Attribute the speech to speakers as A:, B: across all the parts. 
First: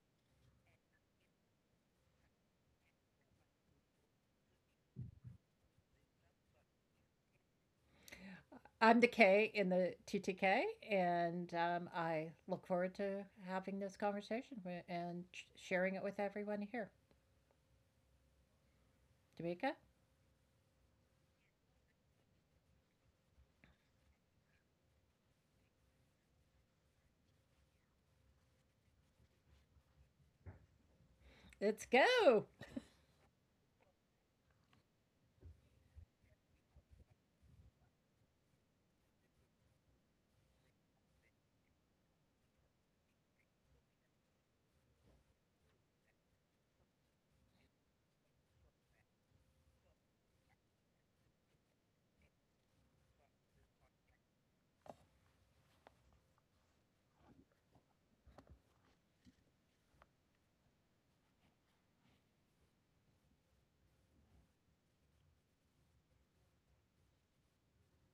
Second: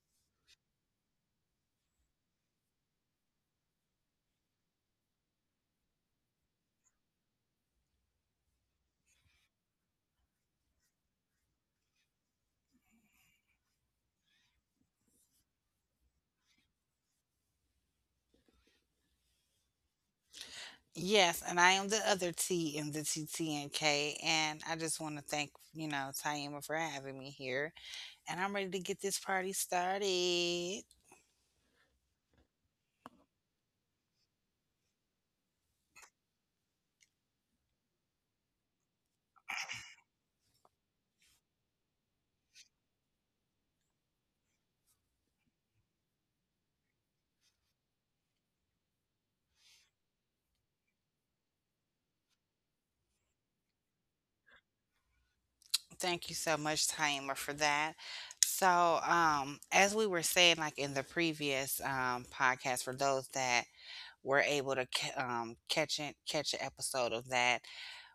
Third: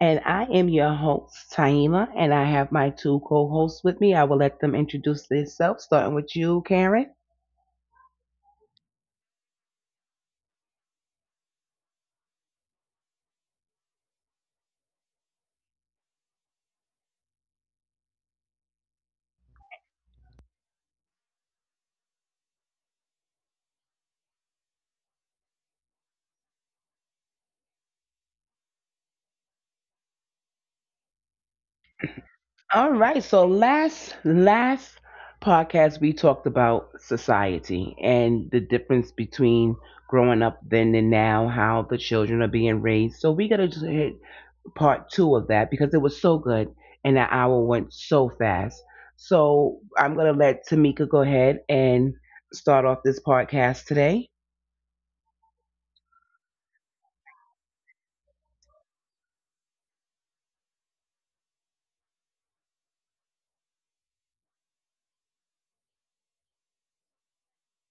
A: And I am your host, Taima, and I have my two co hosts with me. I will let them introduce themselves, starting with you, Karen.
B: I'm the K in the TTK, and I look forward to having this conversation sharing it with everyone here. Tamika,
C: Yes, and I am the other T in the TTNK, and I just want to thank, Taima for having me here. And I'm ready to get this party started.
B: let's go.
A: All right. So last podcast we talked about society and the difference between growing up then and now, how the children are being raised. So we gotta just hit part two of that because it was so good and that hour went so fast. So I'm going to let Tamika go ahead and start off this podcast today.
C: Thank you so much, Taima, for that. As we were saying, like in the previous podcast, for those that were able to catch it, catch an episode of that,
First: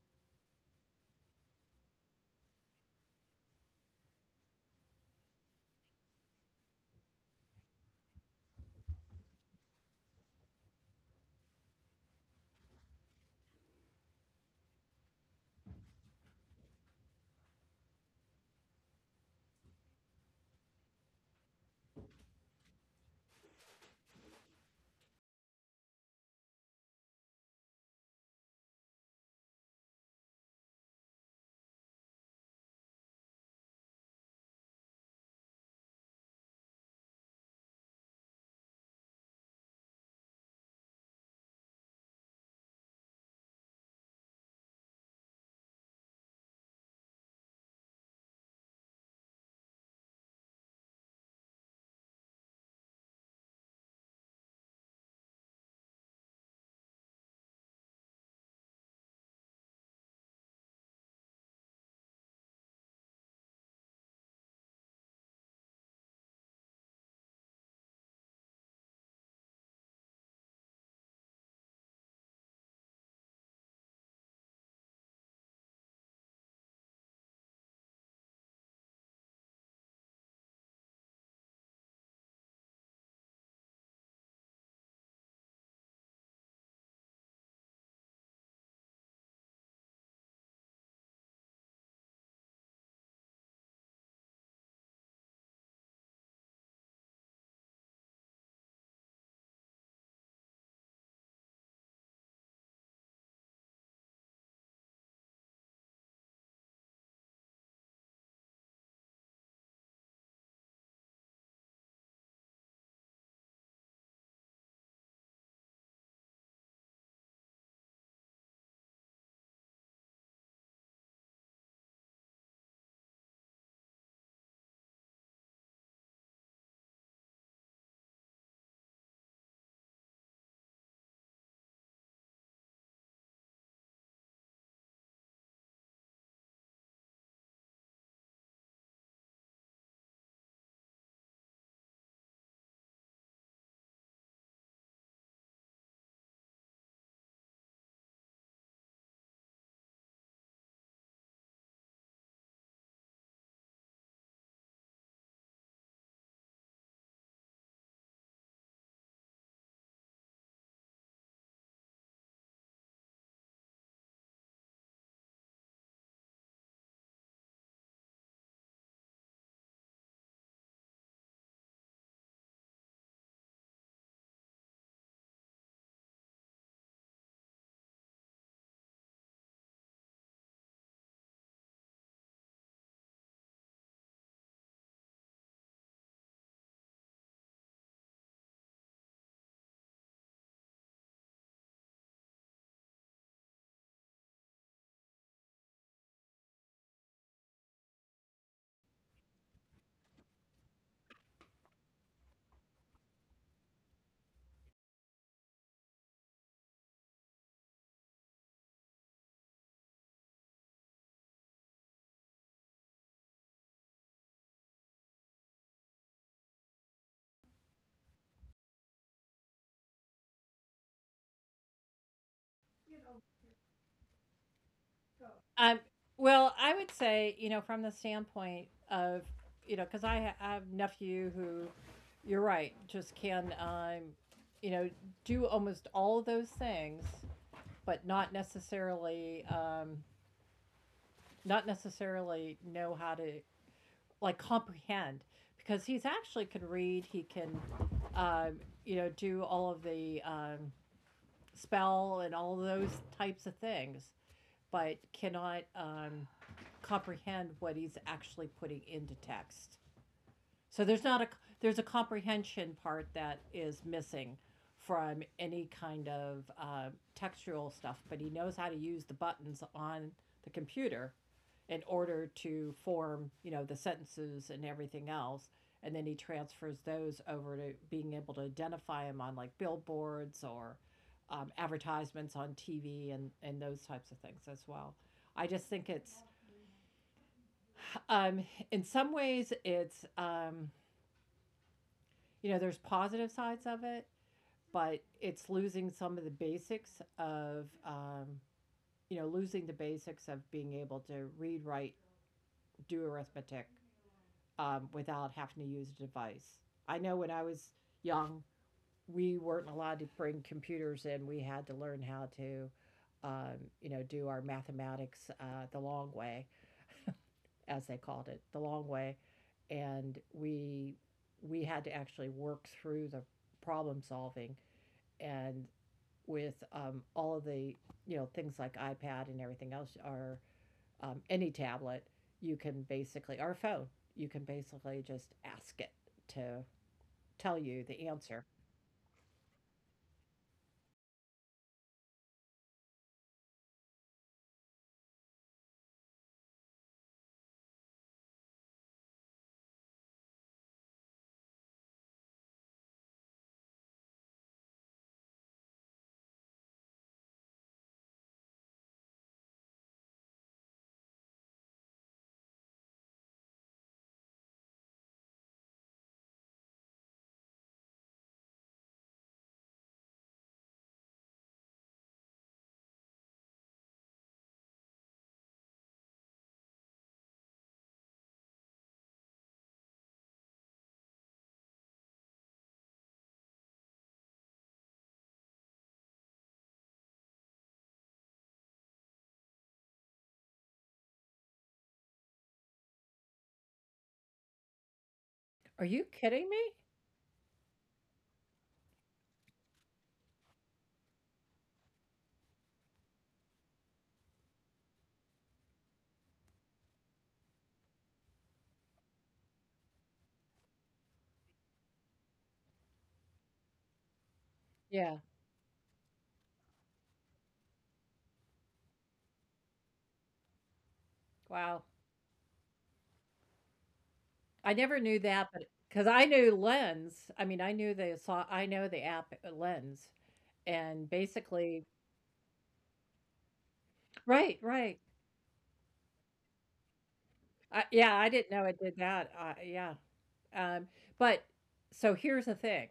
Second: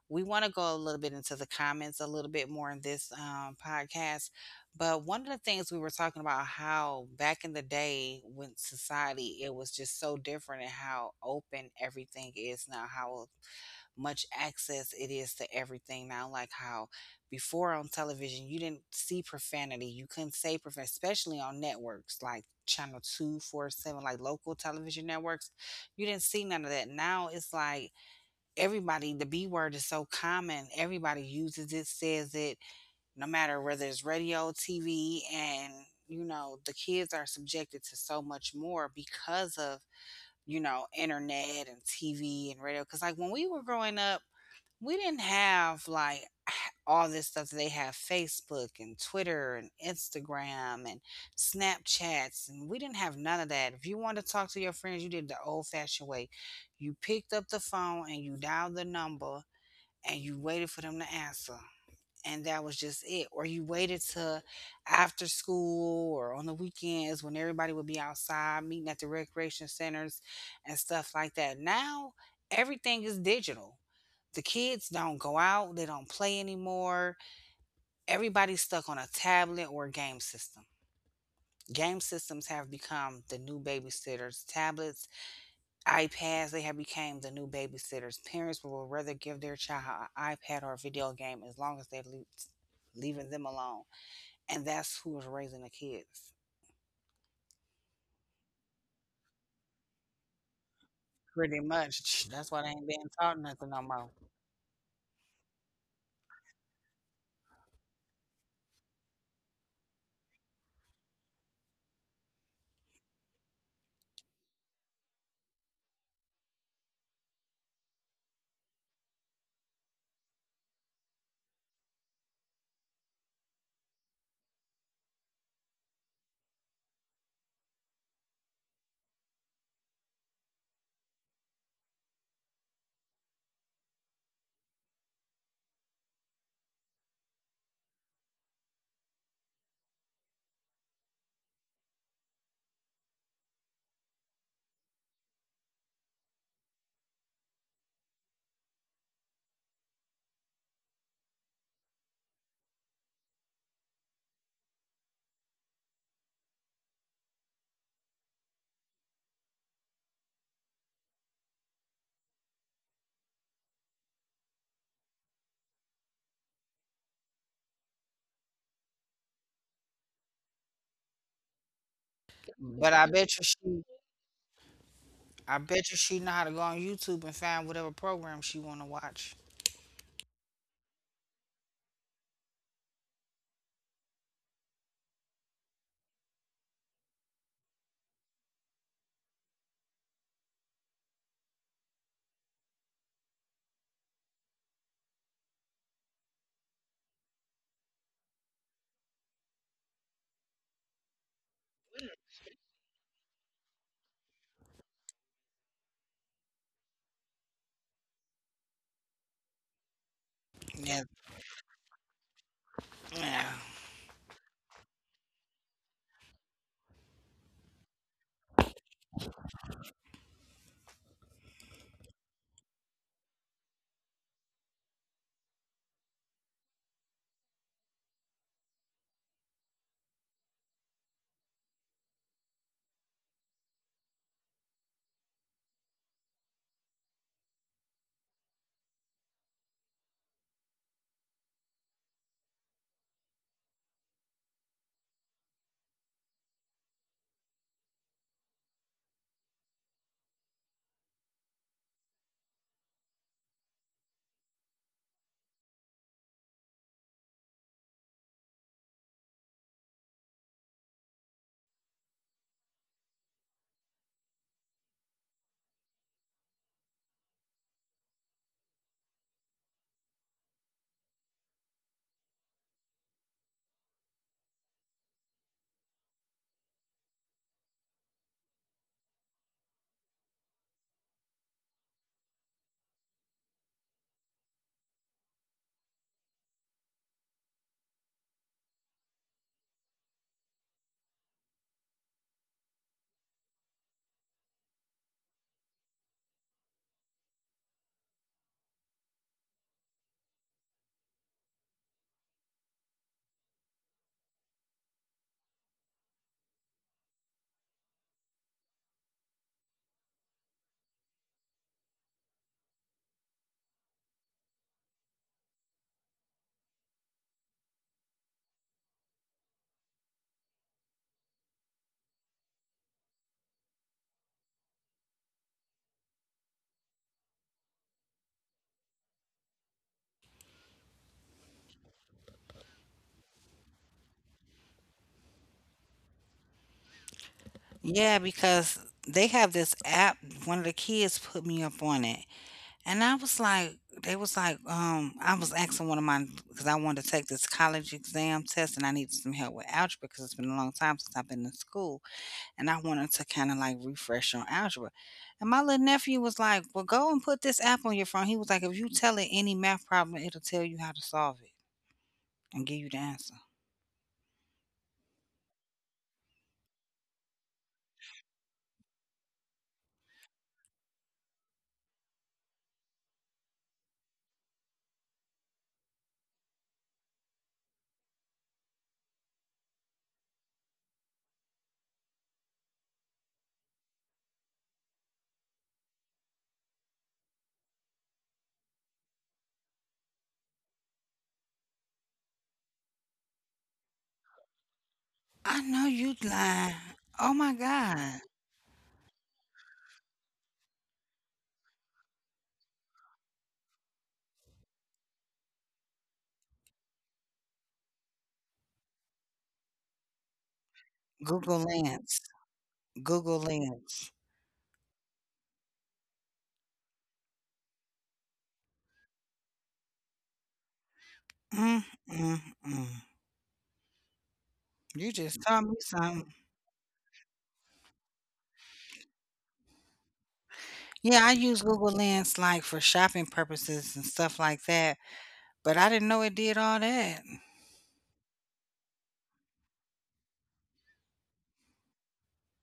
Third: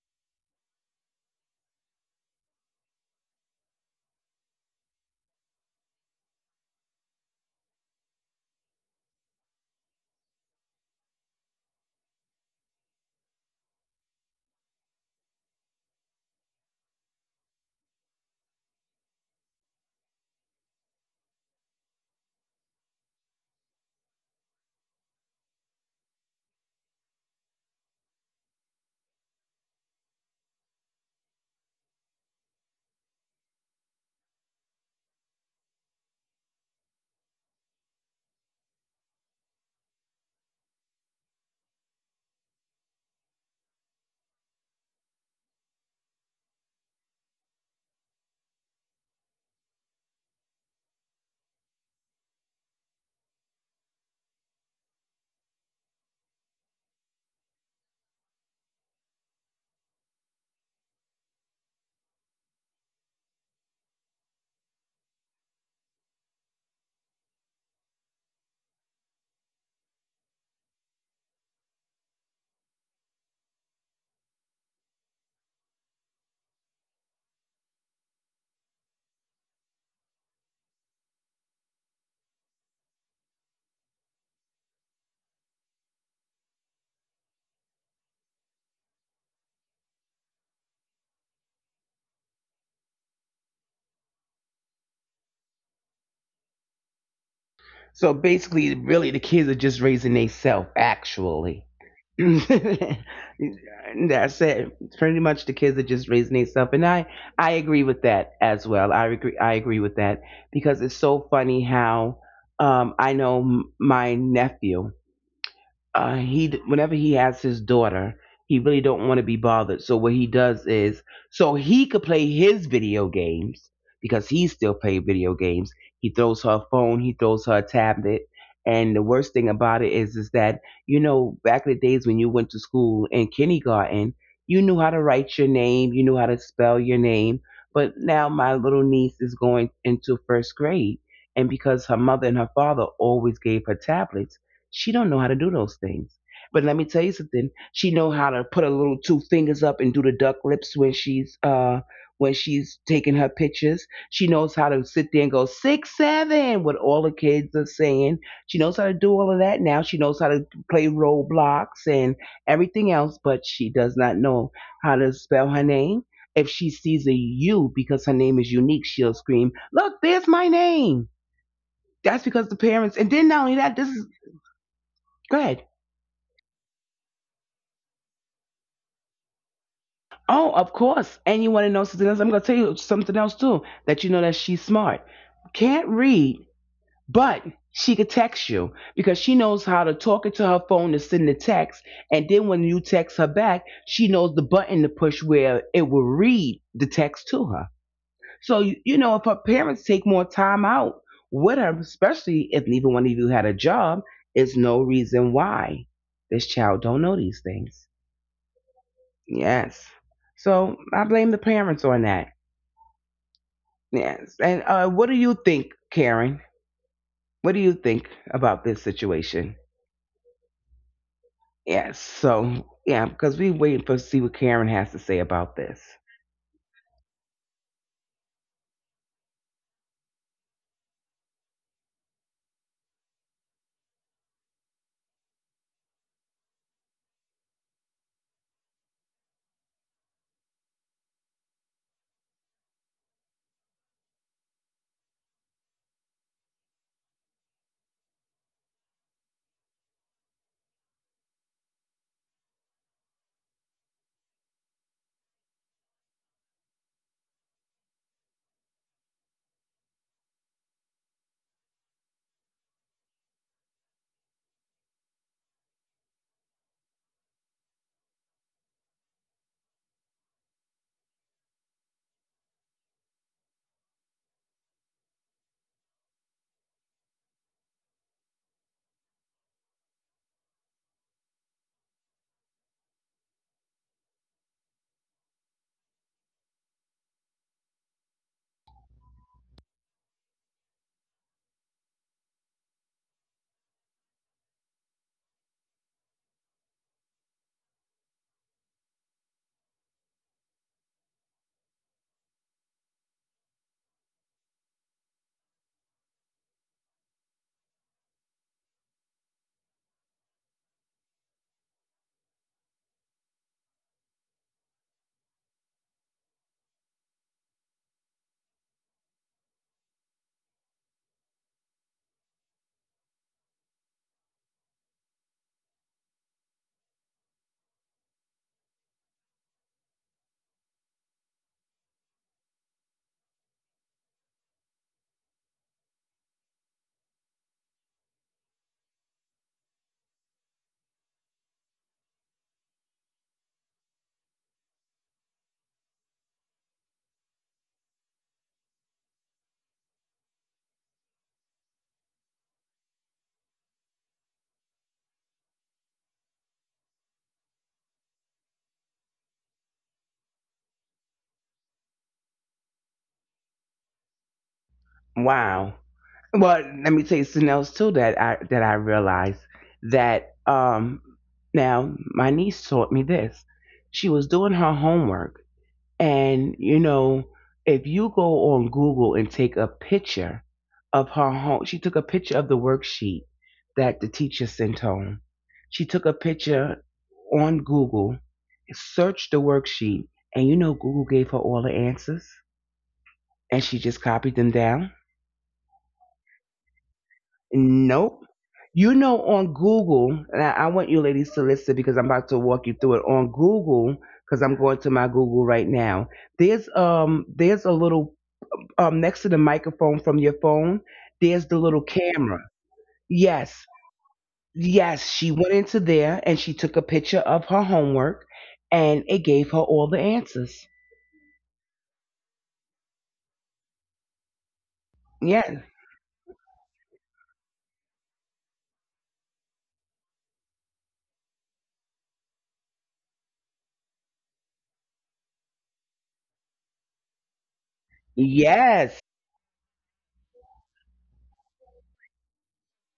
C: we want to go a little bit into the comments a little bit more in this podcast. But one of the things we were talking about how back in the day when society, it was just so different and how open everything is now, how much access it is to everything now. Like how before on television, you didn't see profanity. You couldn't say profanity, especially on networks like Channel 247, like local television networks. You didn't see none of that. Now it's like, everybody the b word is so common, everybody uses it, says it, no matter whether it's radio, tv. And the kids are subjected to so much more because of, internet and tv and radio. Because like when we were growing up, we didn't have, like, all this stuff that they have, Facebook and Twitter and Instagram and Snapchats, and we didn't have none of that. If you wanted to talk to your friends, you did the old-fashioned way. You picked up the phone and you dialed the number, and you waited for them to answer, and that was just it. Or you waited to after school or on the weekends when everybody would be outside meeting at the recreation centers and stuff like that. Now everything is digital. The kids don't go out, they don't play anymore. Everybody's stuck on a tablet or a game system. Game systems have become the new babysitters. Tablets, iPads, they have become the new babysitters. Parents will rather give their child an iPad or a video game as long as they're leaving them alone, and that's who was raising the kids,
A: So basically, really, the kids are just raising themselves, actually.
C: pretty much. That's why they ain't
A: That's
C: being taught nothing no more.
A: it. It's pretty much the kids are just raising themselves, and I agree with that as well. I agree with that because it's so funny how I know my nephew he whenever he has his daughter, he really don't want to be bothered. So what he does is, so he could play his video games because he still play video games. He throws her a phone, he throws her a tablet, and the worst thing about it is that you know back in the days when you went to school in kindergarten, you knew how to write your name, you knew how to spell your name. But now my little niece is going into first grade, and because her mother and her father always gave her tablets, she don't know how to do those things. But let me tell you something. She know how to put her little two fingers up and do the duck lips when she's taking her pictures. She knows how to sit there and go 6 7, what all the kids are saying. She knows how to do all of that now. She knows how to play Roblox and everything else, but she does not know how to spell her name. If she sees a U because her name is unique, she'll scream, "Look, there's my name." That's because the parents,
C: But
A: and
C: I
A: then
C: bet
A: not
C: you
A: only that, this
C: she,
A: is good.
C: I bet you she know how to go on YouTube and find whatever program she want to watch.
A: Oh, of course. And you want to know something else? I'm going to tell you something else too that you know that she's smart. Can't read, but she could text you because she knows how to talk into her phone to send the text. And then when you text her back, she knows the button to push where it will read the text to her. So, you know, if her parents take more time out with her, especially if neither one of you had a job, it's no reason why this child don't know these things. Yes. So I
C: Yeah,
A: blame the parents on that.
C: yeah,
A: Yes. And what do you think, Karen? What do you think about this situation? Yes. So, yeah, because we waiting for see what Karen has to say about
B: Um,
A: this.
B: well, I would say, you know, from the standpoint of, you know, because I have a nephew who, you're right, just can, you know, do almost all of those things, but not necessarily, not necessarily know how to like comprehend because he's actually can read. He can, um, you know, do all of the spell and all those types of things, but cannot comprehend what he's actually putting into text. So there's not a there's a comprehension part that is missing from any kind of textual stuff, but he knows how to use the buttons on the computer in order to form, you know, the sentences and everything else, and then he transfers those over to being able to identify them on like billboards or advertisements on TV and those types of things as well. I just think it's um, in some ways it's you know, there's positive sides of it, but it's losing some of the basics of, you know, losing the basics of being able to read, write, do arithmetic without having to use a device. I know when I was young, we weren't allowed to bring computers in. We had to learn how to, you know, do our mathematics the long way, as they called it, the long way, and we had to actually work through the problem solving and with all of the, you know, things like iPad and everything else, or any tablet, you can basically, or phone, you can basically just ask it to tell you the
C: yeah.
B: answer.
C: Because they have this app. One of the kids put me up on it, and I was like, they was like, I was asking one of my, because I wanted to take this college exam test, and I needed some help with algebra because it's been a long time since I've been in school, and I wanted to kind of like refresh on algebra. And my little nephew was like, well, go and put this app on your phone. He was like, if you tell it any math problem, it'll tell you how to solve it and give you the answer.
A: Wow. Well, let me tell you something else too that I realized that now my niece taught me this. She was doing her homework. And, you know, if you go on Google and take a picture of her home, she took a picture of the worksheet that the teacher sent home. She took a picture on Google, searched the worksheet, and you know Google gave her all the answers and she just copied them down.
C: I
B: Are you
C: know you
B: kidding me?
C: lying. Oh my
A: Nope.
C: God.
A: You know, on Google, and I want you ladies to listen because I'm about to walk you through it. On Google, because I'm going to my Google right now. There's a little next to the microphone from your phone, there's the little
C: Google
A: camera.
C: Lens.
A: Yes,
C: Google Lens.
A: yes,
B: Yeah.
A: she went into there and she took a picture of her homework and it gave her all the answers.
B: Wow.
C: Mm, mm, mm.
B: I never knew
C: You
B: that,
A: Yes,
B: but
C: just taught me
B: because I knew
C: something.
B: Lens, I mean, I know the app Lens, and
C: Yeah, I
B: basically,
C: use Google Lens like for shopping purposes and
B: right,
C: stuff like
B: right.
C: that, but I didn't know it did all that.
B: Yeah, I didn't know it
A: yes.
B: did that. Yeah. Um, but so here's the thing.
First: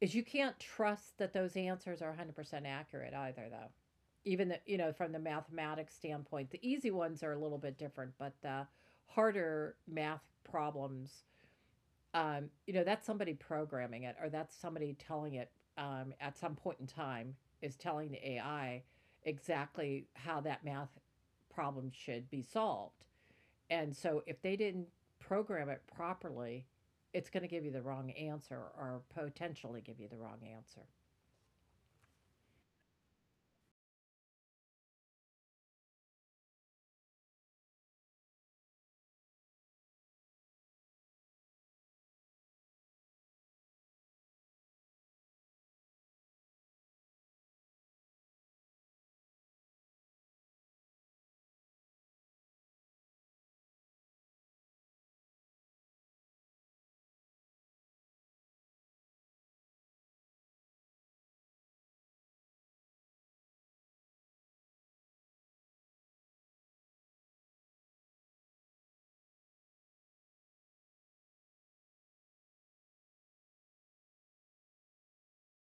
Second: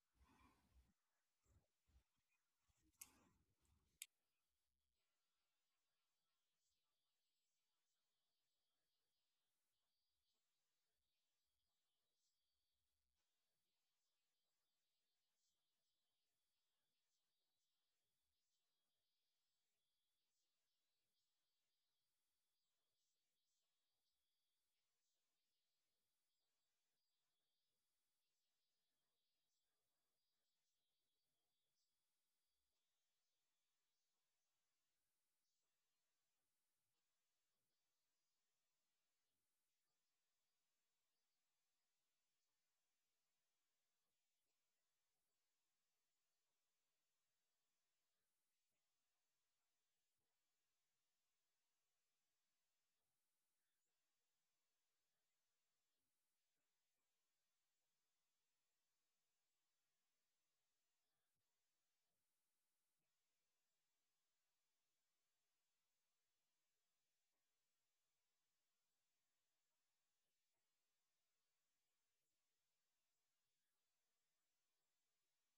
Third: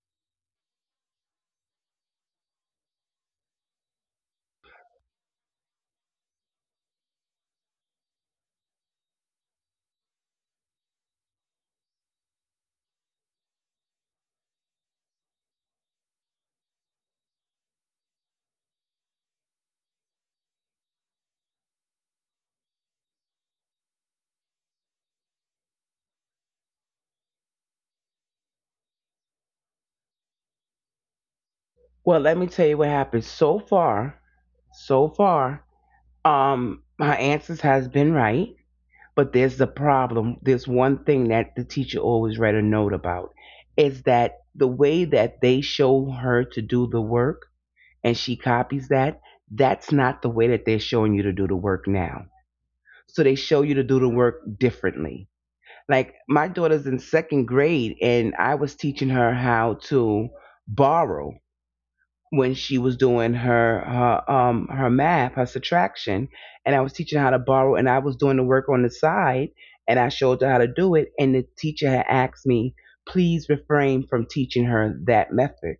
B: Is you can't trust that those answers are 100% accurate either though, even the, you know, from the mathematics standpoint the easy ones are a little bit different, but the harder math problems, you know, that's somebody programming it, or that's somebody telling it, at some point in time is telling the ai exactly how that math problem should be solved, and so if they didn't program it properly, it's going to give you the wrong answer or potentially give you the wrong answer.
A: Well, let me tell you what happened. So far, her answers has been right, but there's the problem. There's one thing that the teacher always read a note about is that the way that they show her to do the work and she copies that, that's not the way that they're showing you to do the work now. So they show you to do the work differently. Like my daughter's in second grade, and I was teaching her how to borrow when she was doing her her math, her subtraction, and I was teaching her how to borrow, and I was doing the work on the side, and I showed her how to do it, and the teacher had asked me, please refrain from teaching her that method,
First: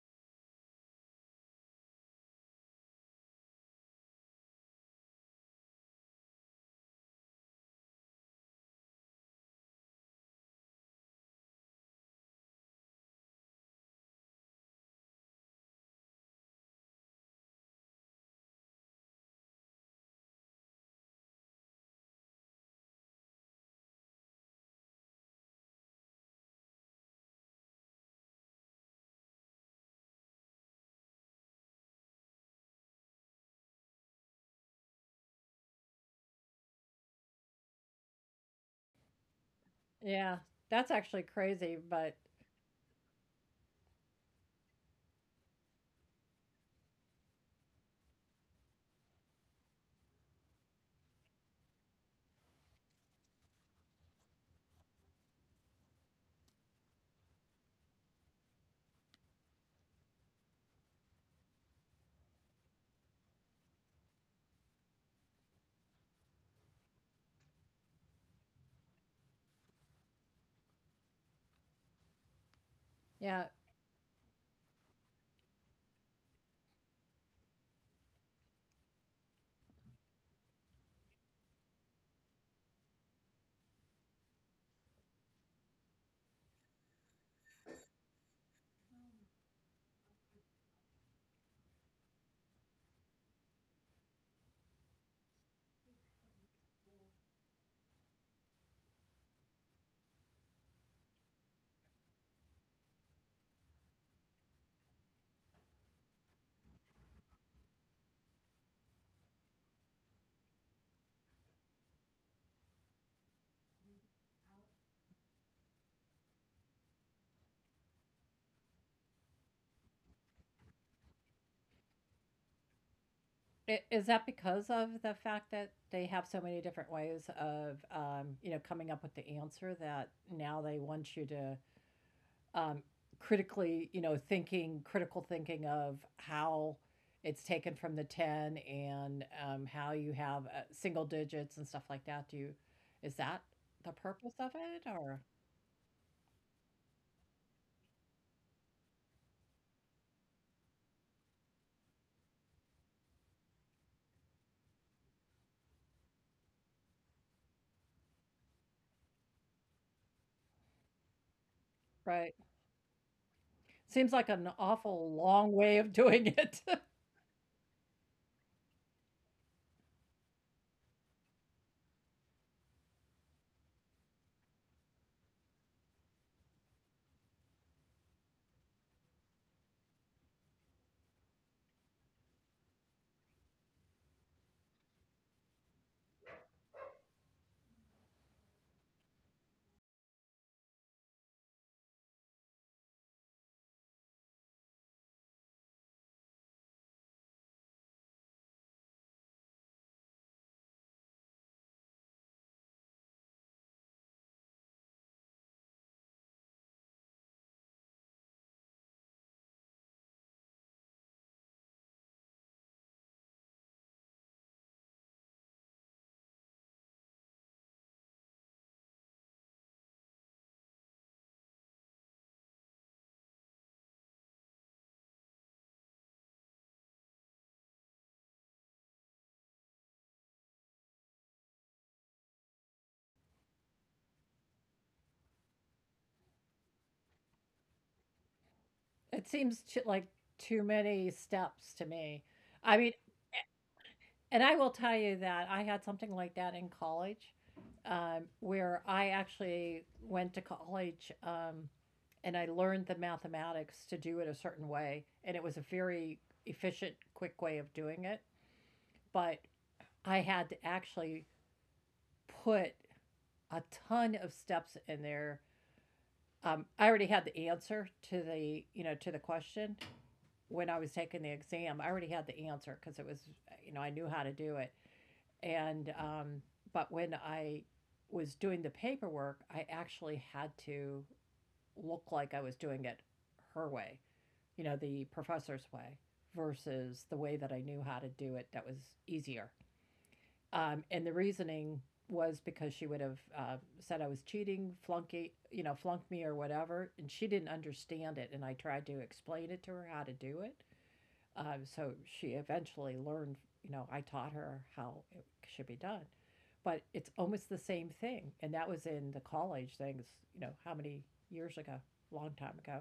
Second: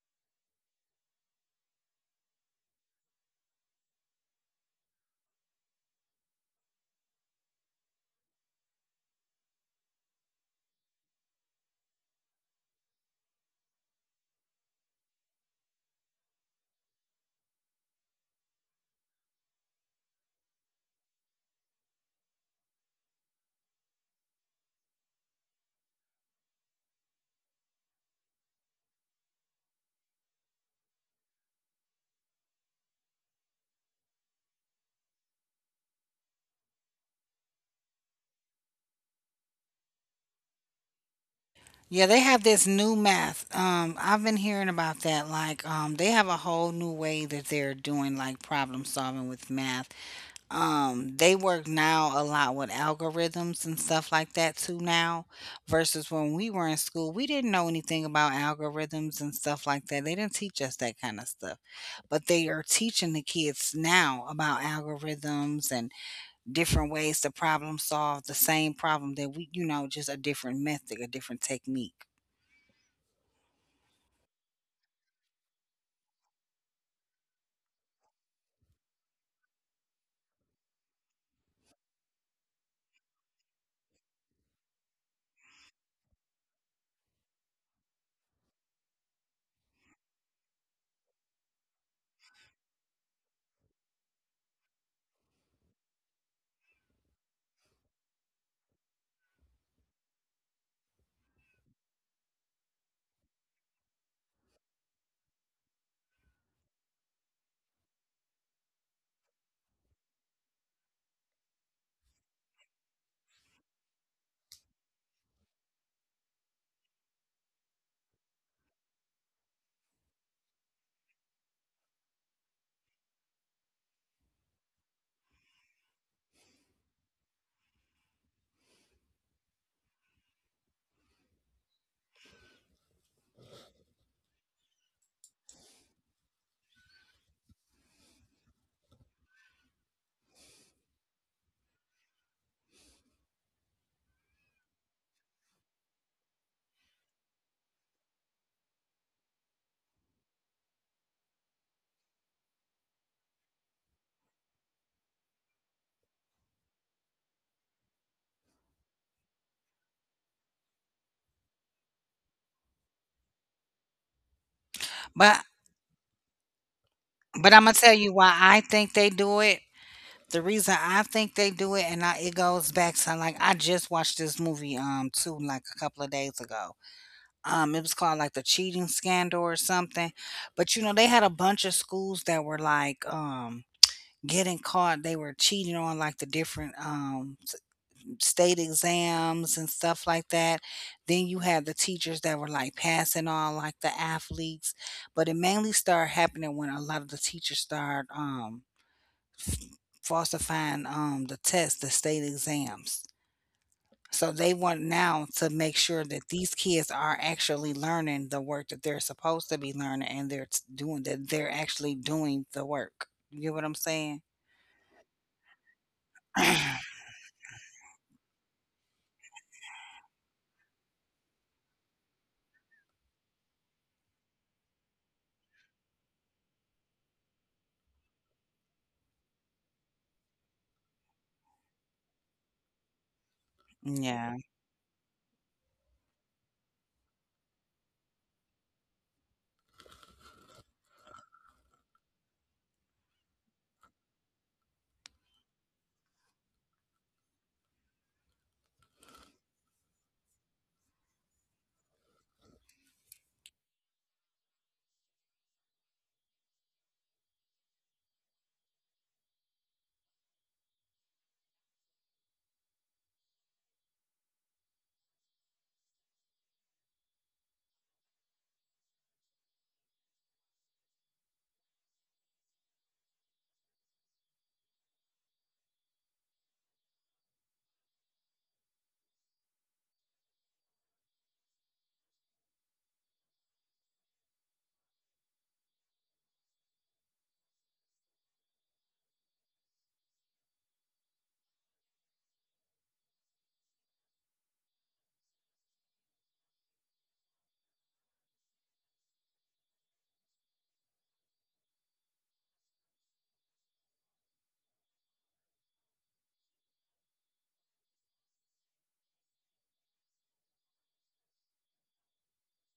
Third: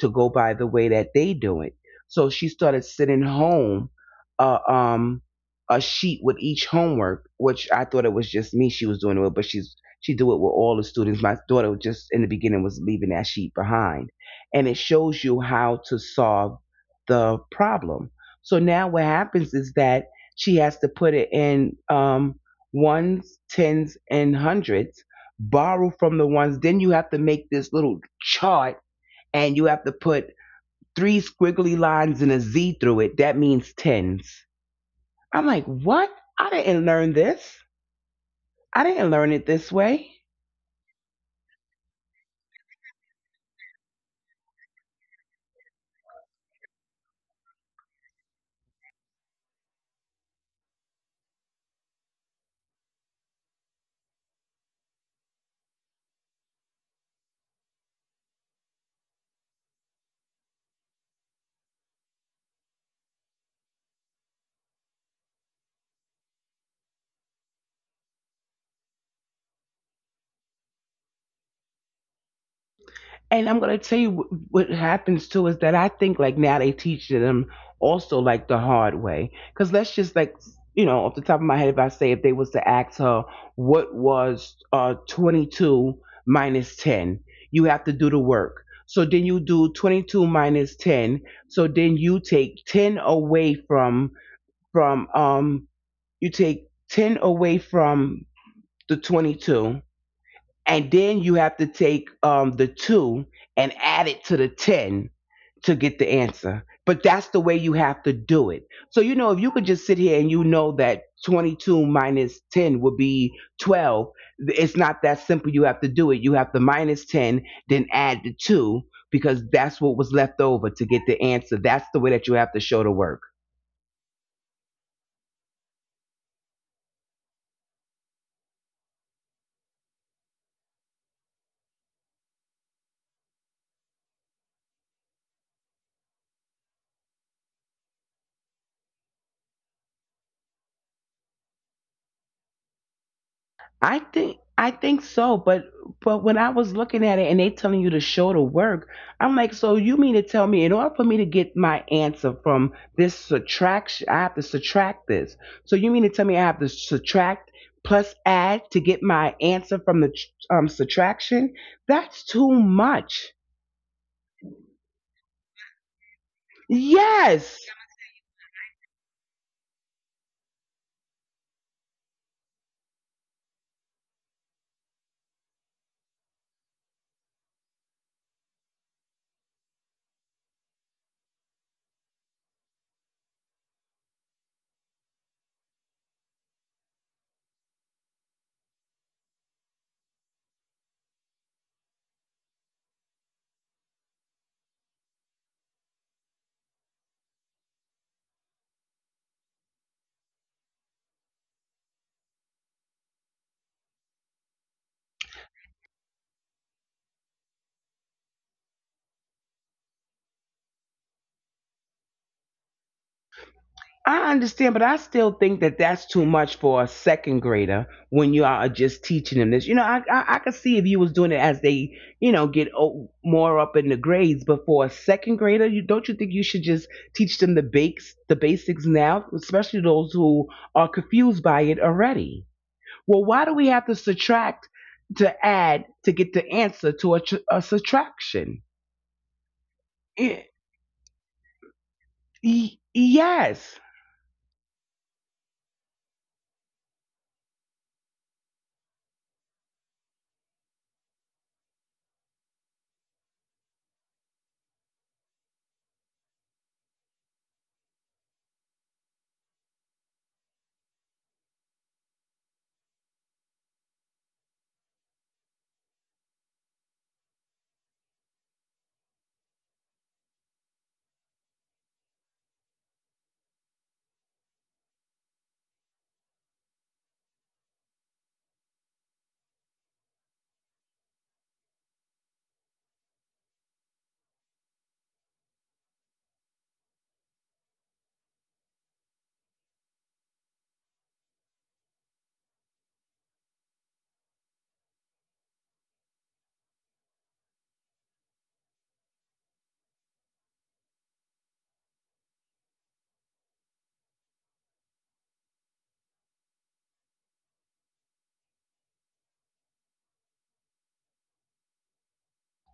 A: to go by the way that they do it. So she started sitting home, uh, um, a sheet with each homework, which I thought it was just me she was doing it with, but she do it with all the students. My daughter just in the beginning was leaving that sheet behind and it shows you how to solve the problem. So now what happens is that she has to put it in ones, tens, and hundreds, borrow from the ones. Then you have to make this little chart and you have to put three squiggly lines and a Z through it. That means tens. I'm like, what? I didn't learn this. I didn't learn it this way.
B: Yeah, that's actually crazy, but
C: Yeah, they have this new math. I've been hearing about that. Like, they have a whole new way that they're doing like problem solving with math. They work now a lot with algorithms and stuff like that too now, versus when we were in school, we didn't know anything about algorithms and stuff like that. They didn't teach us that kind of stuff, but they are teaching the kids now about algorithms and different ways to problem solve the same problem that we, you know, just a different method, a different technique.
B: yeah,
A: And I'm gonna tell you what happens too is that I think like now they teach them also like the hard way. Cause let's just like you know off the top of my head, if I say if they was to ask her what was 22 minus 10, you have to do the work. So then you do 22 minus 10. So then you take 10 away from you take 10 away from the 22 and then you have to take the two and add it to the 10 to get the answer. But that's the way you have to do it. So, you know, if you could just sit here and you know that 22 minus 10 would be 12, it's not that simple. You have to do it. You have to minus 10, then add the two because that's what was left over to get the answer. That's the way that you have to show the work.
B: is that because of the fact that they have so many different ways of, you know, coming up with the answer that now they want you to um, critically, you know, critical thinking of how it's taken from the 10 and how you have single digits and stuff like that? Is that the
A: I
B: purpose of
A: think I
B: it,
A: think
B: or?
A: so, but when I was looking at it and they telling you to show the work, I'm like, so you mean to tell me in order for me to get my answer from this subtraction, I have to subtract this. So you mean to tell me I have to subtract plus add to get my answer from the subtraction?
B: Right.
A: That's too much.
B: Seems like an awful long way of
C: But
B: doing it.
A: Yes.
C: but I'm gonna tell you why I think they do it. The reason I think they do it, and I, it goes back to like I just watched this movie too like a couple of days ago. It was called like the cheating scandal or something. But you know they had a bunch of schools that were like getting caught. They were cheating on like the different state exams and stuff like that. Then you had the teachers that were like passing on like the athletes, but it mainly started happening when a lot of the teachers started falsifying the tests, the state exams. So they want now to make sure that these kids are actually learning the work that they're supposed to be learning, and they're doing that. They're actually doing the work. You get what I'm
A: I
C: saying?
A: understand, but I still think that that's too much for a second grader when you are just teaching them this. You know, I could see if you was doing it as they, you know, get more up in the grades. But for a second grader, you don't you think you should just teach them the basics now, especially those who are confused by it already. Well, why do we have to
C: Yeah,
A: subtract to add to get the answer to a, a subtraction?
B: It seems to, like,
A: Y-
B: too many steps to me. I mean,
A: yes.
B: and I will tell you that I had something like that in college, where I actually went to college and I learned the mathematics to do it a certain way. And it was a very efficient, quick way of doing it. But I had to actually put a ton of steps in there. I already had the answer to the, you know, to the question when I was taking the exam. I already had the answer because it was, you know, I knew how to do it. And but when I was doing the paperwork, I actually had to look like I was doing it her way, you know, the professor's way versus the way that I knew how to do it that was easier. And the reasoning was because she would have said I was cheating, flunky, you know, flunked me or whatever, and she didn't understand it. And I tried to explain it to her how to do it, so she eventually learned, you know, I taught her how it should be done. But it's almost the same thing. And that was in the college things, you know, how many years ago? Long time ago.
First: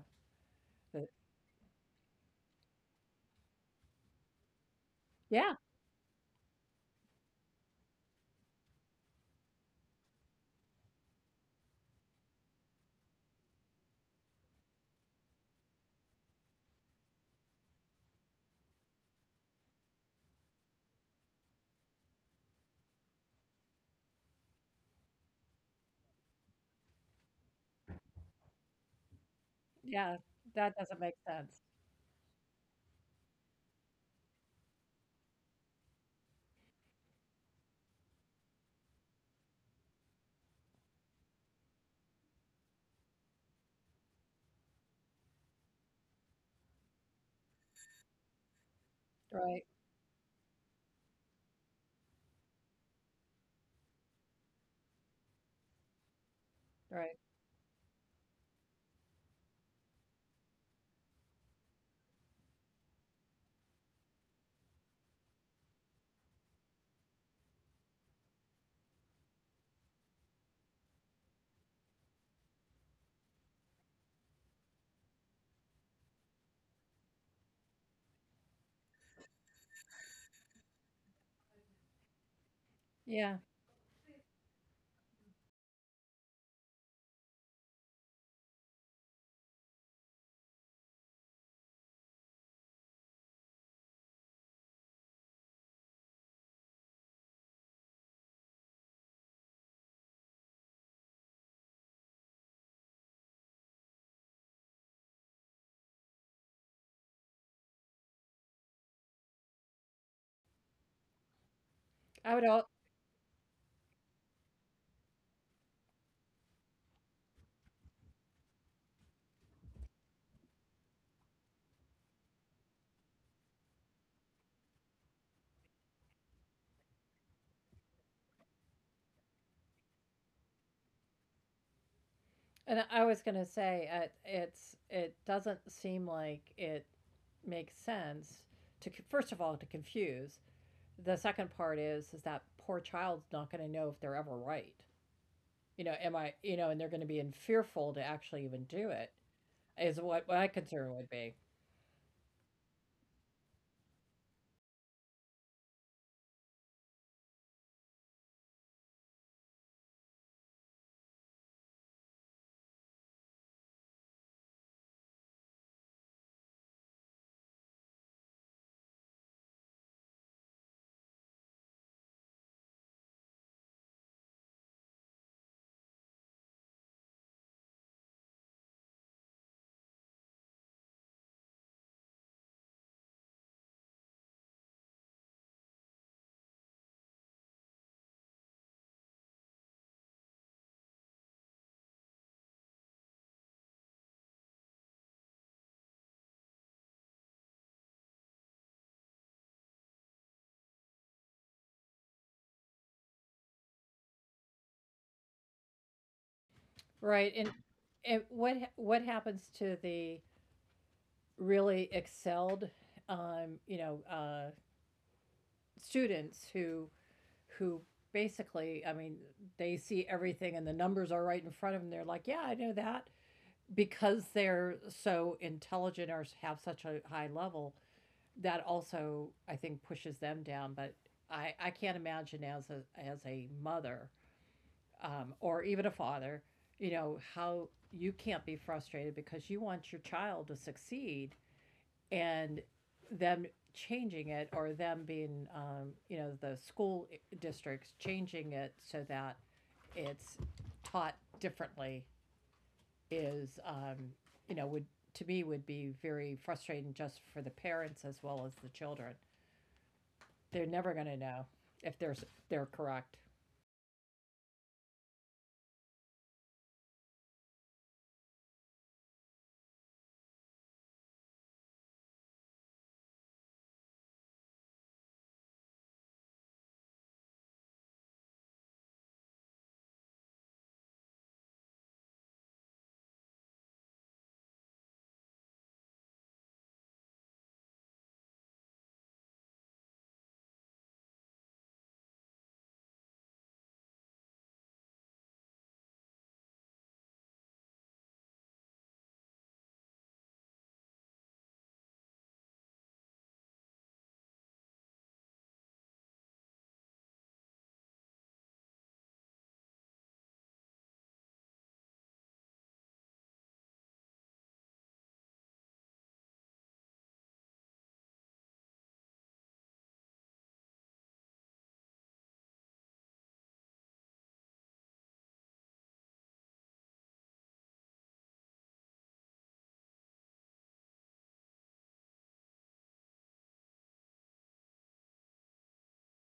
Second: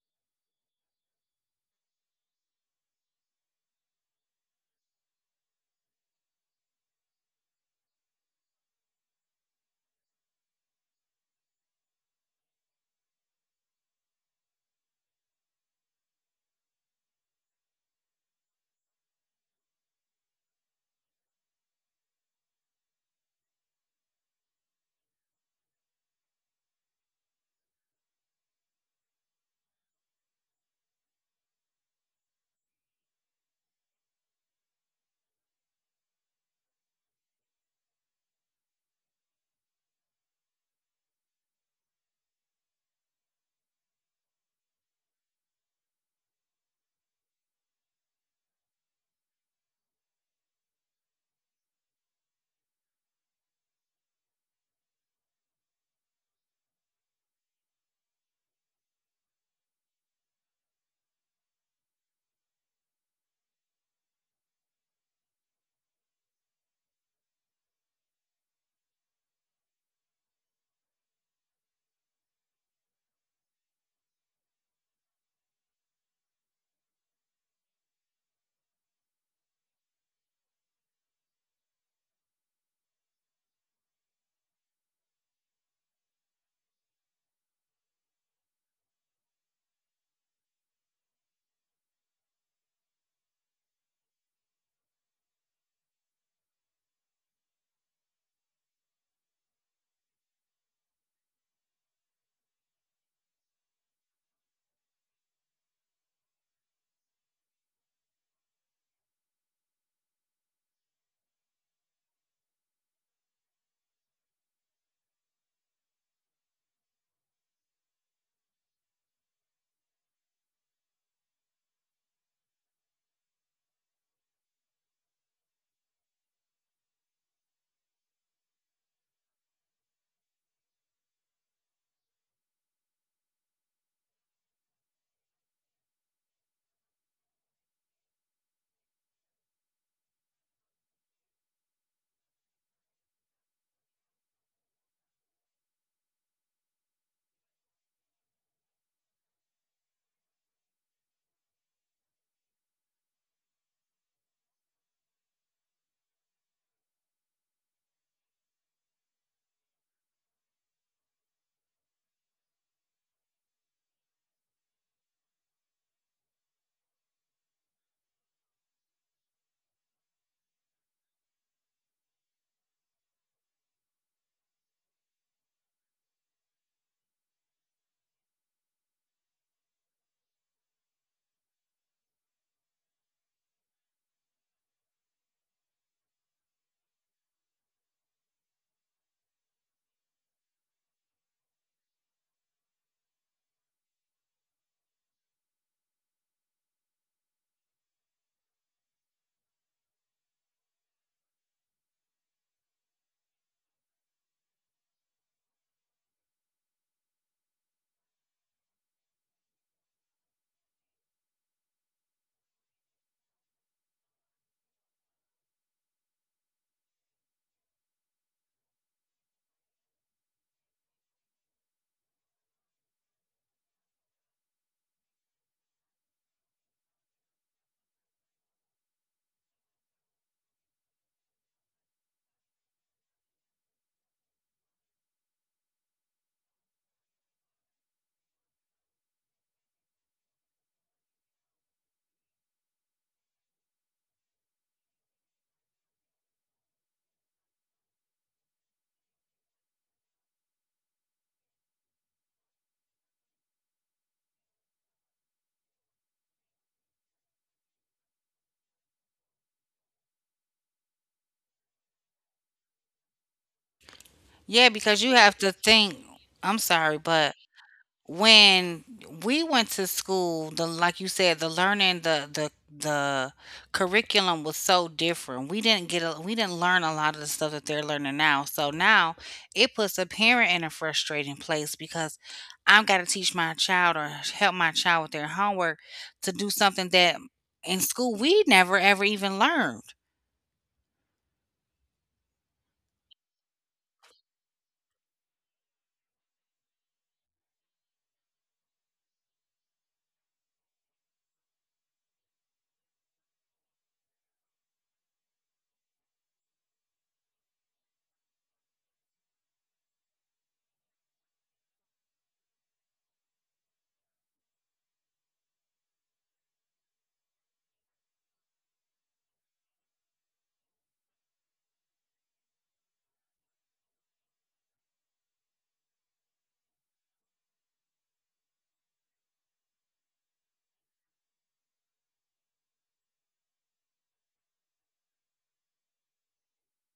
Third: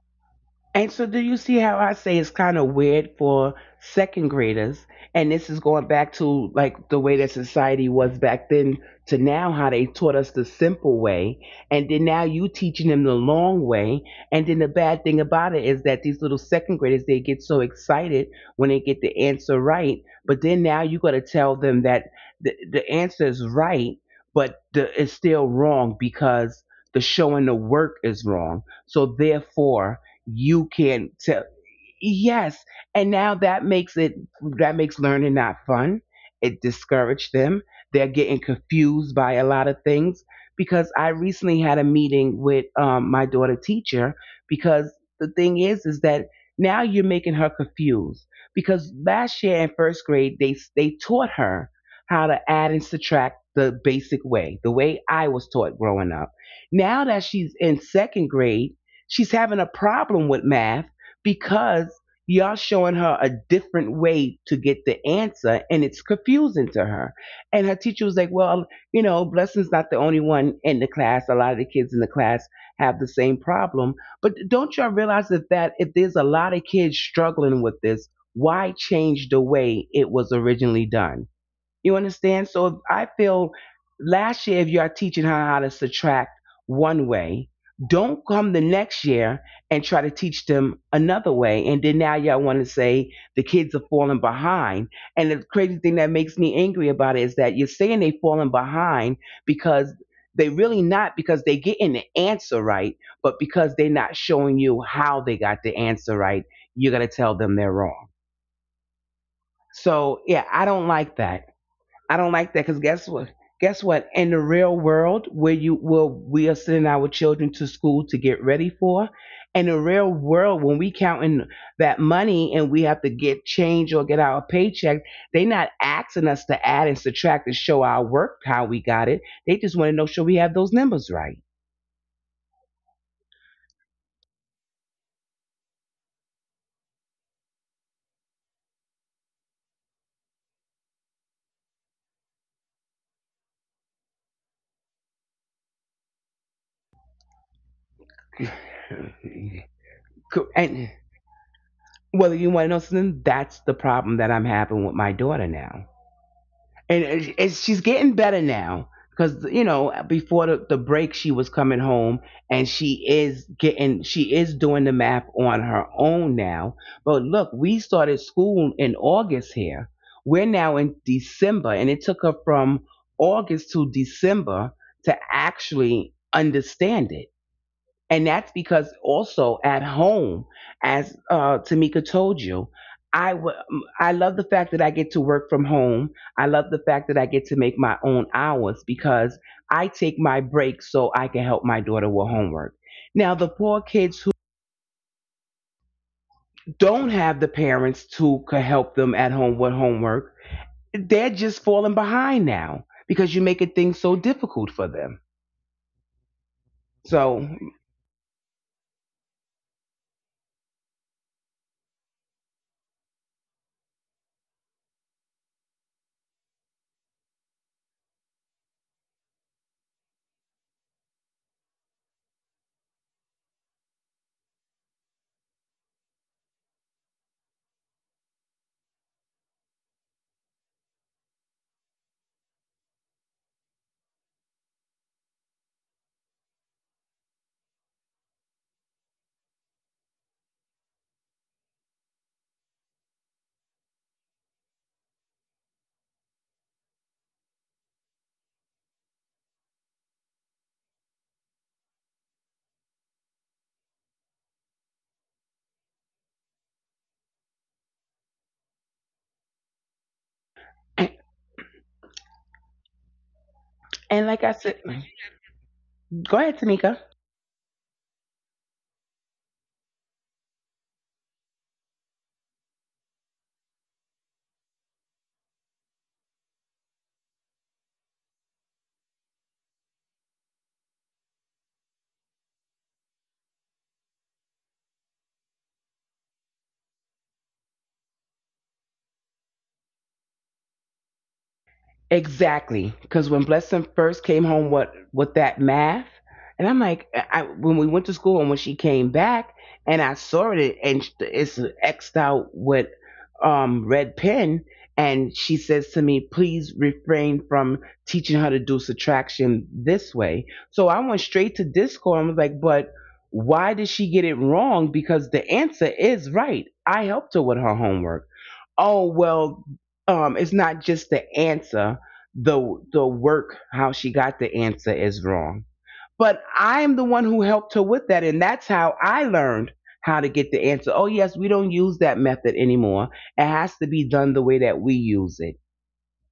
A: And so,
B: But
A: do you see how I say it's kind of weird for second graders? And this
B: yeah,
A: is going back to like the way that society was back then to now, how they taught us the simple way. And then now you teaching them the long way. And then the bad thing about it is that these little second graders, they get so excited when they get the answer right. But then now you got to tell them that the answer is right, but it's still wrong because the showing the work is wrong. So, therefore,
B: yeah, that
A: you
B: doesn't make
A: can tell.
B: sense.
A: Yes, and now that makes it, that makes learning not fun. It discouraged them. They're getting confused by a lot of things because I recently had a meeting with my daughter teacher because the thing is that now you're making her confused because last year
B: Right,
A: in first grade they taught her how to add and subtract the basic way, the way I was taught growing up. Now
B: right.
A: that she's in second grade, she's having a problem with math because y'all showing her a different way to get the answer and it's confusing to her, and her teacher was like, well, you know, blessing's not the only one in the class, a lot of the kids in the class have the same problem. But don't y'all realize that, that if there's a lot of kids struggling with this, why change the way it was originally done? You understand? So I
B: Yeah.
A: feel last year, if you are teaching her how to subtract one way, don't come the next year and try to teach them another way. And then now y'all want to say the kids are falling behind. And the crazy thing that makes me angry about it is that you're saying they're falling behind because they really not, because they getting the answer right, but because they're not showing you how they got the answer right, you're gonna tell them they're wrong. So yeah, I don't like that. I
B: I
A: don't
B: would
A: like that
B: all,
A: because guess what? Guess what? In the real world, where you where we are sending our children to school to get ready for, in the real world, when we counting that money and we have to get change or get our paycheck, they not asking us to add and subtract and show our work how we got it. They just want to know sure we have those numbers right.
B: and I was going to say it's it doesn't seem like it makes sense to first of all to confuse. The second part is that poor child's not going to know if they're ever right. You know, you know, and they're going to be in fearful to actually even do it is what my
A: Co-
B: concern
A: And
B: would be.
A: whether you want to know something, that's the problem that I'm having with my daughter now and she's getting better now because you know before the break she was coming home and she is doing the math on her own now. But look, we started school in August here, we're now in December and it took her from August to December to actually understand it. And that's because also at home, as Tamika told you, I w- I love the fact that I get to work from home. I love the fact that I get to make my own hours because I take my breaks so I can help my daughter with homework. Now, the poor kids who don't have the parents who could help them at home with homework, they're just falling behind now because you're making things so difficult for them.
B: Right.
A: So,
B: And what happens to the really excelled, you know, students who basically, I mean, they see everything and the numbers are right in front of them. They're like, yeah, I know that because they're so intelligent or have such a high level that also I think pushes them down. But I can't imagine as a mother, or even a father, you know, how you can't be frustrated because you want your child to succeed, and them changing it or them being, you know, the school districts changing it so that it's taught differently is, you know, would, to me, would be very frustrating just for the parents as well as the children. They're never going to
A: and
B: know if they're correct.
C: yeah,
A: like
C: because
A: I
C: you
A: said,
C: have to think. I'm
A: go
C: sorry,
A: ahead,
C: but
A: Tamika.
C: when we went to school, the like you said, the learning, the curriculum was so different, we didn't get a, we didn't learn a lot of the stuff that they're learning now, so now it puts a parent in a frustrating place because I've got to teach my child or help my child with their homework to do something that in school we never ever even learned.
A: Exactly, because when Blessing first came home, what with that math, and I'm like, I when we went to school and when she came back, and I saw it, and it's xed out with red pen, and she says to me, please refrain from teaching her to do subtraction this way. So I went straight to Discord and was like, but why did she get it wrong? Because the answer is right. I helped her with her homework. Oh well, it's not just the answer, the work how she got the answer is wrong. But I'm the one who helped her with that, and that's how I learned how to get the answer. Oh yes, we don't use that method anymore, it has to be done the way that we use it.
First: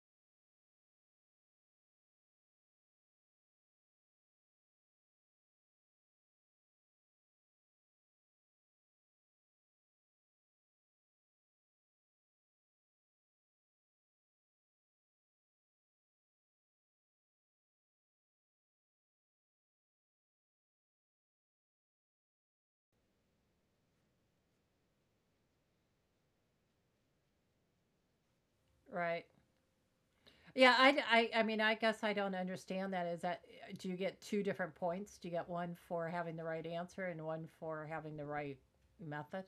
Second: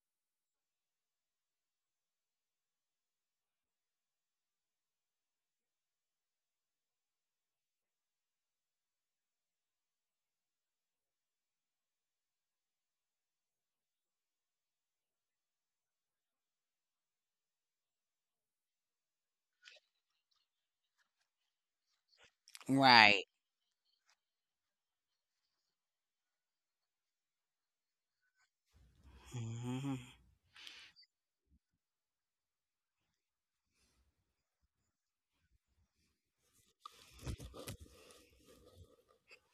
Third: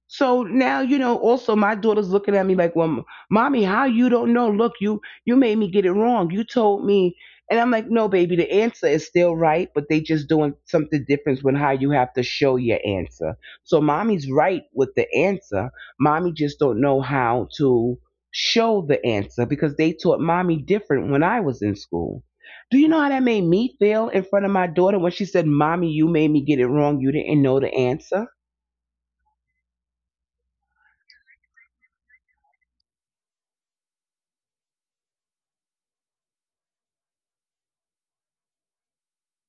A: So now you know. Also, my daughter's looking at me like, "Well, mommy, how you don't know? Look, you made me get it wrong. You told me." And I'm like, "No, baby, the answer is still right, but they just doing something different with how you have to show your answer. So mommy's right with the answer. Mommy just don't know how to show the answer because they taught mommy different when I was in school." Do you know how
C: Right.
A: that made me feel in front of my daughter when she said, "Mommy, you made me get it wrong. You didn't know the answer."?
B: Right.
C: Mhm.
B: Yeah, I mean, I guess I don't understand that. Is that, do you get two different points? Do you get one for having the right answer and one for having the right method?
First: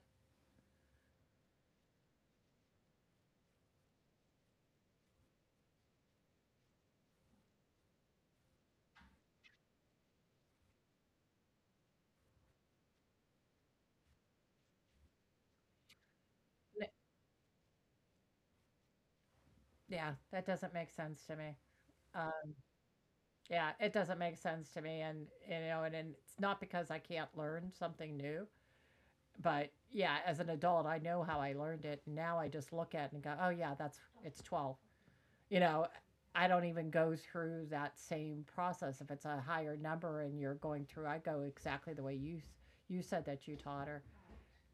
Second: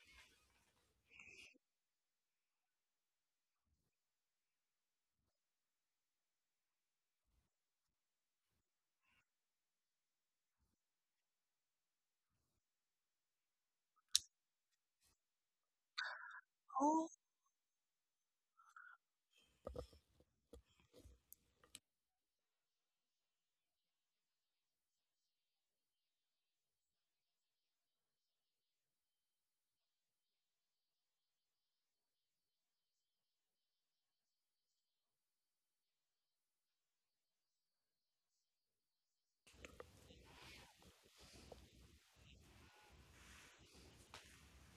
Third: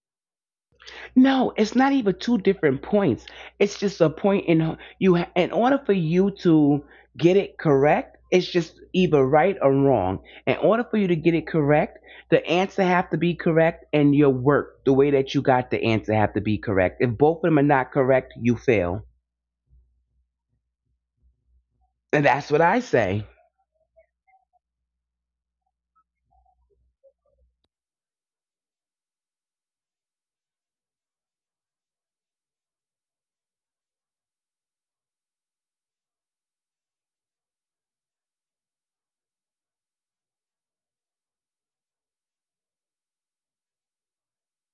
A: No, it's not even two different points. It's just a point in you. In order for you to get it correct, it's just either right or wrong. In order for you to get it correct, the answer have to be correct, and your work, the way that you got the answer, have to be correct. If both of them are not correct, you fail.
B: Yeah, that doesn't make sense to me.
A: And
B: Uh,
A: that's what I say.
B: yeah, it doesn't make sense to me, and you know, and it's not because I can't learn something new, but yeah, as an adult, I know how I learned it. Now I just look at it and go, oh yeah, that's it's 12. You know, I don't even go through that same process. If it's a higher number and you're going through, I go exactly the way you said that you taught her.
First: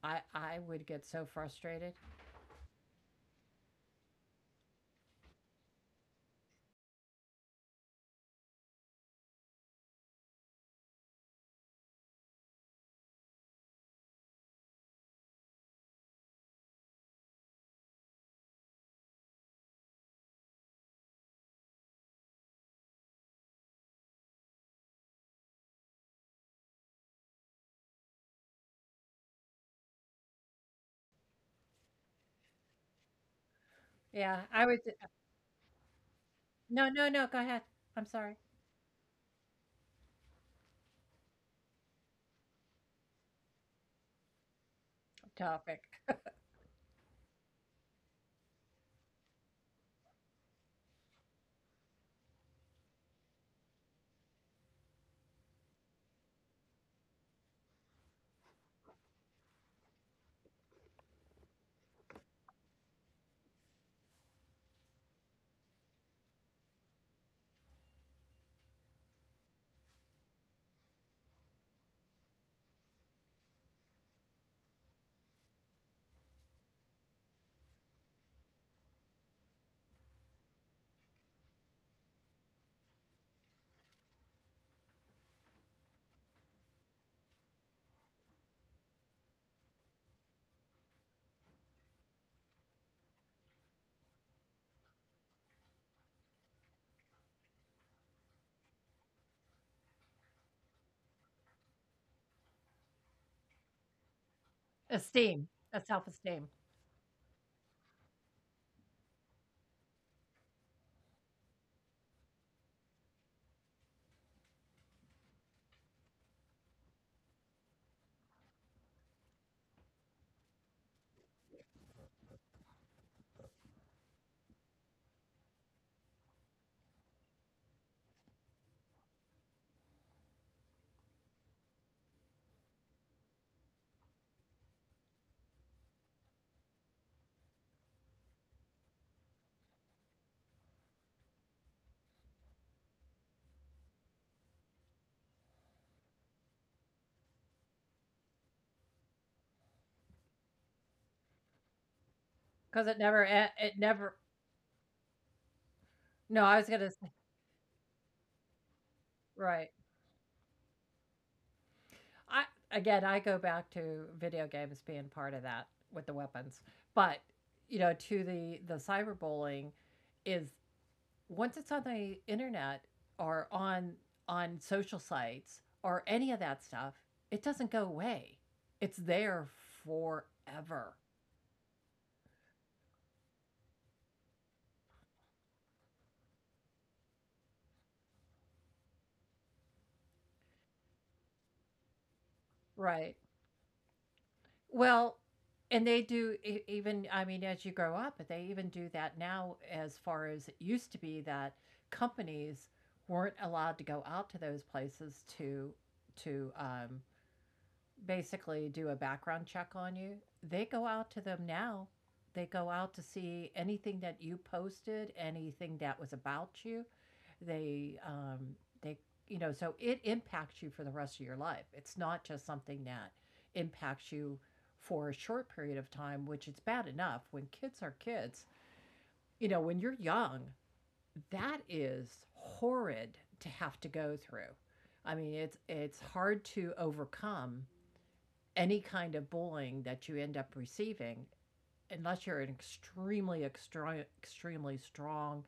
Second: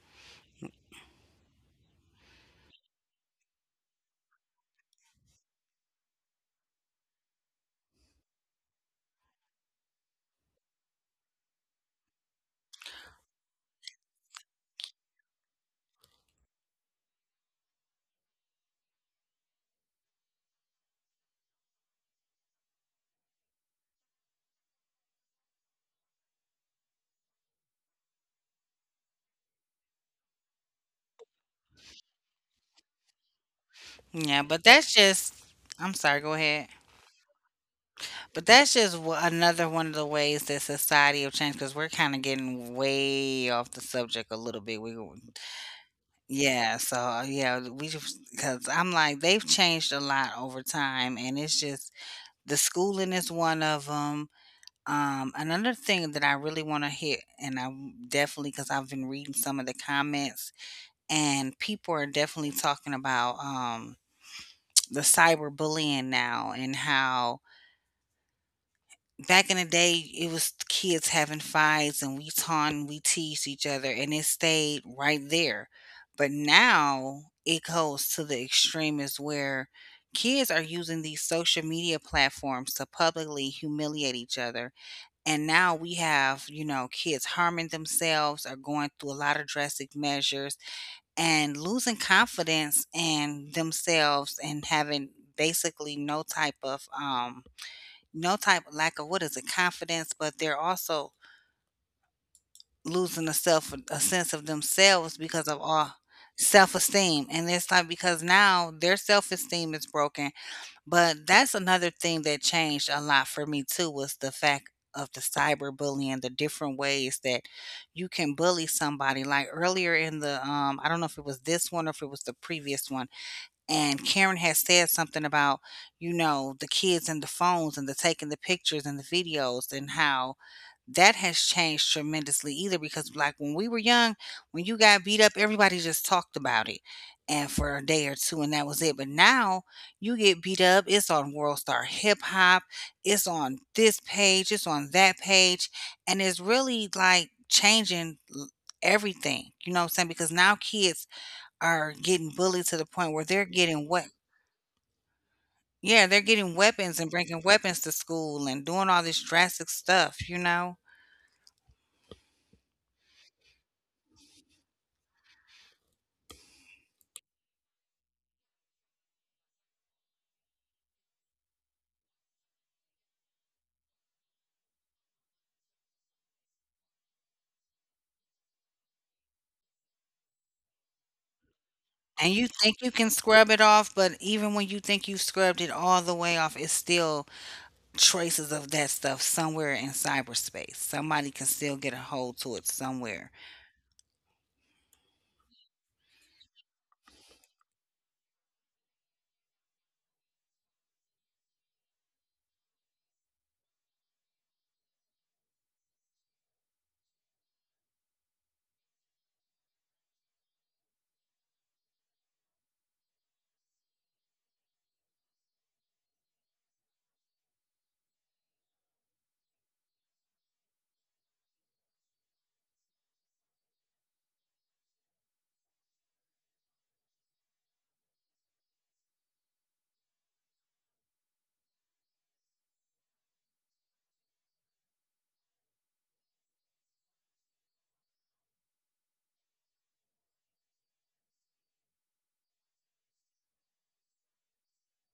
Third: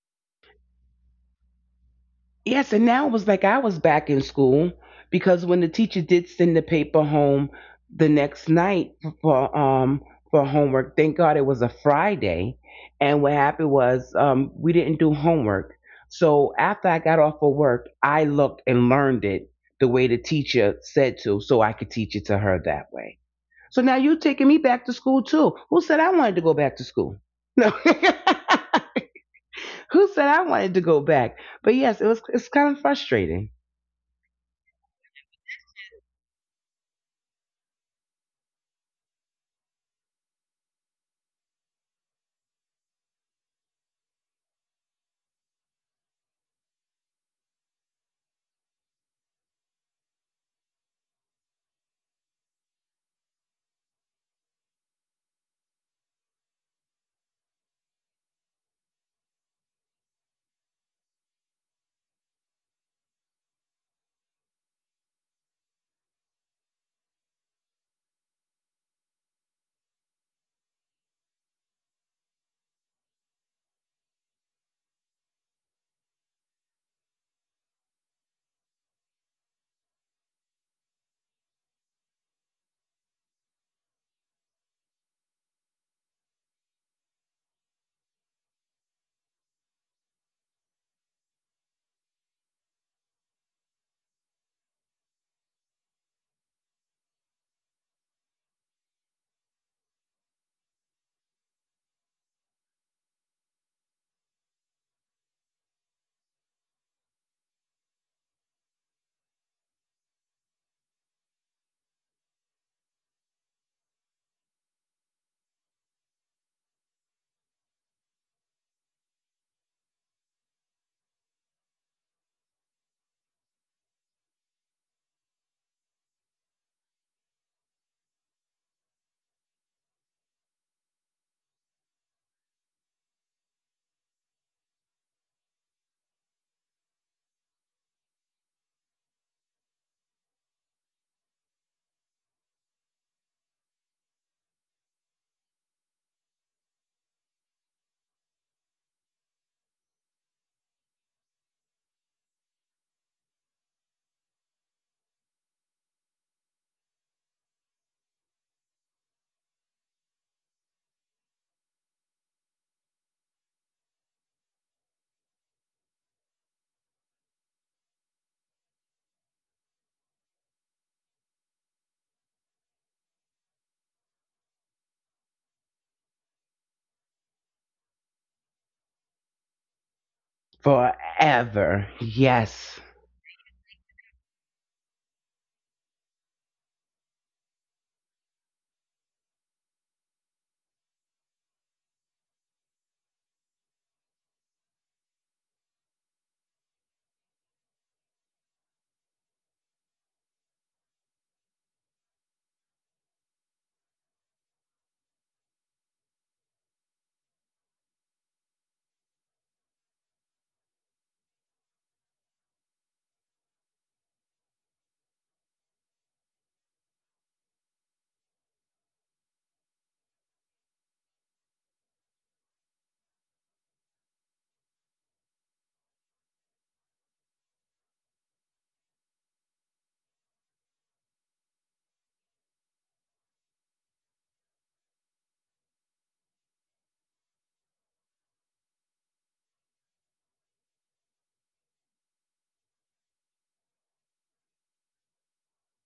B: I would get so frustrated.
A: Yes, and now it was like I was back in school because when the teacher did send the paper home the next night for homework, thank God it was a Friday. And what happened was we didn't do homework. So after I got off of work, I looked and learned it the way the teacher said to, so I could teach it to her that way. So now you're taking me back to school too. Who said I wanted to go back to school? No. Who said I wanted to go back? But yes, it was. It's kind of frustrating.
C: Yeah,
B: Yeah,
C: but
B: I would.
C: that's just, I'm sorry, go ahead.
B: No, no, no. Go ahead. I'm sorry.
C: But that's just another one of the ways that society will change, because we're kind of getting way off the subject a little bit.
B: Topic.
C: Yeah, so yeah, we, because I'm like, they've changed a lot over time, and it's just the schooling is one of them. Another thing that I really want to hit, and I definitely, because I've been reading some of the comments, and people are definitely talking about the cyberbullying now and how back in the day, it was kids having fights and we taunt and we teased each other and it stayed right there. But now it goes to the extreme, is where kids are using these social media platforms to publicly humiliate each other. And now we have, you know, kids harming themselves or going through a lot of drastic measures and losing confidence in themselves and having basically no type of no type of, lack of, what is it, confidence, but they're also losing a self, a sense of themselves because of
B: Esteem, a
C: all
B: self esteem,
C: self-esteem. And it's like, because now their self-esteem is broken. But that's another thing that changed a lot for me too, was the fact of the cyberbullying, the different ways that you can bully somebody, like earlier in the I don't know if it was this one or if it was the previous one, and Karen has said something about, you know, the kids and the phones and the taking the pictures and the videos and how that has changed tremendously, either because like when we were young, when you got beat up, everybody just talked about it, and for a day or two, and that was it. But now you get beat up, it's on World Star Hip Hop, it's on this page, it's on that page, and it's really like changing everything. You know what I'm saying? Because now kids are getting bullied to the
B: because
C: point where they're
B: it
C: getting what,
B: never.
C: yeah, they're
B: No,
C: getting
B: I was gonna
C: weapons and
B: say
C: bringing weapons to school and doing all this
B: right.
C: drastic stuff, you know?
B: I again, I go back to video games being part of that with the weapons, but you know, to the cyberbullying is, once it's on the internet or on social sites or any of that stuff, it doesn't go away. It's there forever.
A: Forever, yes,
C: And you think you can scrub it off, but even when you think you've scrubbed it all the way off, it's still traces of that stuff somewhere in cyberspace. Somebody can still get a hold to it
B: Right.
C: somewhere.
B: Well, and they do even, I mean, as you grow up, they even do that now. As far as it used to be that companies weren't allowed to go out to those places to to um basically do a background check on you. They go out to them now. They go out to see anything that you posted, anything that was about you. They, um, they, you know, so it impacts you for the rest of your life. It's not just something that impacts you for a short period of time, which it's bad enough when kids are kids. You know, when you're young, that is horrid to have to go through. I mean, it's hard to overcome any kind of bullying that you end up receiving, unless you're an extremely strong,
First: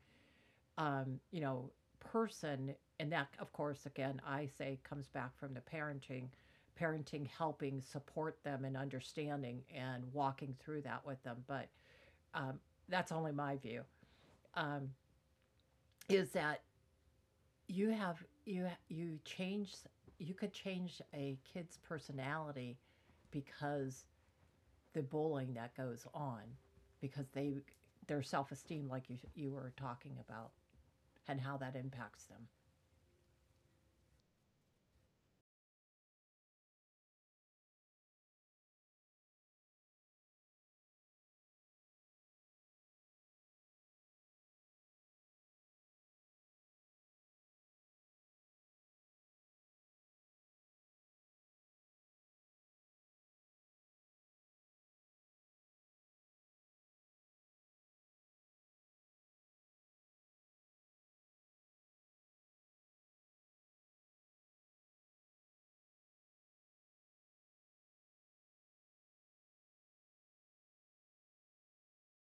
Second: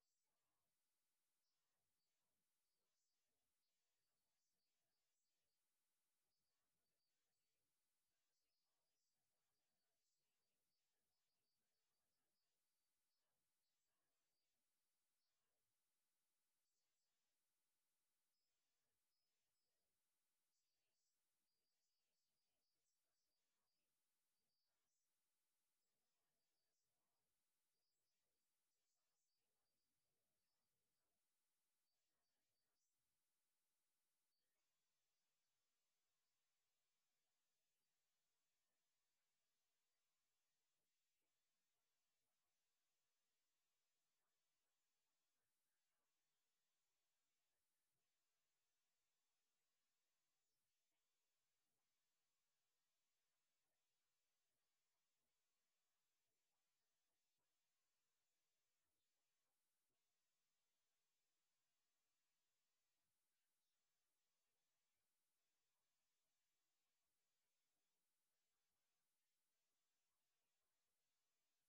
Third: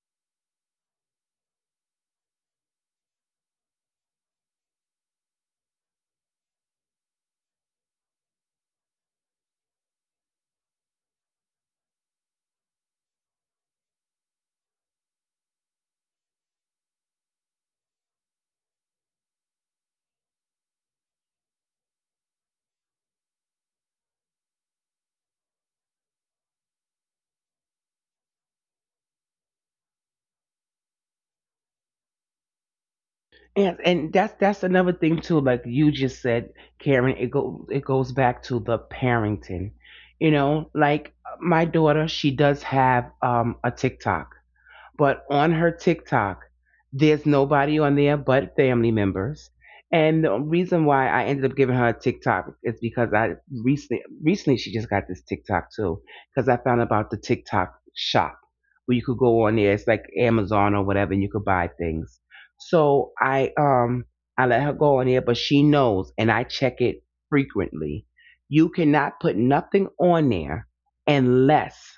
B: you know, person, and that, of course, again, I say comes back from the parenting, parenting helping support them and understanding and walking through that with them. But um, that's only my view. Um, is that you have you change, you could change a kid's personality because the bullying that goes on because they, their self-esteem, like you were talking about, and how that impacts them.
A: and that's another thing too. Like you just said, Karen, it goes back to the parenting. You know, like my daughter, she does have a TikTok. But on her TikTok, there's nobody on there but family members. And the reason why I ended up giving her a TikTok is because I recently she just got this TikTok too, because I found about the TikTok shop where you could go on there. It's like Amazon or whatever, and you could buy things. So I let her go on there, but she knows, and I check it frequently. You cannot put nothing on there unless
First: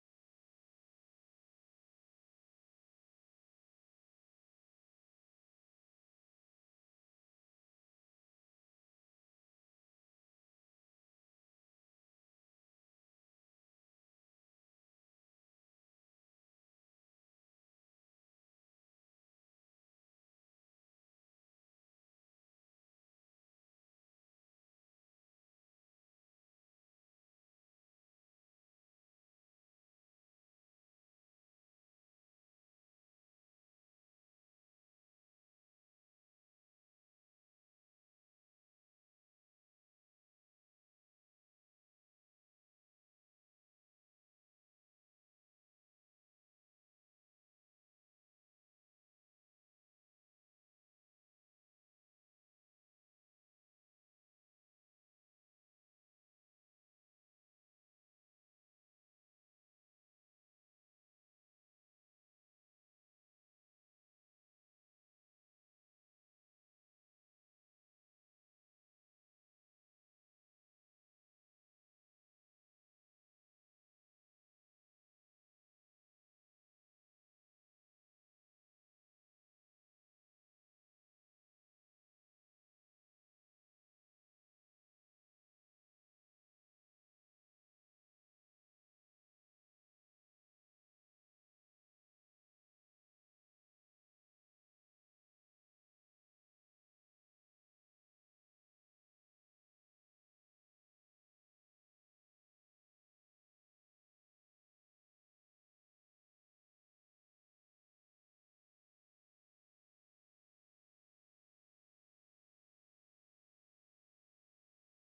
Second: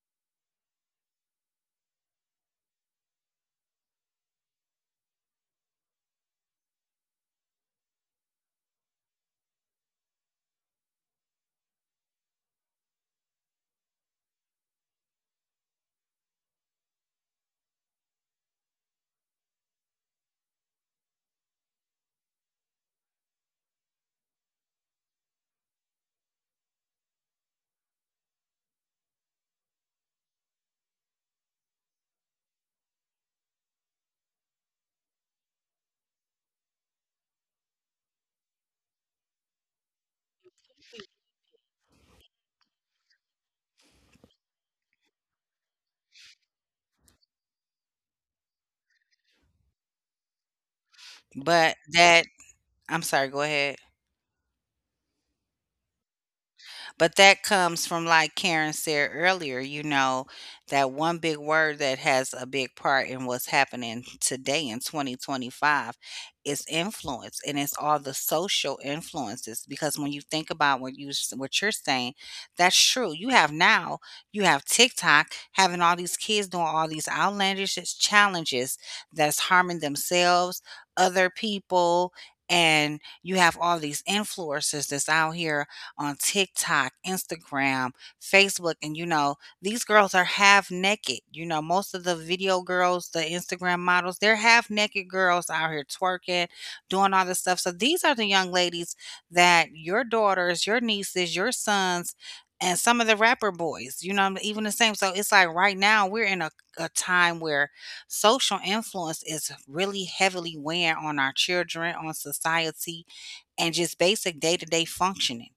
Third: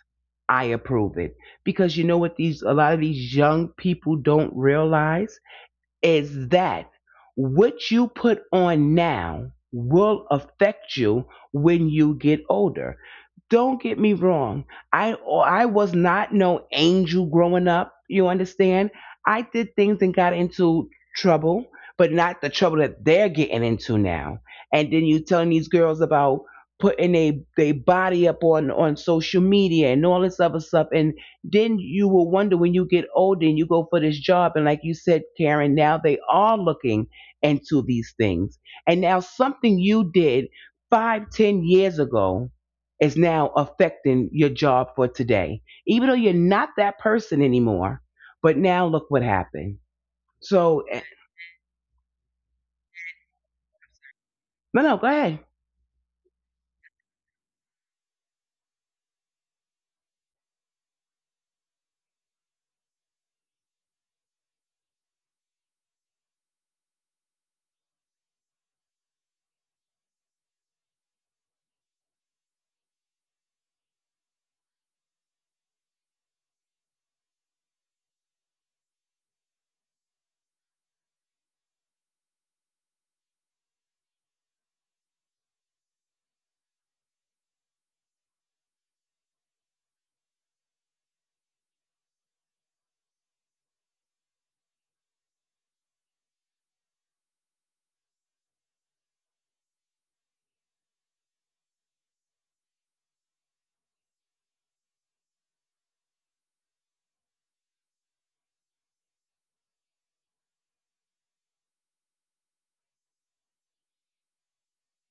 A: I approve it, because you know what, these a lot of these young people don't realize is that what you put on now will affect you when you get older. Don't get me wrong. I was not no angel growing up. You understand? I did things and got into trouble, but not the trouble that they're getting into now. And then you telling these girls about putting a they body up on social media and all this other stuff. And then you will wonder when you get older and you go for this job. And like you said, Karen, now they are looking into these things. And now something you did five, 10 years ago is now affecting your job for today. Even though you're not that person anymore, but now look what happened. So,
C: But that, I'm sorry, go ahead.
A: no, no, go ahead.
C: But that comes from, like Karen said earlier, you know, that one big word that has a big part in what's happening today in 2025 is influence. And it's all the social influences. Because when you think about what you, what you're saying, that's true. You have now, you have TikTok having all these kids doing all these outlandish challenges that's harming themselves, other people, and you have all these influencers that's out here on TikTok, Instagram, Facebook, and you know, these girls are half naked. You know, most of the video girls, the Instagram models, they're half naked girls out here twerking, doing all this stuff. So these are the young ladies that your daughters, your nieces, your sons, and some of the rapper boys, you know, even the same. So it's like right now we're in a time where social influence is really heavily weighing on our children, on society, and just basic day-to-day functioning,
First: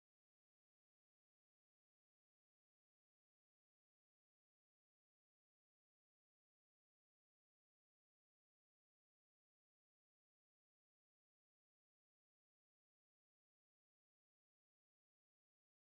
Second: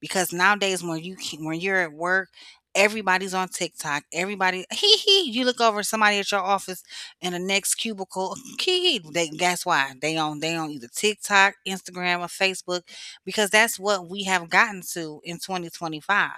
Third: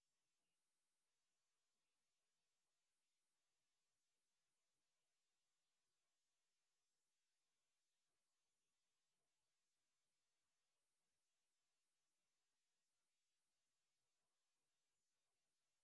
C: because nowadays when you can, when you're at work, everybody's on tiktok, everybody hee hee, you look over at somebody at your office in the next cubicle, hee hee, they, guess why they on, they on either tiktok, instagram, or facebook, because that's what we have gotten to in 2025.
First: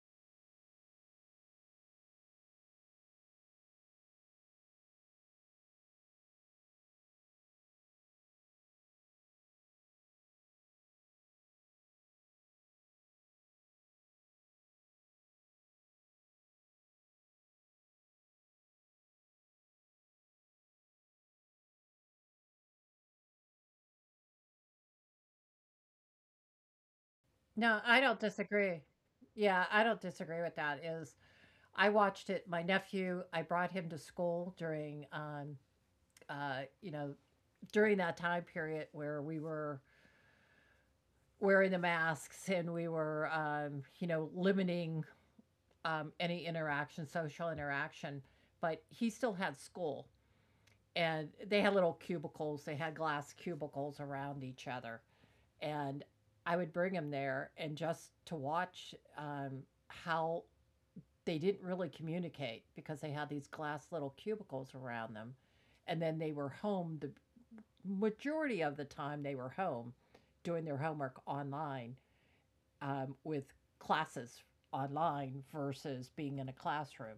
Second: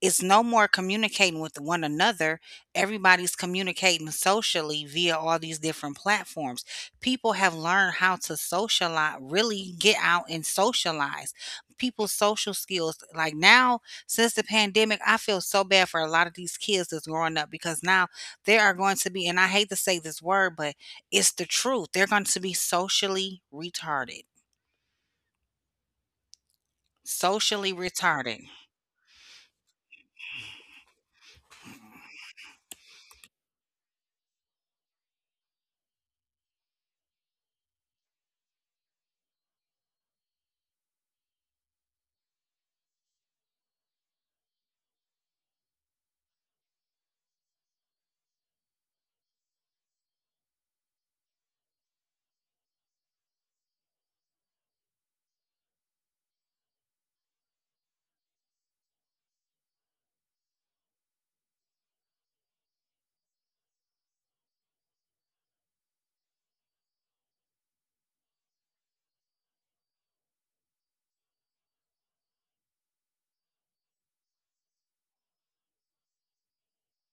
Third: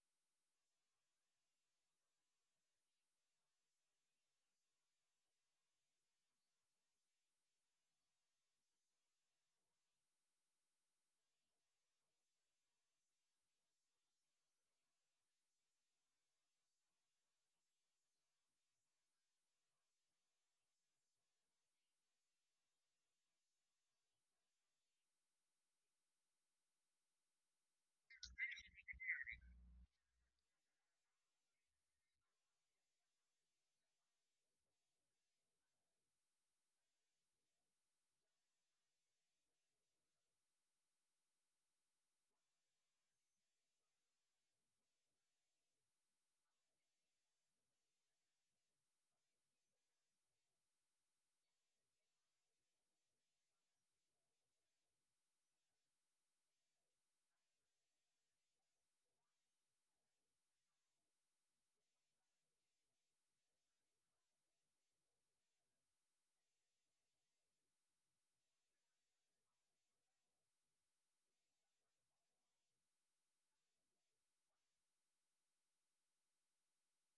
C: It's no more communicating with one another. Everybody's communicating socially via all these different platforms. People have learned how to socialize, really get out and socialize. People's social skills, like now, since the pandemic, I feel so bad for a lot of these kids that's growing up because now they are going to be, and I hate to say this word, but it's the truth. They're going to be socially retarded. Socially
B: No, I don't
C: retarded.
B: disagree. Yeah, I don't disagree with that. Is I watched it. My nephew, I brought him to school during, you know, during that time period where we were wearing the masks and we were, you know, limiting any interaction, social interaction. But he still had school, and they had little cubicles, they had glass cubicles around each other, and I would bring them there and just to watch how they didn't really communicate because they had these glass little cubicles around them, and then they were home the majority of the time they were home doing their homework online, with classes online versus being in a classroom.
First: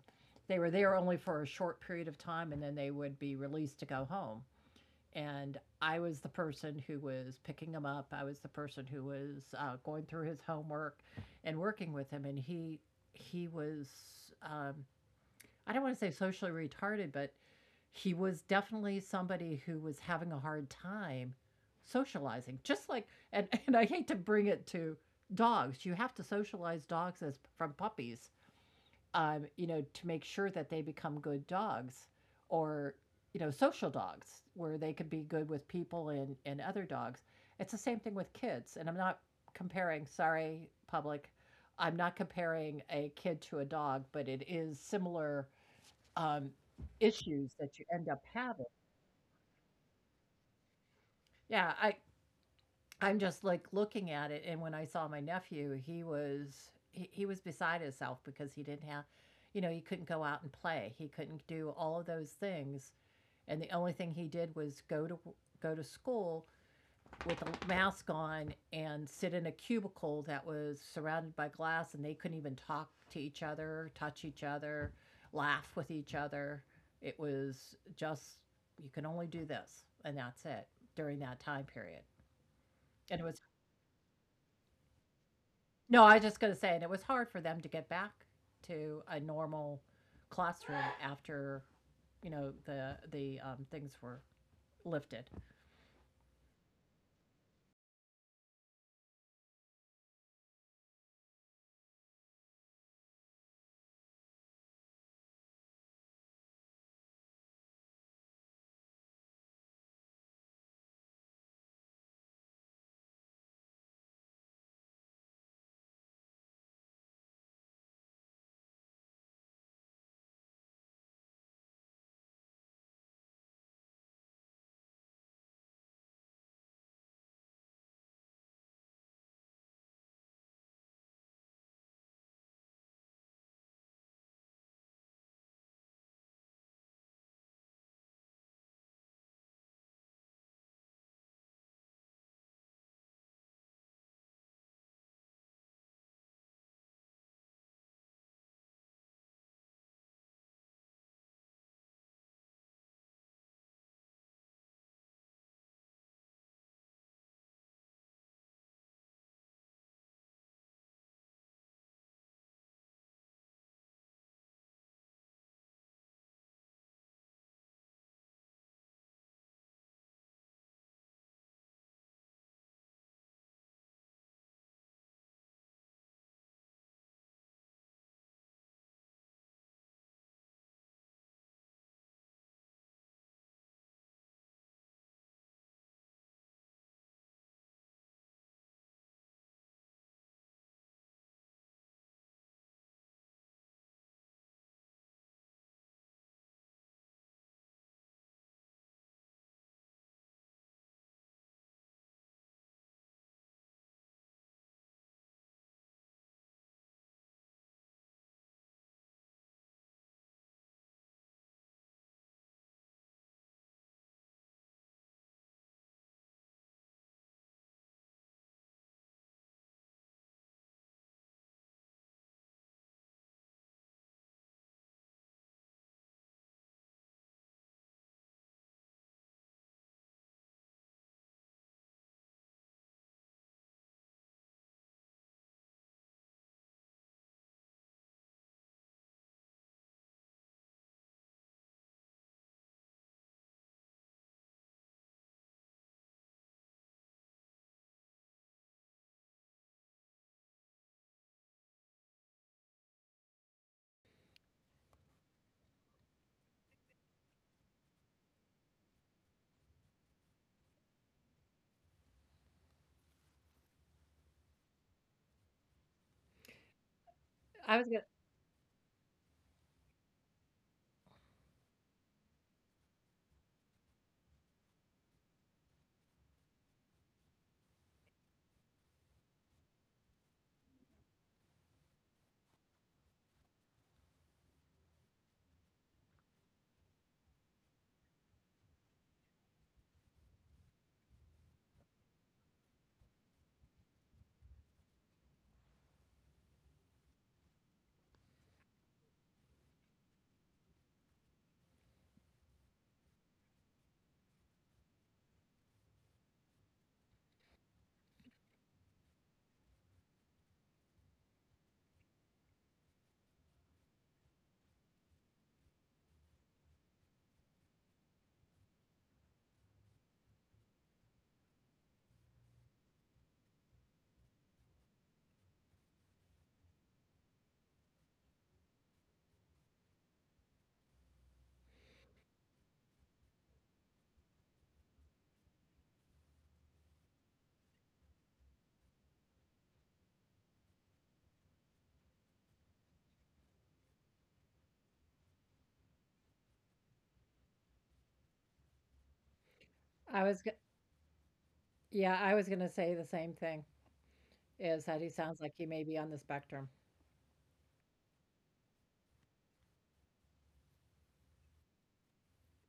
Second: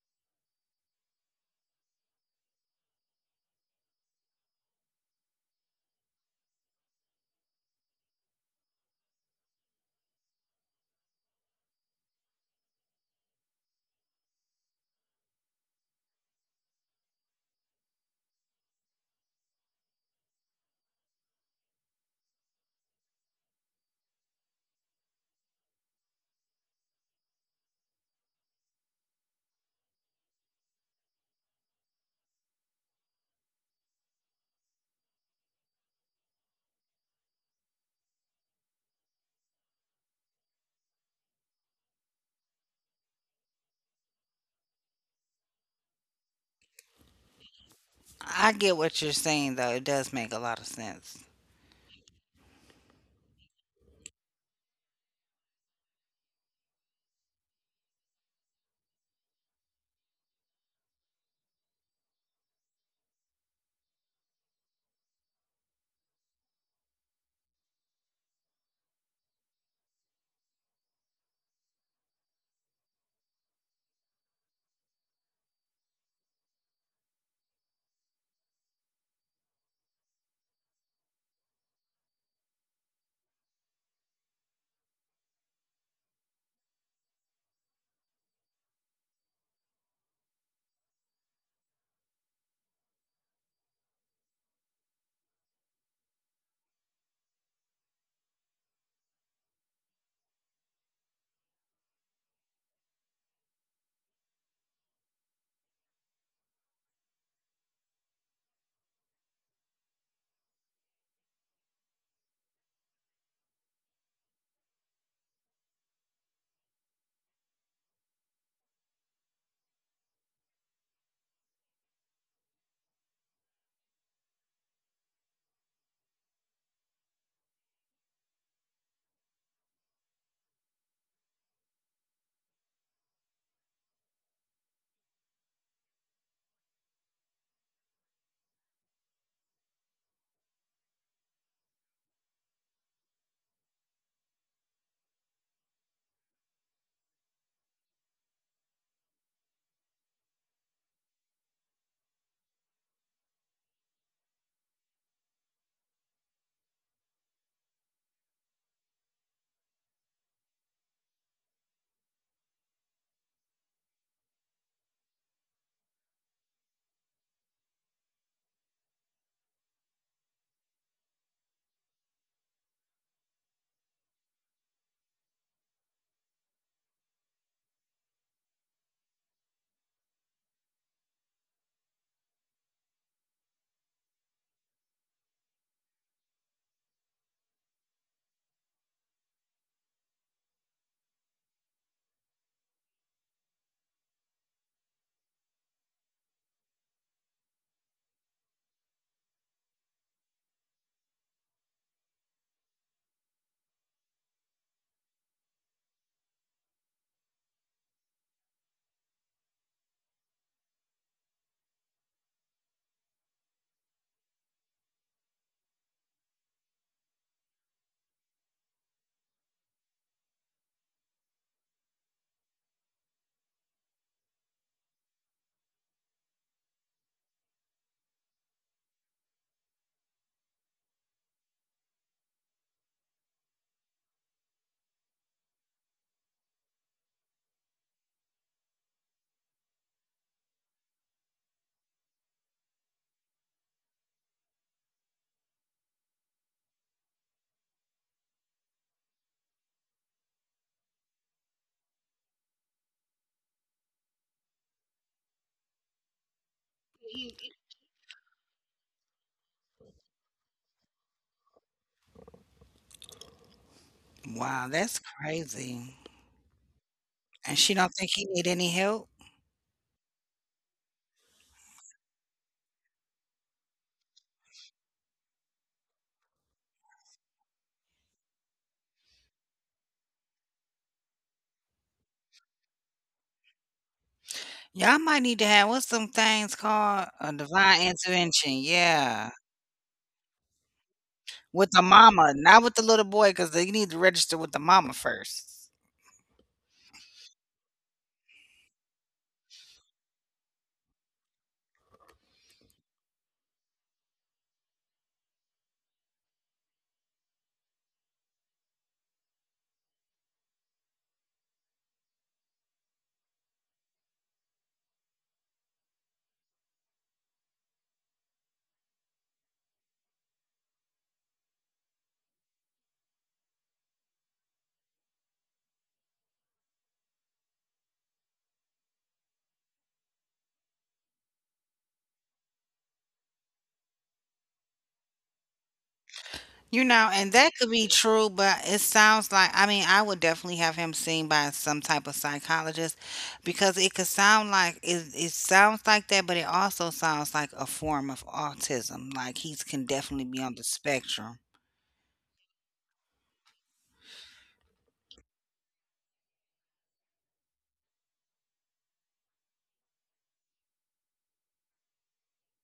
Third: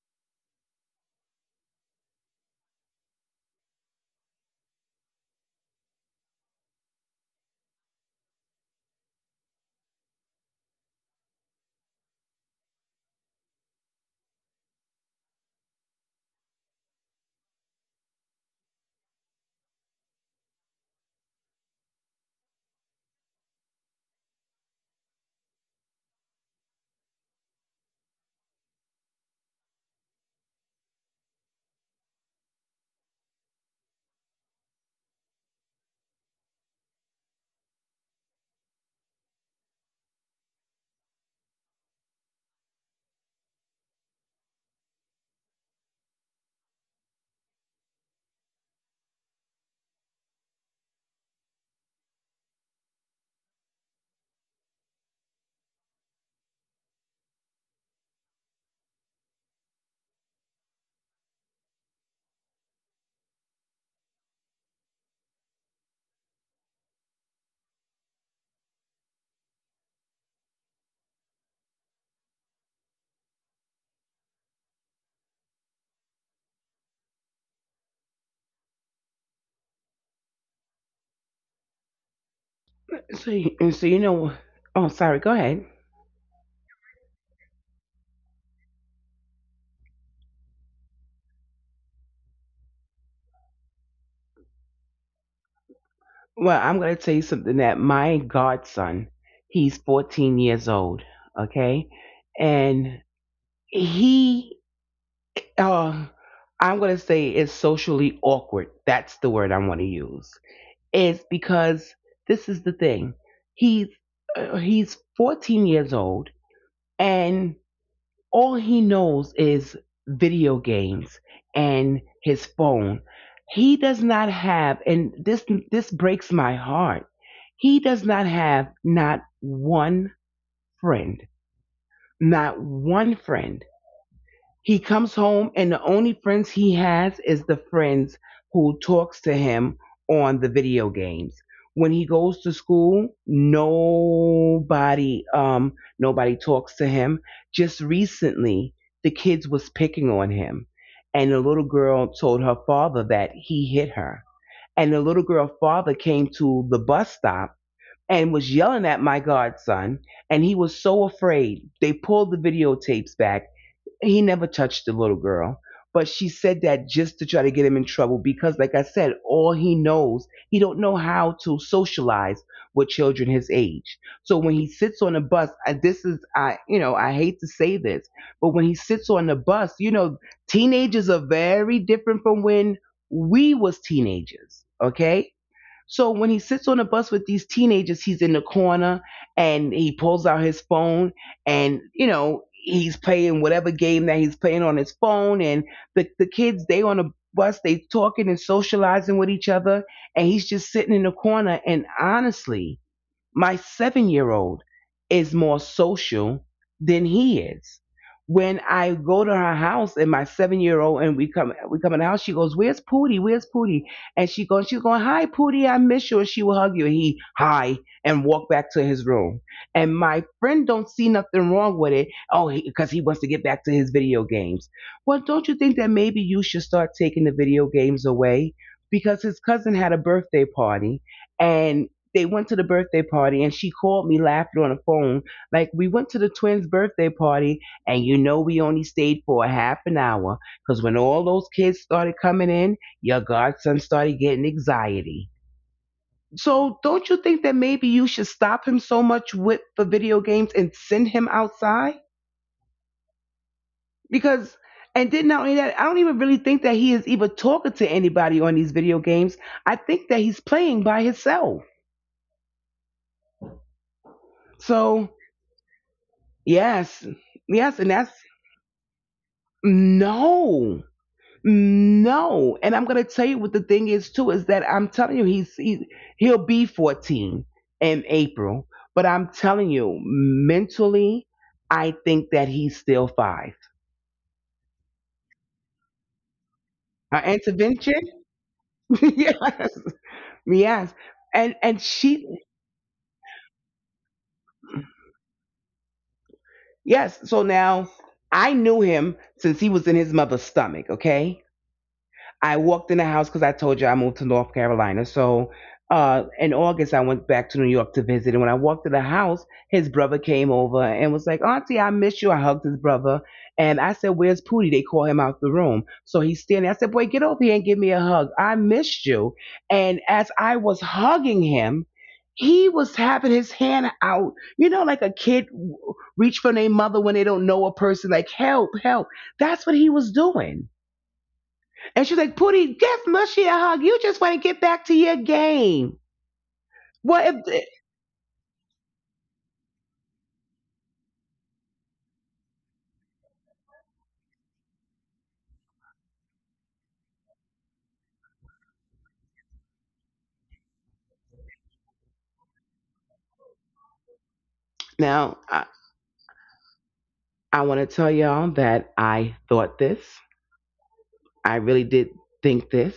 B: They were there only for a short period of time and then they would be released to go home, and I was the person who was picking him up. I was the person who was going through his homework and working with him. And he was um, I don't want to say socially retarded, but he was definitely somebody who was having a hard time socializing. Just like and I hate to bring it to dogs. You have to socialize dogs as from puppies, to make sure that they become good dogs or, you know, social dogs where they could be good with people and other dogs. It's the same thing with kids. And I'm not comparing, sorry, public, I'm not comparing a kid to a dog, but it is similar um, issues that you end up
C: I
B: having.
C: get what you're saying, though. It does make a lot of sense.
B: Yeah, I'm just, like, looking at it, and when I saw my nephew, he was beside himself because he didn't have, you know, he couldn't go out and play. He couldn't do all of those things, and the only thing he did was go to school with a mask on and sit in a cubicle that was surrounded by glass, and they couldn't even talk to each other, touch each other, laugh with each other. It was just, "You can only do this," and that's it during that time period,
A: So,
B: and it was
A: and so you know, oh, sorry, go ahead.
B: No, I was just gonna say, and it was hard for them to get back to a normal classroom after, things were lifted.
A: Well, I'm going to tell you something. That my godson, he's 14 years old, okay? And he um I'm going to say is socially awkward, that's the word I want to use, is because this is the thing. he's he's 14 years old and all he knows is video games and his phone. He does not have, and this breaks my heart, he does not have not one friend. Not one friend. He comes home and the only friends he has is the friends who talks to him on the video games. When he goes to school, nobody nobody talks to him. Just recently, the kids was picking on him and the little girl told her father that he hit her. And the little girl father came to the bus stop and was yelling at my godson and he was so afraid. They pulled the videotapes back, he never touched the little girl, but she said that just to try to get him in trouble because like I said, all he knows, he don't know how to socialize with children his age. So when he sits on a bus, this is I, you know, I hate to say this, but when he sits on the bus, you know, teenagers are very different from when we was teenagers, okay? So when he sits on the bus with these teenagers, he's in the corner and he pulls out his phone and, you know, he's playing whatever game that he's playing on his phone, and the kids they on the bus, they talking and socializing with each other, and he's just sitting in the corner. And honestly, my 7 year old is more social than he is. When I go to her house and my 7 year old and we come in the house, she goes, "Where's Pootie? Where's Pootie?" And she goes, she's going, "Hi Pootie, I miss you." And she will hug you. And he hi and walk back to his room. And my friend don't see nothing wrong with it. Oh, because he, 'cause he wants to get back to his video games. Well, don't you think that maybe you should start taking the video games away? Because his cousin had a birthday party and. They went to the birthday party and she called me laughing on the phone. Like, we went to the twins' birthday party and you know we only stayed for a half an hour because when all those kids started coming in, your godson started getting anxiety. So, don't you think that maybe you should stop him so much with the video games and send him outside? Because, and then not only that, I don't even really think that he is even talking to anybody on these video games. I think that he's playing by himself.
C: Wow, that's
A: So,
C: crazy.
A: yes,
C: And
A: yes,
C: she
A: and
C: don't
B: I
A: that's,
B: was
C: think
B: gonna,
C: he need any help?
A: no, no. And I'm gonna tell you what the thing is too is that I'm telling you he'll be 14 in April, but I'm telling you mentally, I think that he's still five.
C: Y'all might need to have what's some things called
A: Her
C: a divine
A: intervention,
C: intervention, yeah,
A: yes, yes, and
C: with
A: and
C: the
A: she,
C: mama, not with the little boy, because they need to register with the mama first.
A: yes. So now I knew him since he was in his mother's stomach. Okay, I walked in the house because I told you I moved to North Carolina. So in August, I went back to New York to visit. And when I walked in the house, his brother came over and was like, "Auntie, I miss you." I hugged his brother. And I said, "Where's Pootie?" They call him out the room. So he's standing. I said, "Boy, get over here and give me a hug. I missed you." And as I was hugging him, he was having his hand out, you know, like a kid reach for their mother when they don't know a person, like help, help. That's what he was doing. And she's like, "Pootie, give Mushy a hug. You just want to get back to your game."
C: You
A: What
C: know,
A: if eh,
C: and that could be true, but it sounds like I mean, I would definitely have him seen by some type of psychologist because it could sound like it sounds like that, but it also sounds like a form of autism. Like he's can
B: I
C: definitely be
B: was
C: on
B: gonna,
C: the spectrum.
B: yeah, I was gonna say the same thing is that he
A: Now
B: sounds like he may be on the spectrum.
A: I want to tell y'all that I thought this. I really did think this.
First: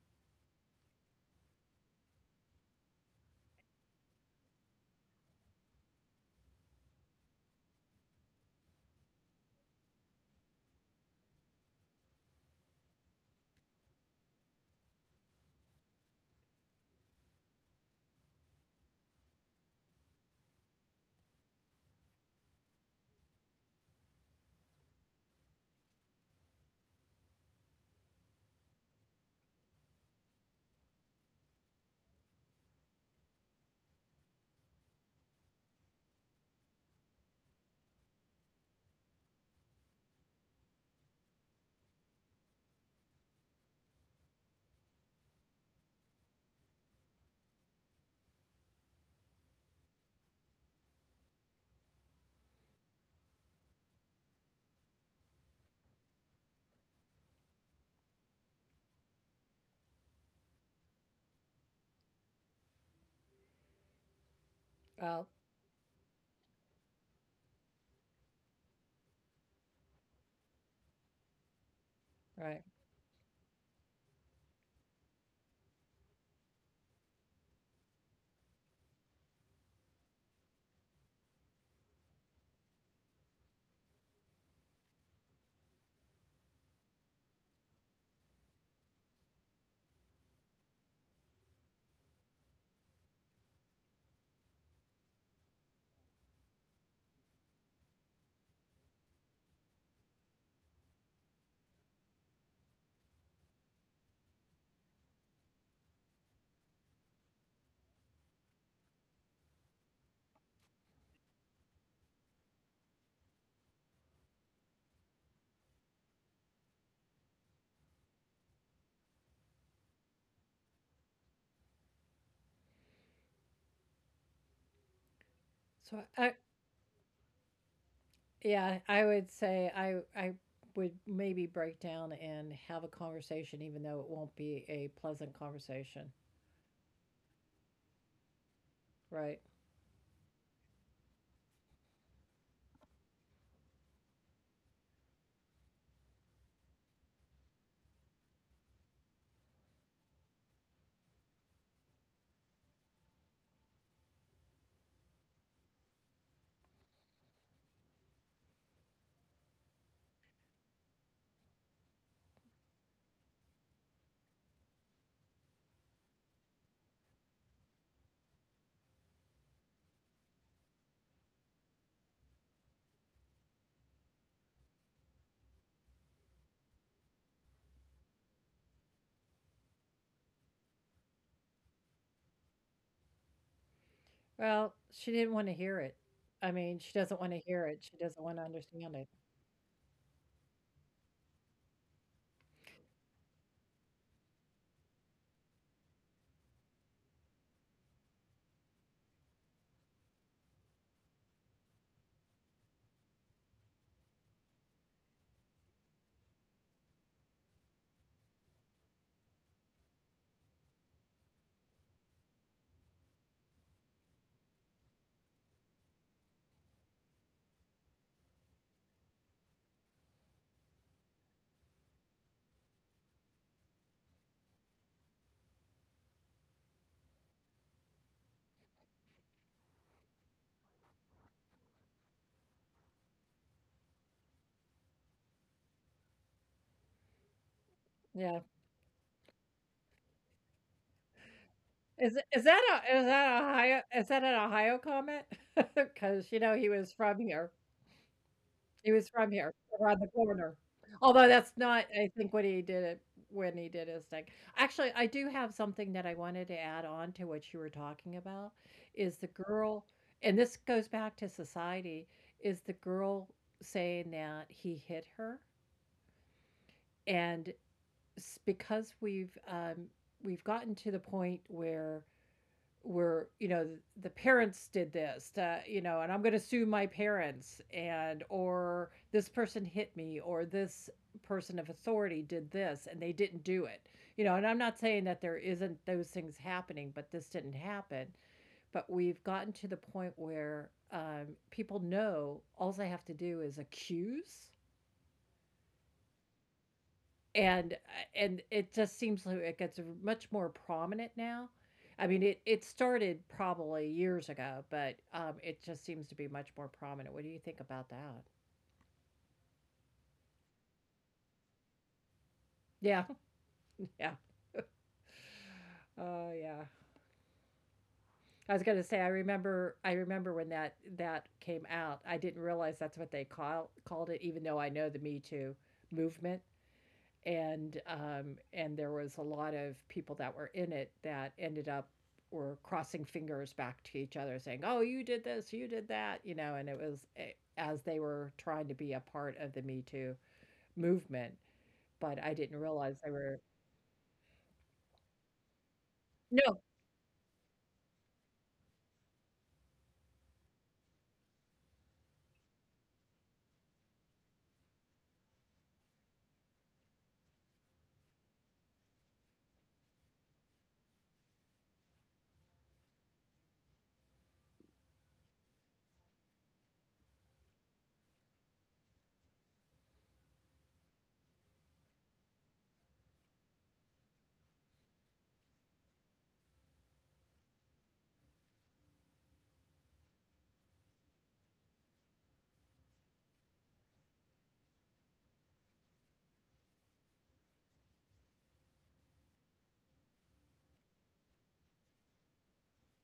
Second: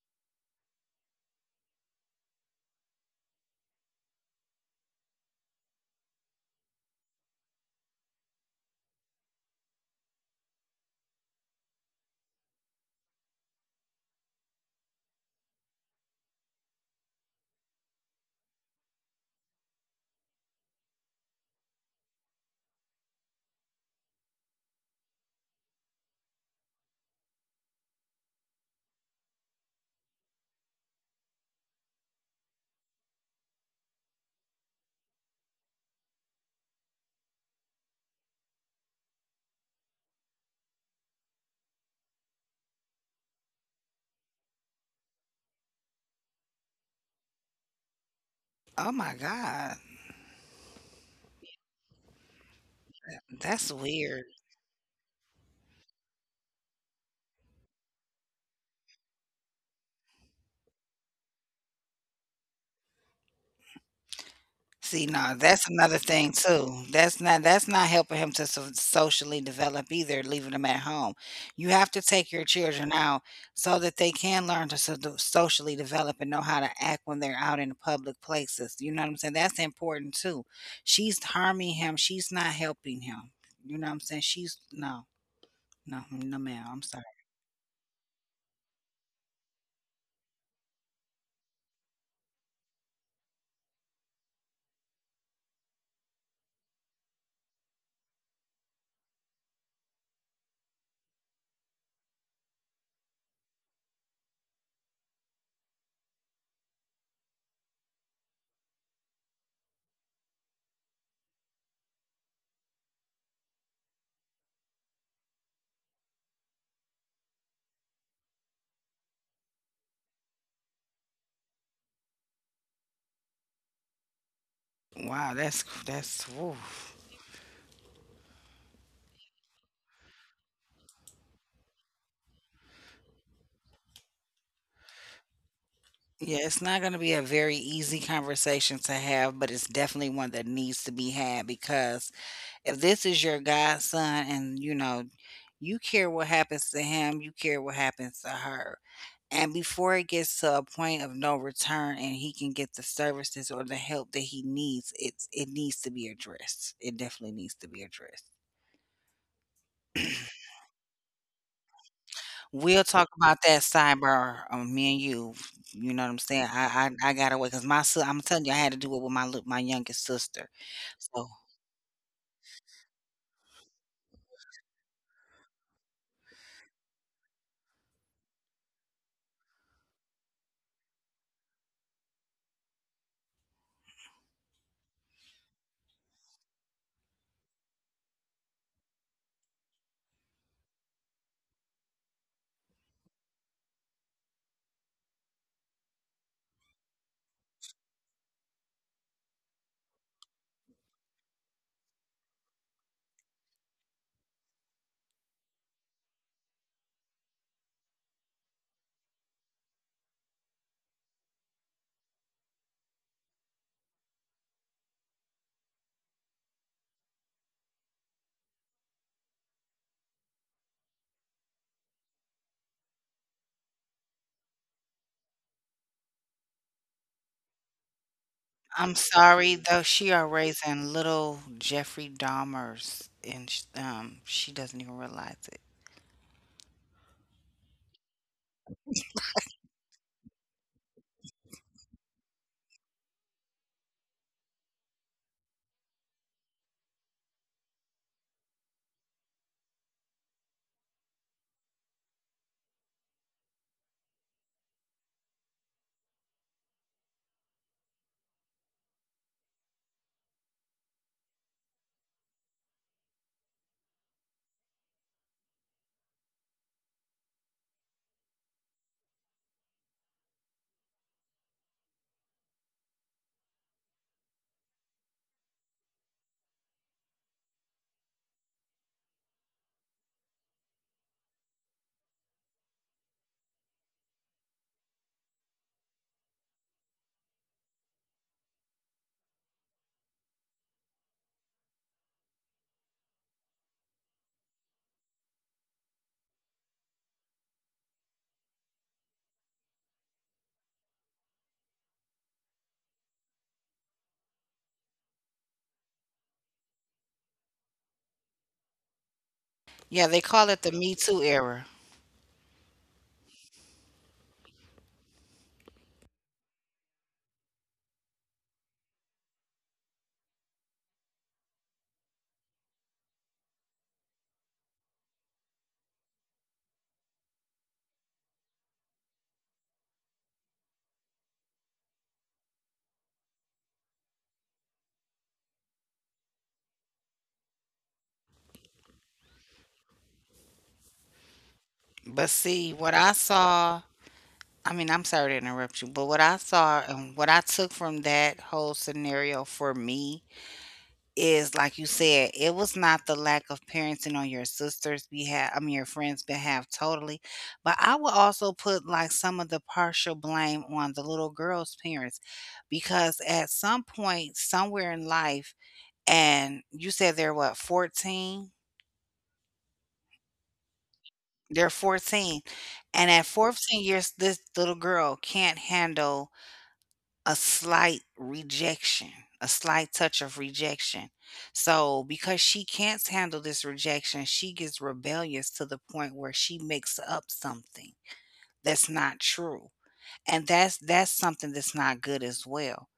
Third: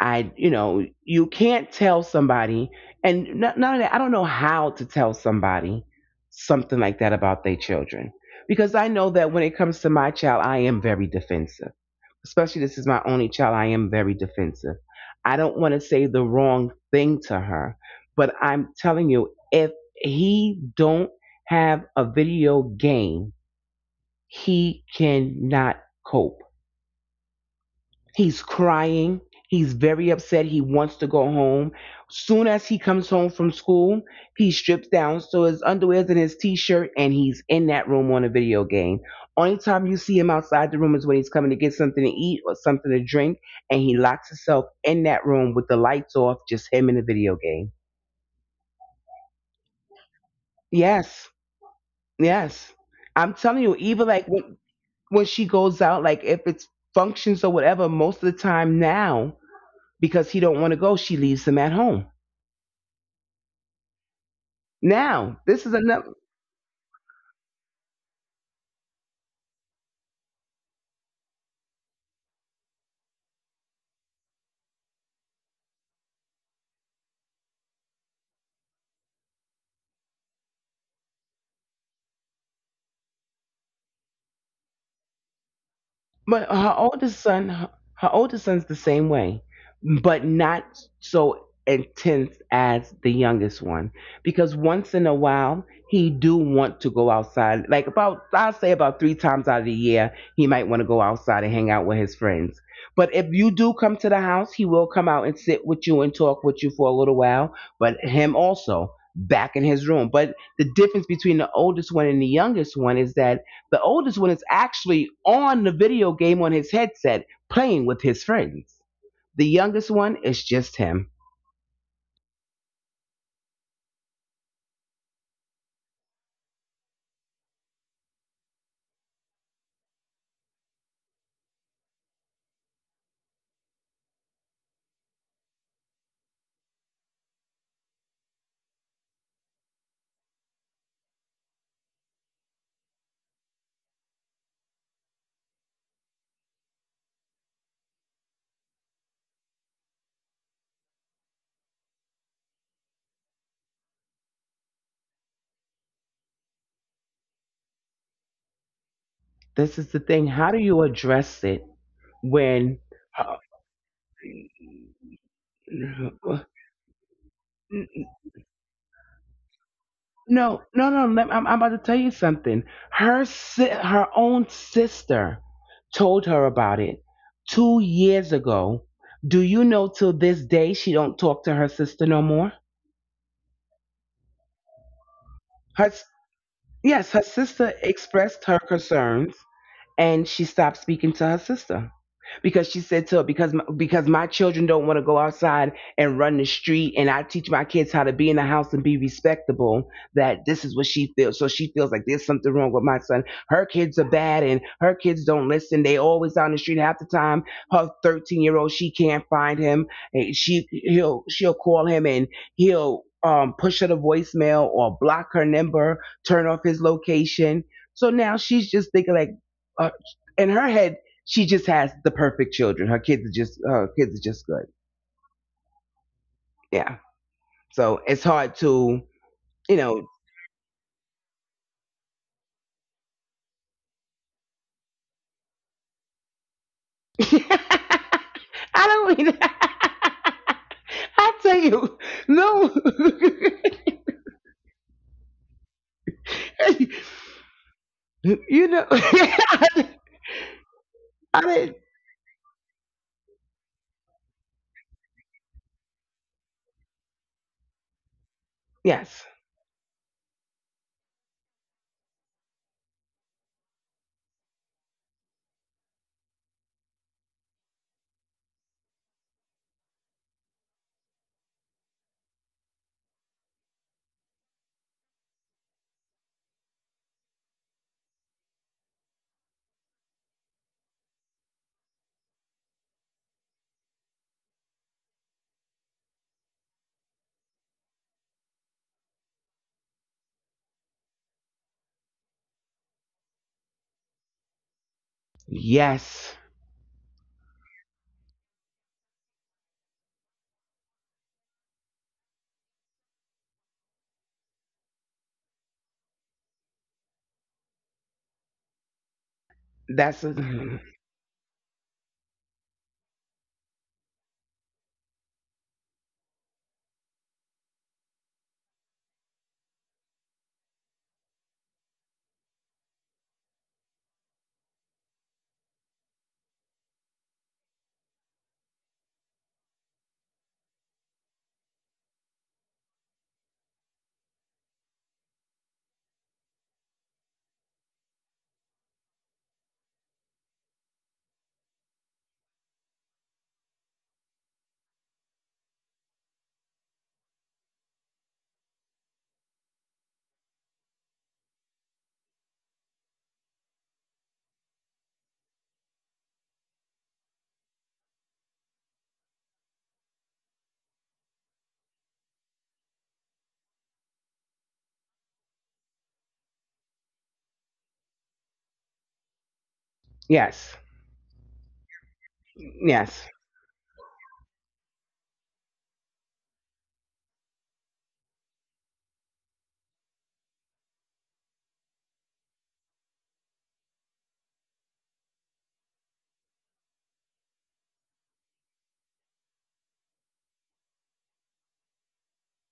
A: I, you know, you can't tell somebody, and not only that, I don't know how to tell somebody something like that about their children. Because I know that when it comes to my child, I am very defensive. Especially this is my only child, I am very defensive. I don't want to say the wrong thing to her, but I'm telling you, if he don't have a video game, he cannot cope. He's crying. He's very upset. He wants to go home. Soon as he comes home from school, he strips down, so his underwear's in his t-shirt, and he's in that room on a video game. Only time you see him outside the room is when he's coming to get something to eat or something to drink, and he locks himself in that room with the lights off, just him in the video game.
C: Oh my God.
A: Yes, yes. I'm telling you,
C: That's
A: even like
C: weird.
A: when she goes out, like if it's functions or whatever, most of the time now because he don't want to go, she leaves him at home.
B: Well,
C: See,
A: Now
C: no,
A: this
C: that's
A: is
C: another
A: another.
C: thing too. That's not helping him to so- socially develop either, leaving him at home. You have to take
B: right.
C: your children out so that they can learn to so- to socially develop and know how to act when they're out in public places. You know what I'm saying? That's important too. She's harming him. She's not helping him. You know what I'm saying? She's no, no,
A: But
C: no,
A: her
C: ma'am. I'm
A: oldest
C: sorry.
A: son, her oldest son's the same way, but not so intense as the youngest one. Because once in a while, he do want to go outside. Like about, I'll say about three times out of the year, he might want to go outside and hang out with his friends. But if you do come to the house, he will come out and sit with you and talk with you for a little while. But him also back in his room. But the difference between the oldest one and the youngest one is that the oldest one is actually on the video game on his headset playing with his friends. The youngest one is just him.
C: Wow,
B: So
C: that's
B: I,
C: that's. Woo.
B: yeah, I would say I would maybe break down and have a conversation, even though it won't be a pleasant conversation.
C: Yeah, it's not going to be a very easy
B: Right.
C: conversation to have, but it's definitely one that needs to be had because if this is your godson and you know, you care what happens to him, you care what happens to her. And before it gets to a point of no return and he can get the services or the help that he needs, it's it needs to be addressed. It definitely needs to be addressed.
A: This is the thing. How do you address it when. Oh,
C: We'll talk about that sidebar, me and you. You know what I'm saying? I I got away because my si I'm telling you, I had to do it with my lit- my youngest
A: no, no,
C: sister.
A: no. Let, I'm about to
C: So
A: tell you something. Her, her own sister told her about it 2 years ago. Do you know till this day she don't talk to her sister no more?
B: Well, she didn't wanna hear it.
A: Her, s-
B: I mean, she doesn't
A: yes,
B: wanna
A: her
B: hear it, she
A: sister
B: doesn't wanna
A: expressed her
B: understand it.
A: concerns and she stopped speaking to her sister because she said to her, because my children don't want to go outside and run the street, and I teach my kids how to be in the house and be respectable. That this is what she feels, so she feels like there's something wrong with my son. Her kids are bad and her kids don't listen. They always out on the street half the time. Her 13-year old, she can't find him. She he'll she'll call him and he'll push her to voicemail or block her number, turn off his location. So now she's just thinking like, uh, in her head, she just has the perfect children. Her kids are just, her kids are just good. Yeah. So it's hard to,
C: I'm
A: you know.
C: sorry though. She are raising little Jeffrey Dahmers, and sh- she doesn't even realize it.
B: Yeah.
A: I don't mean. I tell
B: Is
A: you,
B: is that
A: no.
B: is that a Ohio is that an Ohio comment? Because you know, he was from here. He
A: You
B: was
A: know,
B: from here, around the
A: I,
B: corner. Although that's not,
A: didn't.
B: I think, what he did it when he did his thing. Actually, I do have something that I wanted to add on to what you were talking about, is the
A: Yes,
B: girl, and this goes back to society, is the girl saying that he hit her, and s- because we've gotten to the point where we're, you know, the parents did this to, you know, and I'm going to sue my parents and or this person hit me or this person of authority did this and they didn't do it. You know, and I'm not saying that there isn't those things happening, but this didn't happen. But we've gotten to the point where, people know all they have to do is accuse.
A: yes.
B: And and it just seems like it gets much more prominent now. I mean, it started probably years ago, but it just seems to be much more prominent. What do you think about that?
A: That's
C: Yeah, they call
A: a,
C: it the Me Too era.
B: Yeah, yeah. Oh, yeah. I was gonna say, I remember when that came out. I didn't realize that's what they called it, even though I know the Me Too movement. And and there was a lot of people that were in it that ended up were crossing fingers back to each other saying, oh you did this you did that, you know, and it was as they were trying to be a part of the Me Too movement, but I didn't
C: But
B: realize
C: see,
B: they
C: what
B: were.
C: I saw, I mean, I'm sorry to interrupt you, but what
B: No.
C: I saw and what I took from that whole scenario for me is like you said, it was not the lack of parenting on your sister's behalf, I mean, your friend's behalf totally. But I would also put like some of the partial blame on the little girl's parents because at some point, somewhere in life, and you said they're what, 14?
A: yes,
C: They're 14, and at
A: yes.
C: 14 years, this little girl can't handle a slight rejection, a slight touch of rejection. So, because she can't handle this rejection, she gets rebellious to the point where she makes up something that's not true. And that's something that's not good as well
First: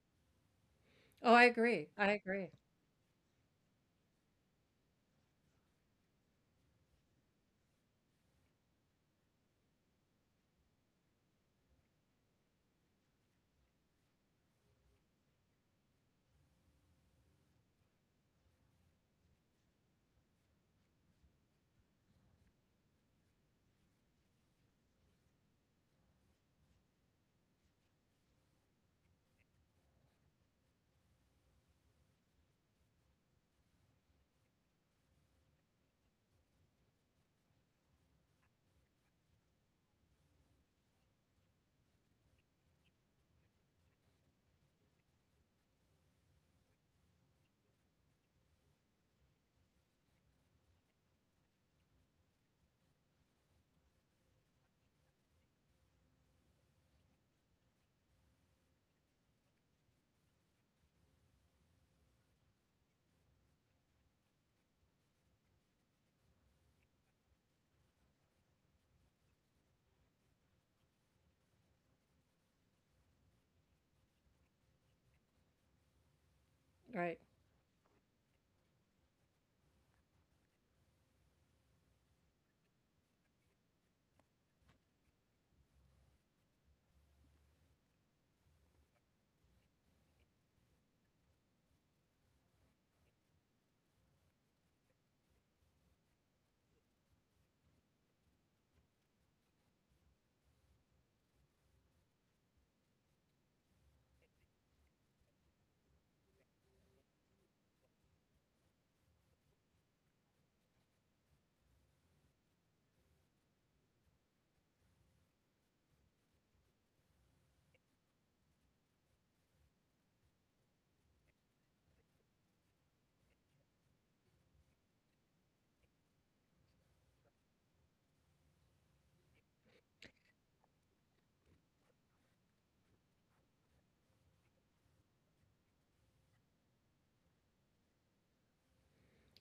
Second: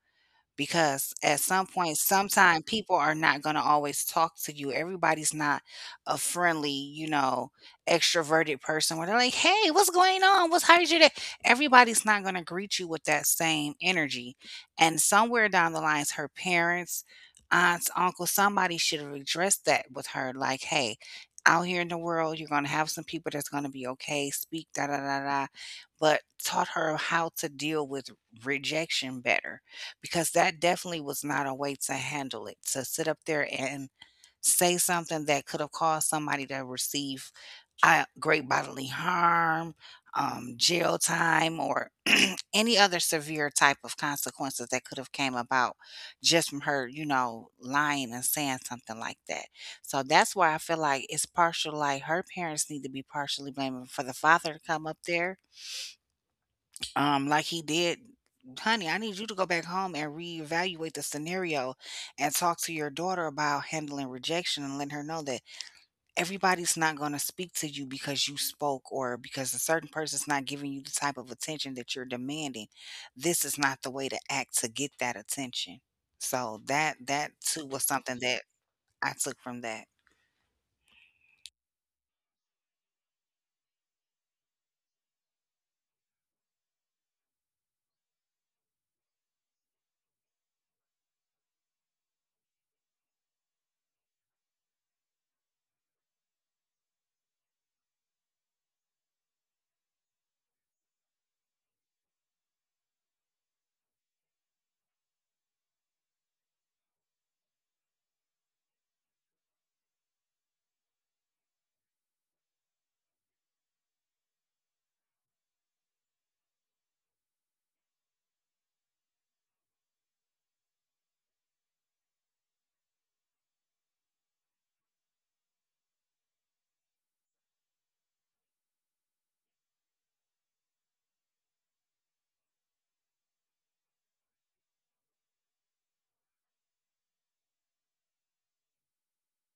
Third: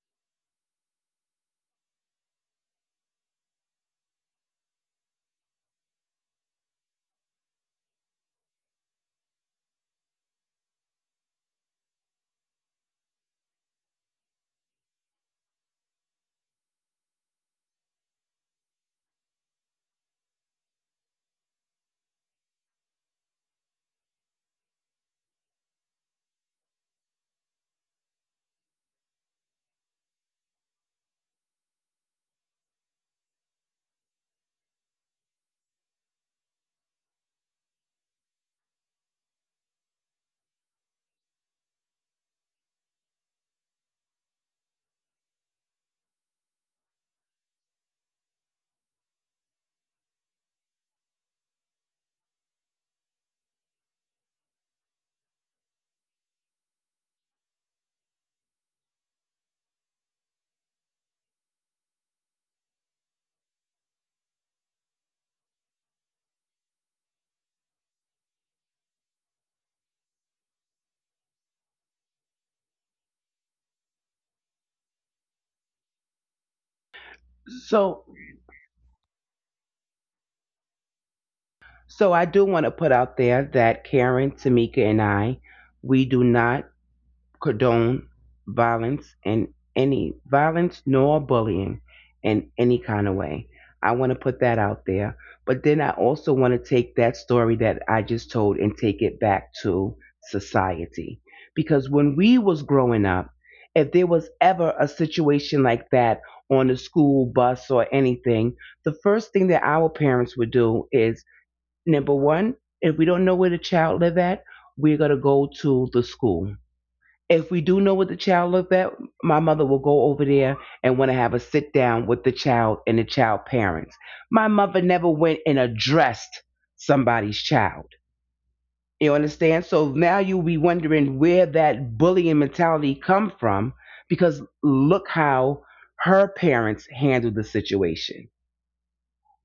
C: because
B: Oh,
C: at
B: I
C: some
B: agree,
C: point
B: I agree.
C: sometime people are not going to always talk to you, everybody's not a friendly, you know, extroverted person where they're like, hey, what's going on, what's how's your day, everybody's not going to greet you with that same energy, and somewhere down the lines her parents, aunts, uncles, somebody should have addressed that with her, like, hey, out here in the world you're going to have some people that's going to be okay, speak, da da da da, but taught her how to deal with rejection better, because that definitely was not a way to handle it, to sit up there and say something that could have caused somebody to receive, great bodily harm, jail time, or any other severe type of consequences that could have came about just from her, you know, lying and saying something like that. So that's why I feel like it's partial, like her parents need to be partially blamed for the father to come up there like he did, honey, I need you to go back home and reevaluate the scenario and talk to your daughter about handling rejection and letting her know that everybody's not going to speak to you because you spoke or because a certain person's not giving you the type of attention that you're demanding. This is not the way to act to get that attention. So that
B: Right.
C: that too was
A: So,
C: something that I took from that.
A: so I do want to put out there that Karen, Tamika, and I, we do not condone violence and any violence nor bullying in any kind of way. I want to put that out there. But then I also want to take that story that I just told and take it back to society. Because when we was growing up, if there was ever a situation like that on the school bus or anything, the first thing that our parents would do is number one, if we don't know where the child live at, we're gonna go to the school. If we do know what the child looked at, my mother will go over there and want to have a sit down with the child and the child parents. My mother never went and addressed somebody's child. You understand? So now you'll be wondering where that bullying mentality come from, because look how her parents handled the situation.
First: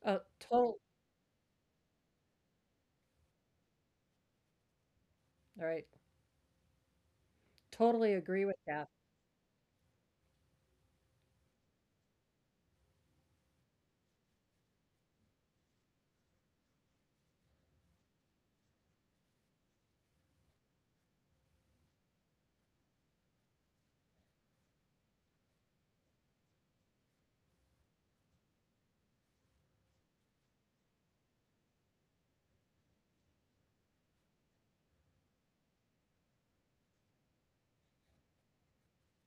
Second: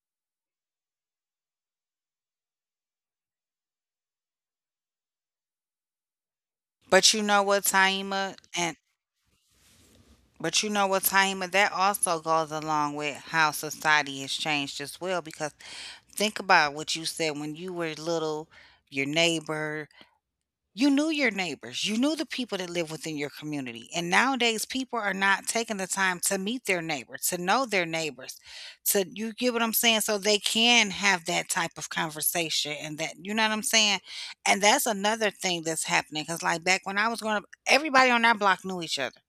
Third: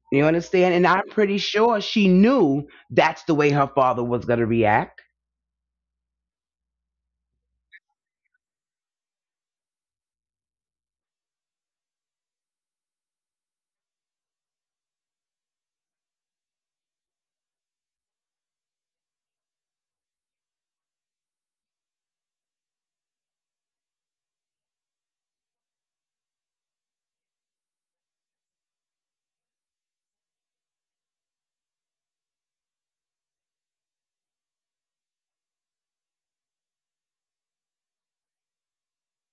B: Oh,
A: You understand?
B: total.
A: And I'm pretty sure she knew that's the way her father was going to react.
B: All right.
C: But you know what,
B: Totally
C: Taima,
B: agree with
C: and
B: that.
C: but you know what, Taima, that also goes along with how society has changed as well, because think about what you said when you were little, your neighbor. You knew your neighbors. You knew the people that live within your community. And nowadays, people are not taking the time to meet their neighbors, to know their neighbors, to you get what I'm saying? So they can have that type of conversation and that, you know what I'm saying? And that's another thing that's happening. Cause like back when I was growing up, everybody on our block knew each other.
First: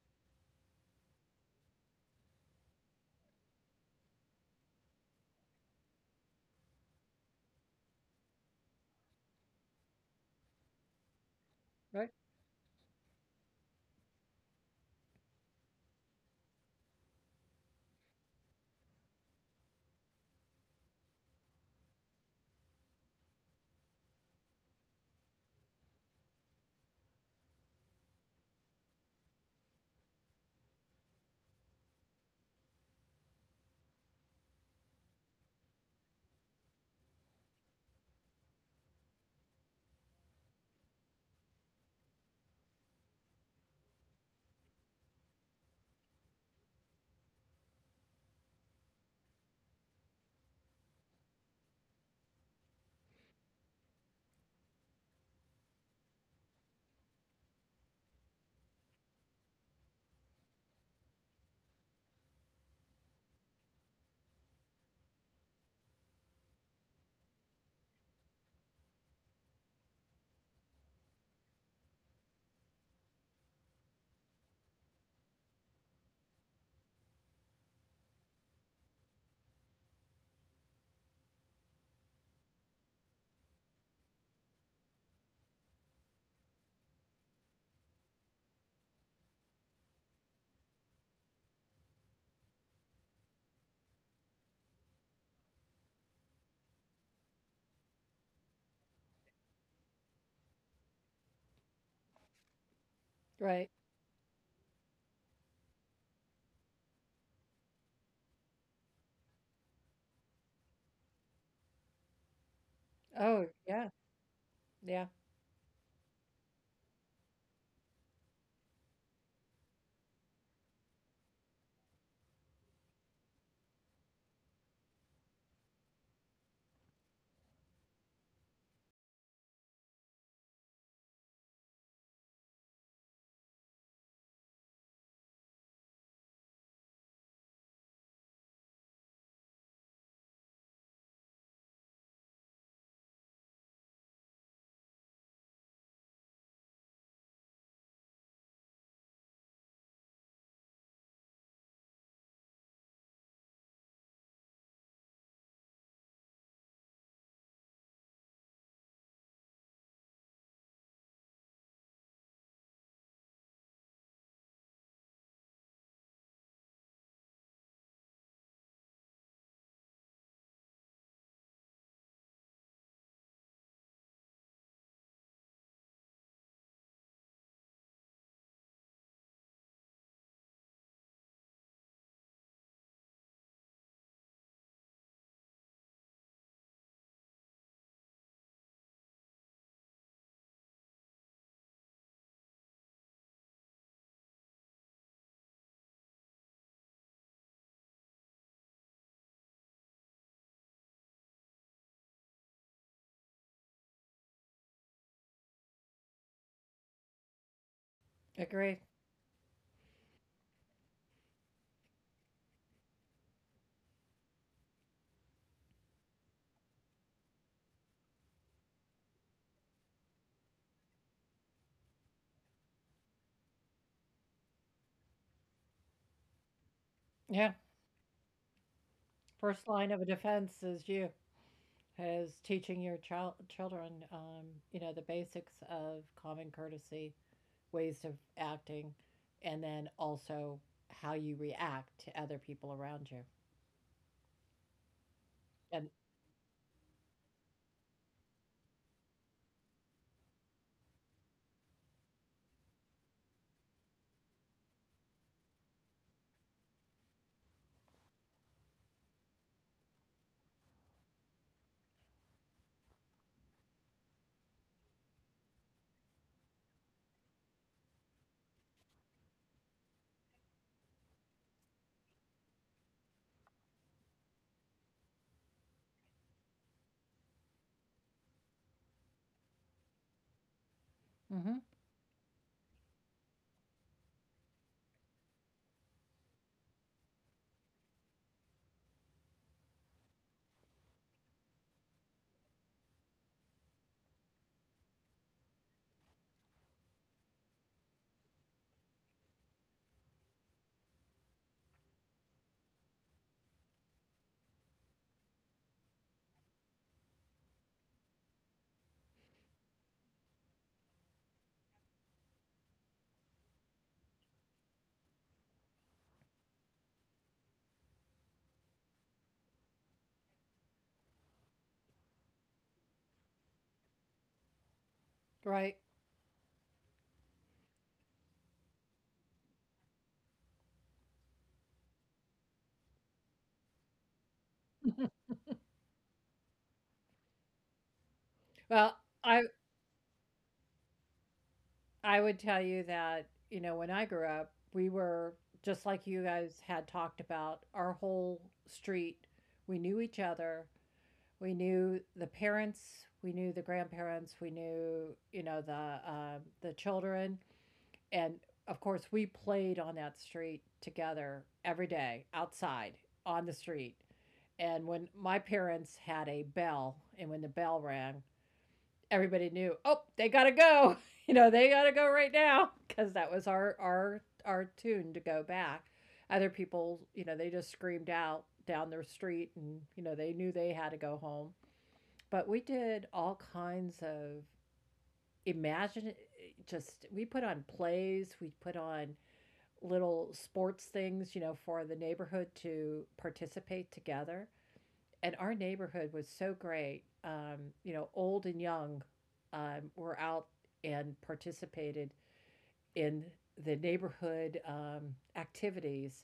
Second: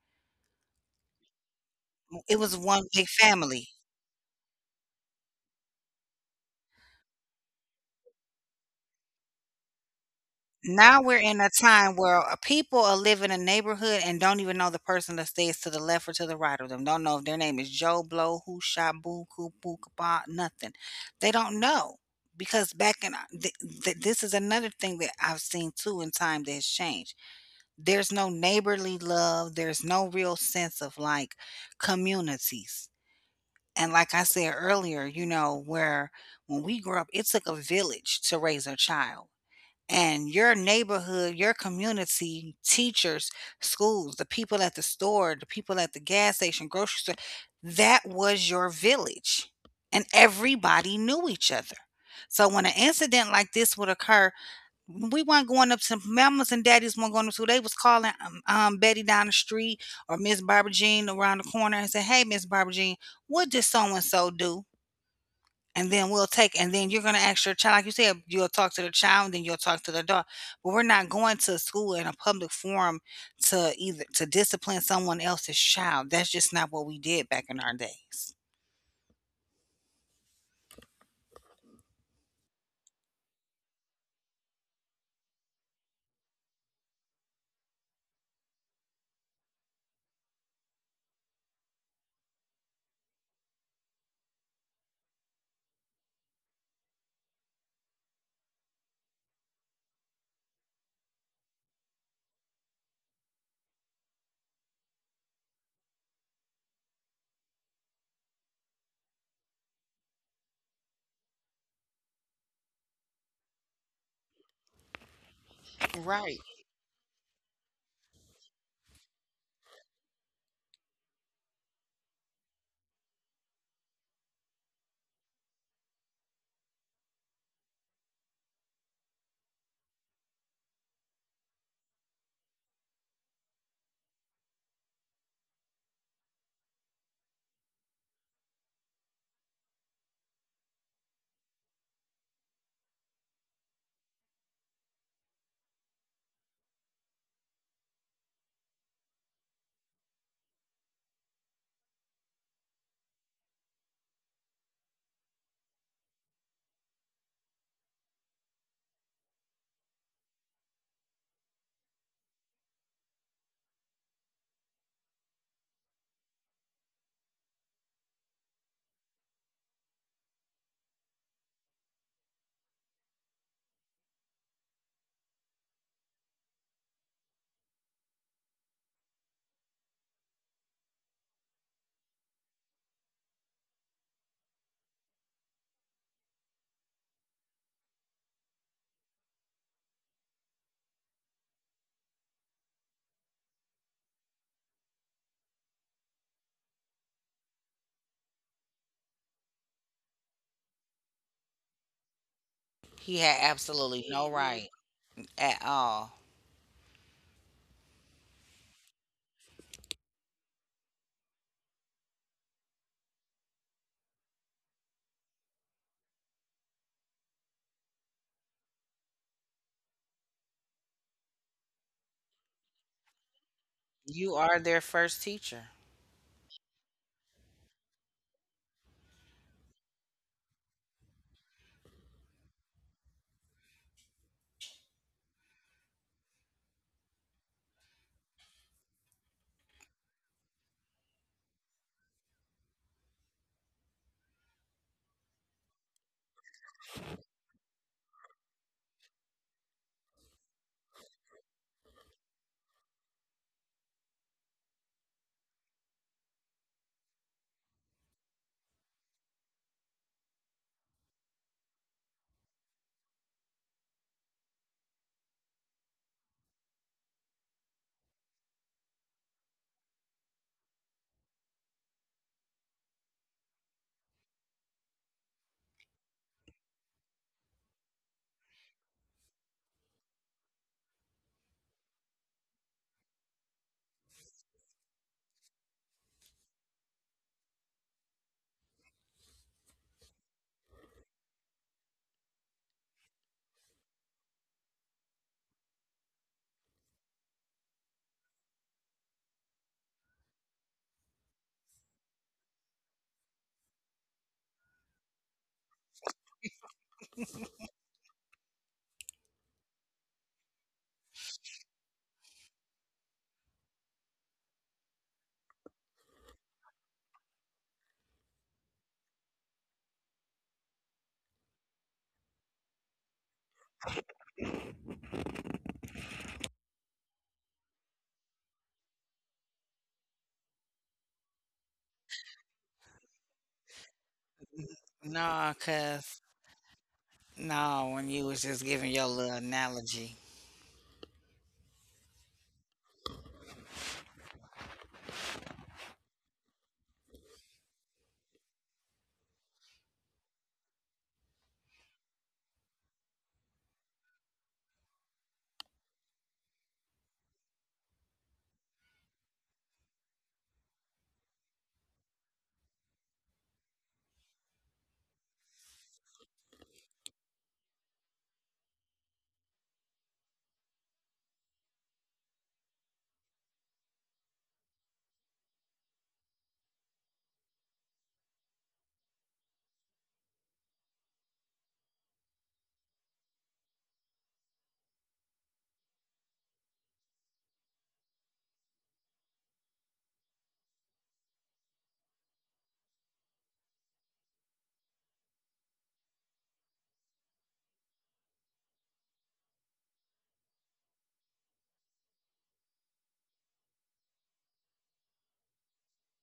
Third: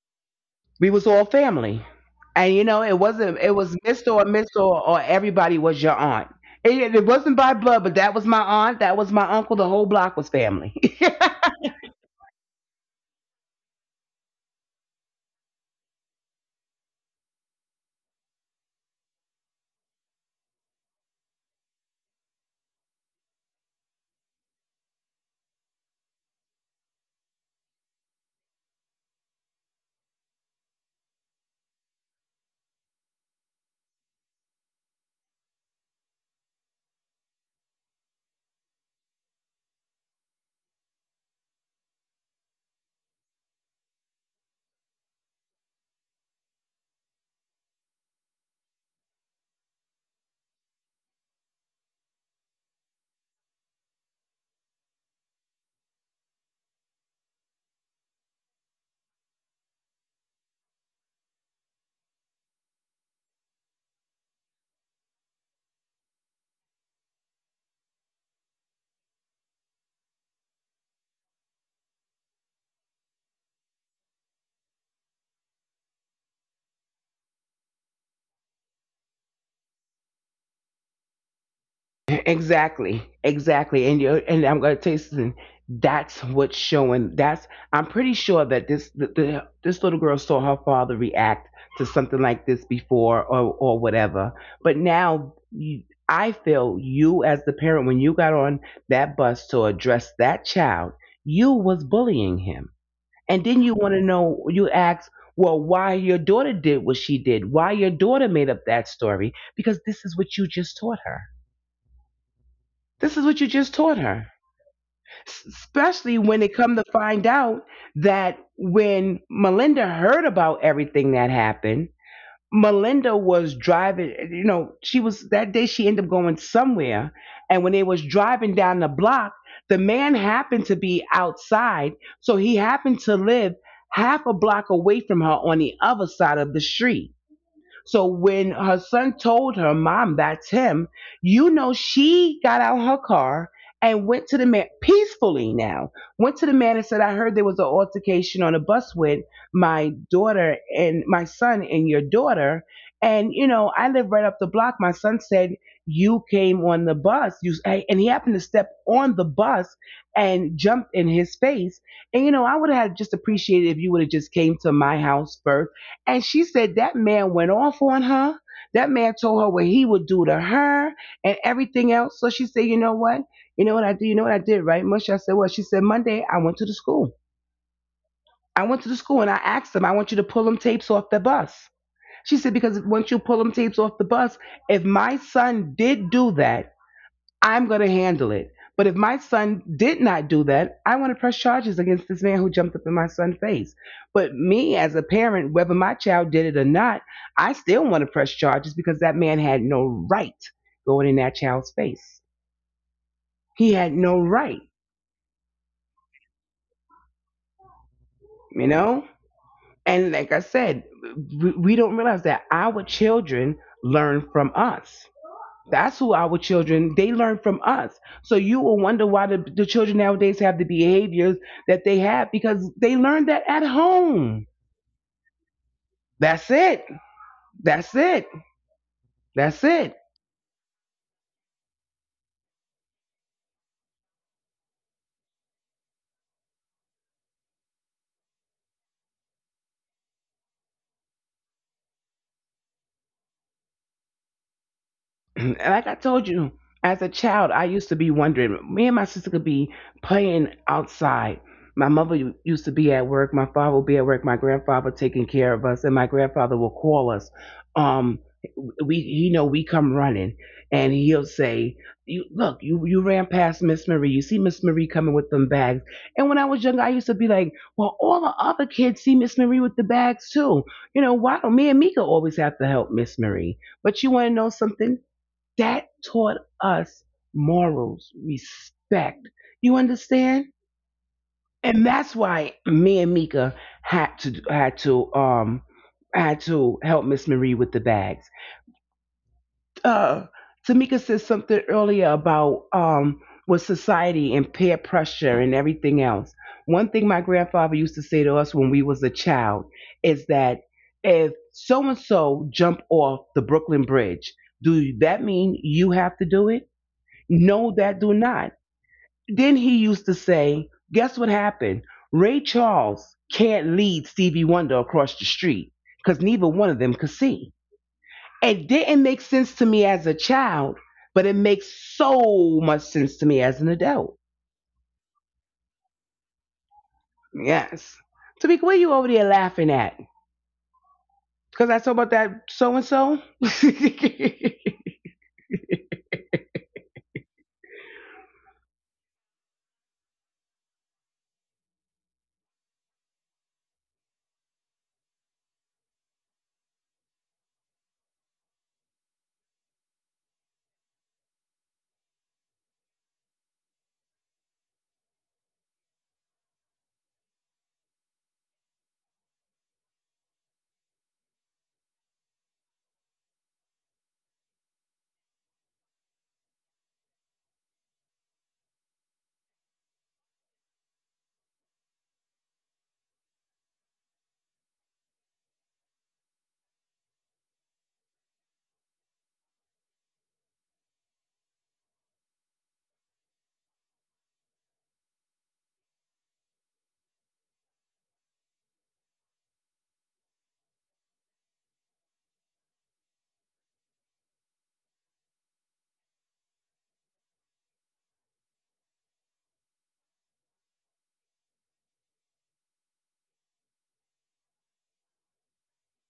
A: We was all family,
C: It
A: and
C: was
A: you know,
C: one
A: it
C: big
A: wasn't, it
C: family.
A: was Mr. or Miss, or everybody was your aunt. It wasn't by blood, but that was my aunt, that was my uncle, the whole block was family.
C: Now we're in a time
B: Right,
C: where people are living in a neighborhood and don't even know the person that stays to the left or to the right of them. Don't know if their name is Joe Blow, Who Shot Boo, Coo, Boo, Kabah, nothing. They don't know because back in this is another thing that I've seen too in time that has changed. There's no neighborly love. There's no real sense of like communities. And like I said earlier, you know, where when we grew up, it took a village to raise a child, and your neighborhood, your community, teachers, schools, the people at the store, the people at the gas station, grocery store, that was your village. And everybody knew each other. So when an incident like this would occur, we weren't going up to mamas and daddies weren't going up to. They was calling Betty down the street or Miss Barbara Jean around the corner and say, "Hey, Miss Barbara Jean, what did so and so do?" And then we'll take and then you're gonna ask your child, like you said, you'll talk to the child, and then you'll talk to the adult. But we're not going to school in a public forum to either to discipline someone else's child. That's just not what we did back in our days.
A: Exactly, exactly, and you, and I'm gonna tell you something. That's what's showing. That's, I'm pretty sure that the this little girl saw her father react to something like this before, or whatever. But now you, I feel you as the parent, when you got on that bus to address that child, you was bullying him, and then
B: right.
A: you want to know, you ask. Well, why your daughter did what she did, why your daughter made up that story, because this is what you just taught her. This is what
B: Oh
A: you just
B: yeah.
A: taught her.
B: Yeah.
A: S- Especially
C: Right.
A: when it come to find out that when Melinda heard about everything that happened, Melinda was driving, you know, she was, that day she ended up going somewhere, and when they was driving down the block, the man happened to be outside, so he happened to live half a block away from her on the other side of the street. So when her son told her, "Mom, that's him," you know, she got out her car and went to the man peacefully now, went to the man and said, "I heard there was an altercation on a bus with my daughter and my son and your daughter. And, you know, I live right up the block. My son said, you came on the bus. You," and he happened to step on the bus and jumped in his face. "And, you know, I would have just appreciated if you would have just came to my house first." And she said that man went off on her. That man told her what he would do to her and everything else. So she said, "You know what? You know what I did? You know what I did, right? Musha?" I said, "Well," she said, "Monday I went to the school. I went to the school and I asked them, I want you to pull them tapes off the bus." She said, "Because once you pull them tapes off the bus, if my son did do that, I'm going to handle it. But if my son did not do that, I want to press charges against this man who jumped up in my son's face. But me as a parent, whether my child did it or not, I still want to press charges, because that man had no right going in that child's face."
C: He had
A: He had
C: absolutely
A: no
C: no right
A: right,
C: at all.
A: you
B: Agree.
A: know? And like I said, we don't realize that our children learn from us. That's who our children, they learn from us. So you will wonder why the children nowadays have the behaviors that they have, because they learned that at
C: You
A: home.
C: are their first teacher.
A: That's it.
B: Yeah,
A: That's it. That's
B: first line
A: it.
B: of defense is you, is teaching your children, you know, the basics of common courtesy, ways of acting, and then also how you react to other people around you.
A: Like
B: And
A: I told you, as a child, I used to be wondering. Me and my sister could be playing outside. My mother used to be at work. My father would be at work. My grandfather taking care of us, and my grandfather will call us. Um, we, you know, we come running, and he'll say, "You look, you ran past Miss Marie. You see Miss Marie coming with them bags." And when I was younger, I used to be like, "Well, all the other kids see Miss Marie with the bags too. You know, why don't me and Mika always have to help Miss Marie?" But you want to know something? That taught us morals, respect. You understand?
B: Mhm.
A: And that's why me and Mika had to had to help Miss Marie with the bags. Uh, Tamika said something earlier about with society and peer pressure and everything else. One thing my grandfather used to say to us when we was a child is that if so and so jump off the Brooklyn Bridge, do that mean you have to do it? No, that do not. Then he used to say, guess what happened? Ray Charles can't lead Stevie Wonder across the street because neither one of them could see. It didn't make sense to me as a child, but it makes so much sense to me as an adult.
B: Right.
A: Yes. Tamika, what are you over there laughing at? Because I told about that so and so?
C: No, cause no, when you was just giving your
B: well
C: little
B: i
C: analogy.
B: i would tell you that, you know, when I grew up we were, just like you guys had talked about, our whole street, we knew each other, we knew the parents, we knew the grandparents, we knew, you know, the children. And of course we played on that street together every day outside on the street. And when my parents had a bell and when the bell rang, everybody knew, oh they gotta go you know they gotta go right now, because that was our tune to go back. Other people, you know, they just screamed out down their street and you know they knew they had to go home. But we did all kinds of, imagine, just, we put on plays, we put on little sports things, you know, for the neighborhood to participate together. And our neighborhood was so great. You know, old and young, were out and participated in the neighborhood activities,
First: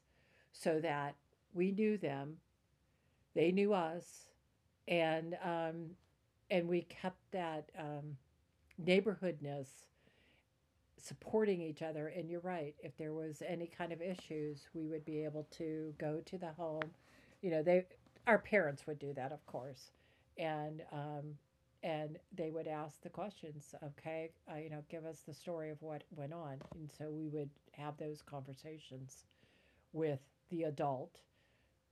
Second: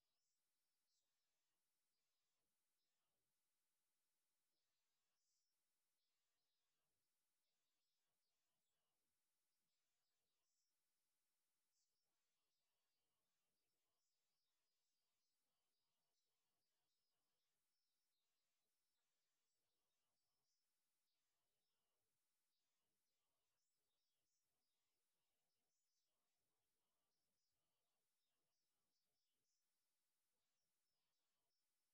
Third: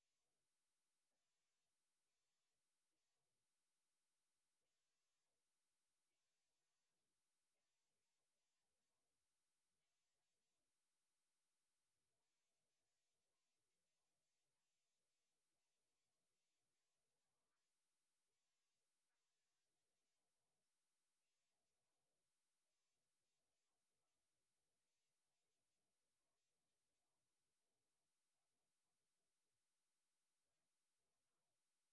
B: so that we knew them, they knew us, and, and we kept that, neighborhoodness, supporting each other. And you're right. If there was any kind of issues, we would be able to go to the home. You know, they, our parents would do that, of course, and and they would ask the questions. Okay, you know, give us the story of what went on, and so we would have those conversations with the adult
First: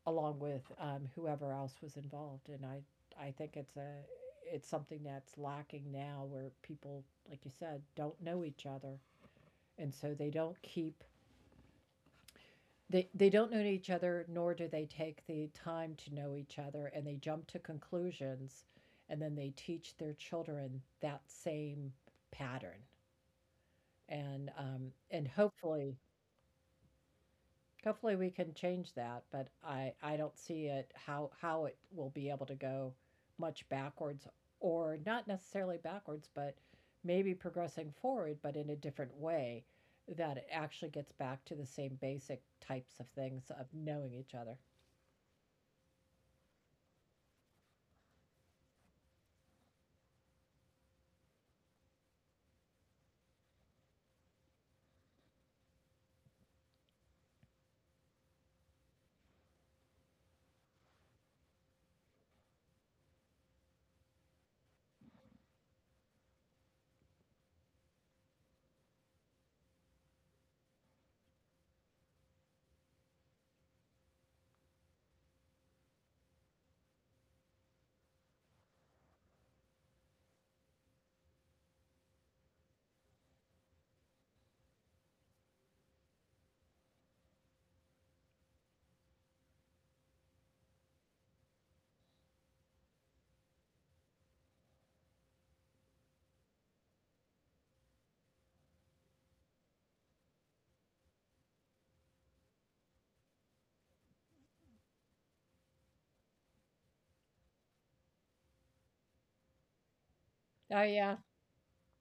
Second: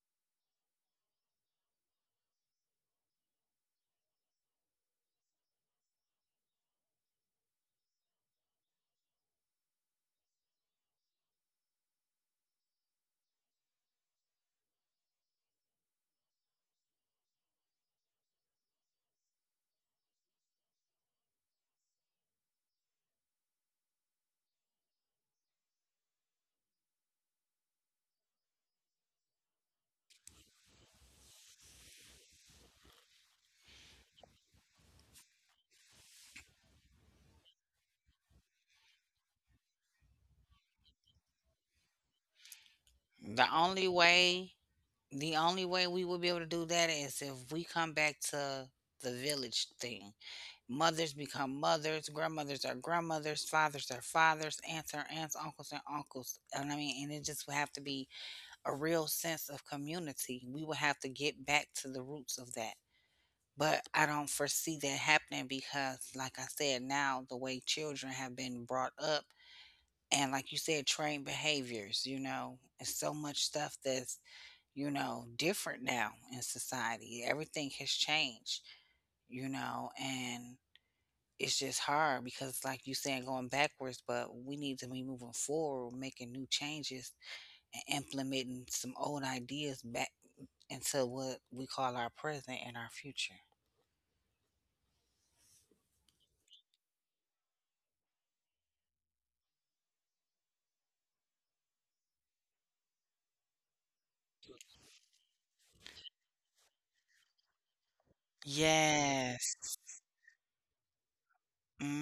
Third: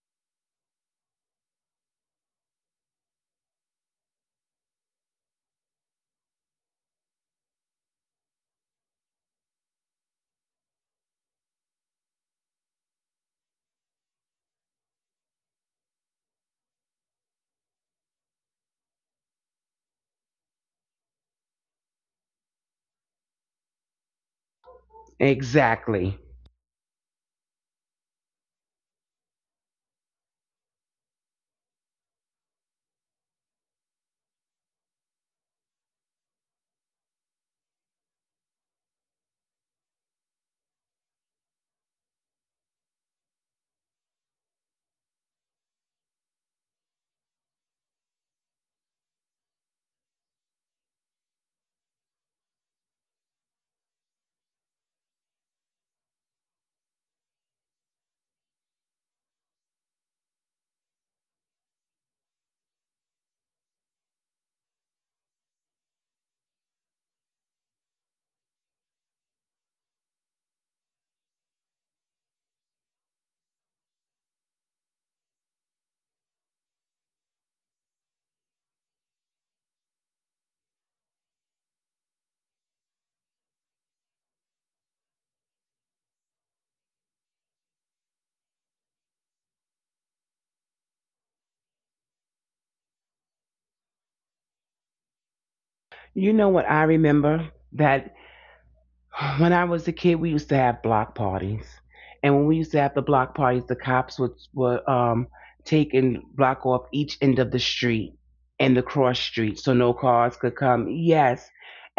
B: along with, whoever else was involved. And I think it's a, it's something that's lacking now where people, like you said, don't know each other and so they don't keep, they don't know each other nor do they take the time to know each other, and they jump to conclusions and then they teach their children that same pattern. And and hopefully,
A: Exactly.
B: hopefully we can change that, but I don't see it, how it will be able to go much backwards, or not necessarily backwards, but maybe progressing forward but in a different way that it actually gets back to the same basic types of
C: The
B: things of
C: only
B: knowing each
C: way,
B: other.
C: the only way we will be able to do that is if we come back to the village thing. Mothers become mothers, grandmothers are grandmothers, fathers are fathers, aunts are aunts, uncles are uncles. And I mean, and it just would have to be a real sense of community. We would have to get back to the roots of that. But I don't foresee that happening because, like I said, now the way children have been brought up, and like you said, trained behaviors, you know, it's so much stuff that's you know, different now in society. Everything has changed, you know, and it's just hard because, like you saying, going backwards, but we need to be moving forward, making new changes and implementing some old ideas back into what we call our present and our future.
A: You know what I remember? That When I was a kid, we used to have block parties, and when we used to have the block parties, the cops would would take and block off each end of the street and the cross street so
C: Yes.
A: no cars could
B: Oh
A: come.
B: yeah.
A: Yes.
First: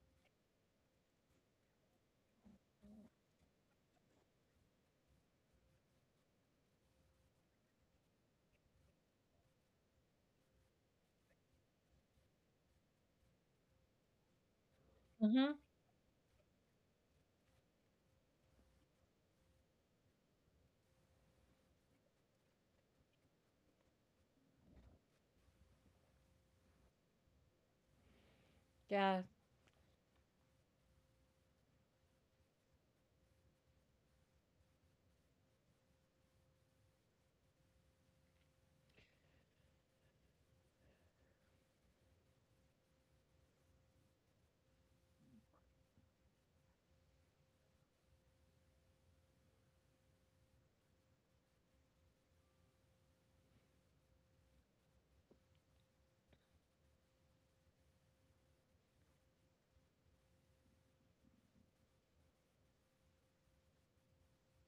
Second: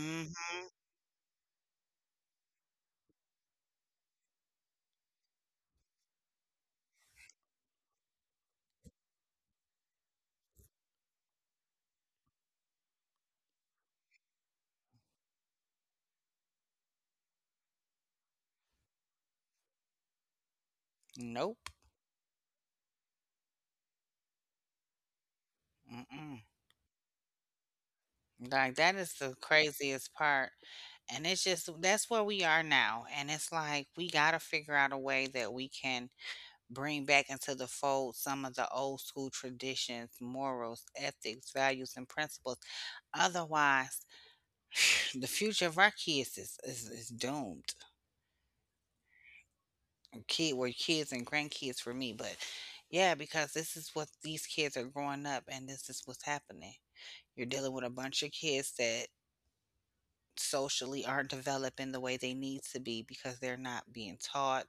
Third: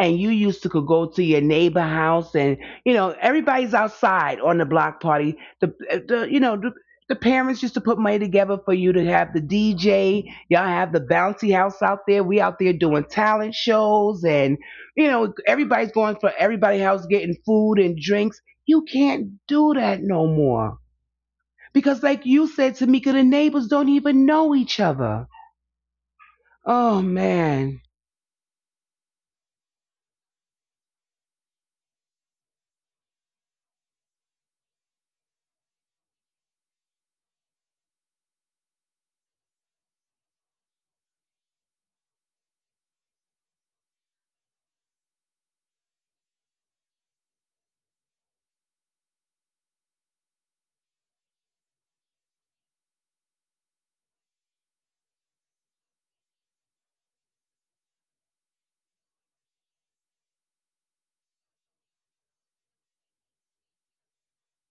A: And you used to could go to your neighbor house, and you know everybody's outside on the block party. The you know the parents used to put money together for you to have the DJ. Y'all have the bouncy house out there. We out there doing talent shows, and you know,
B: Hmm.
A: everybody's going for everybody else getting food and drinks. You can't do that no more.
C: Nope.
A: Because like you said, Tamika, the neighbors don't even know each other.
C: Mm-mm.
A: Oh man.
C: Like that is
B: Yeah,
C: the craziest part. And it's just that's where we are now. And it's like we got to figure out a way that we can bring back into the fold some of the old school traditions, morals, ethics, values, and principles. Otherwise, the future of our kids is doomed. Kid, were kids and grandkids for me, but yeah, because this is what these kids are growing up, and this is what's happening. You're dealing with a bunch of kids that socially aren't developing the way they need to be because they're not being taught.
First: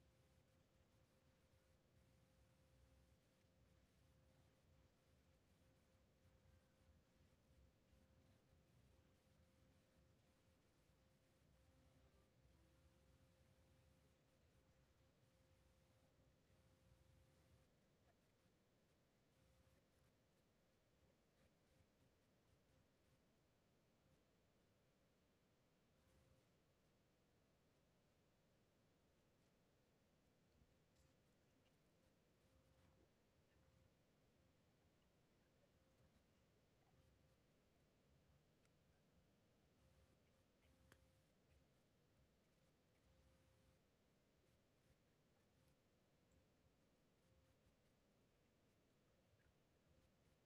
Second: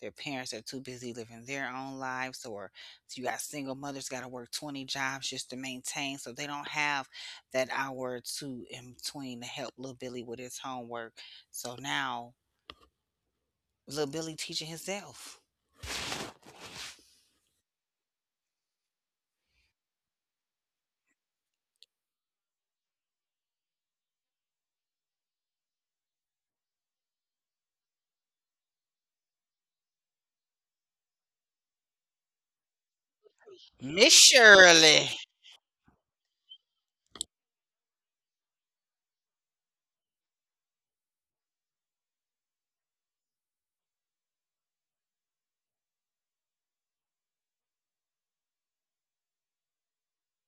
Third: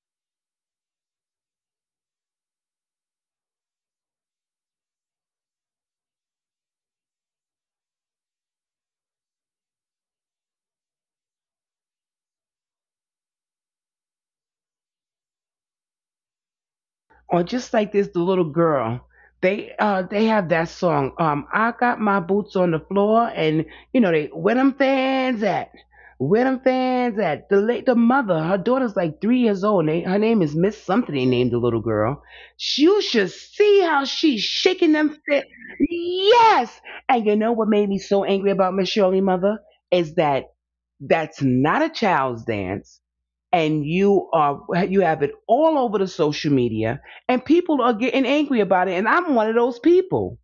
C: Their parents are too busy living their own lives, or you got single mothers got to work 20 jobs just to maintain. So they don't have that hour or two in between to help little Billy with his homework. So now little Billy teaching himself.
A: Or just like this the little girl they have that song I got my boots on the floor, and you know they, where them fans at, where them fans at, the late the mother, her daughter's like 3 years old, and they, her name is Miss something, they named the little girl. You should see how
C: Miss
A: she's shaking
C: Shirley,
A: them fit. Yes. And you know what made me so angry about Miss Shirley mother is that that's not a child's dance, and you are, you have it all over the social media, and people are getting angry about it, and I'm one of those people.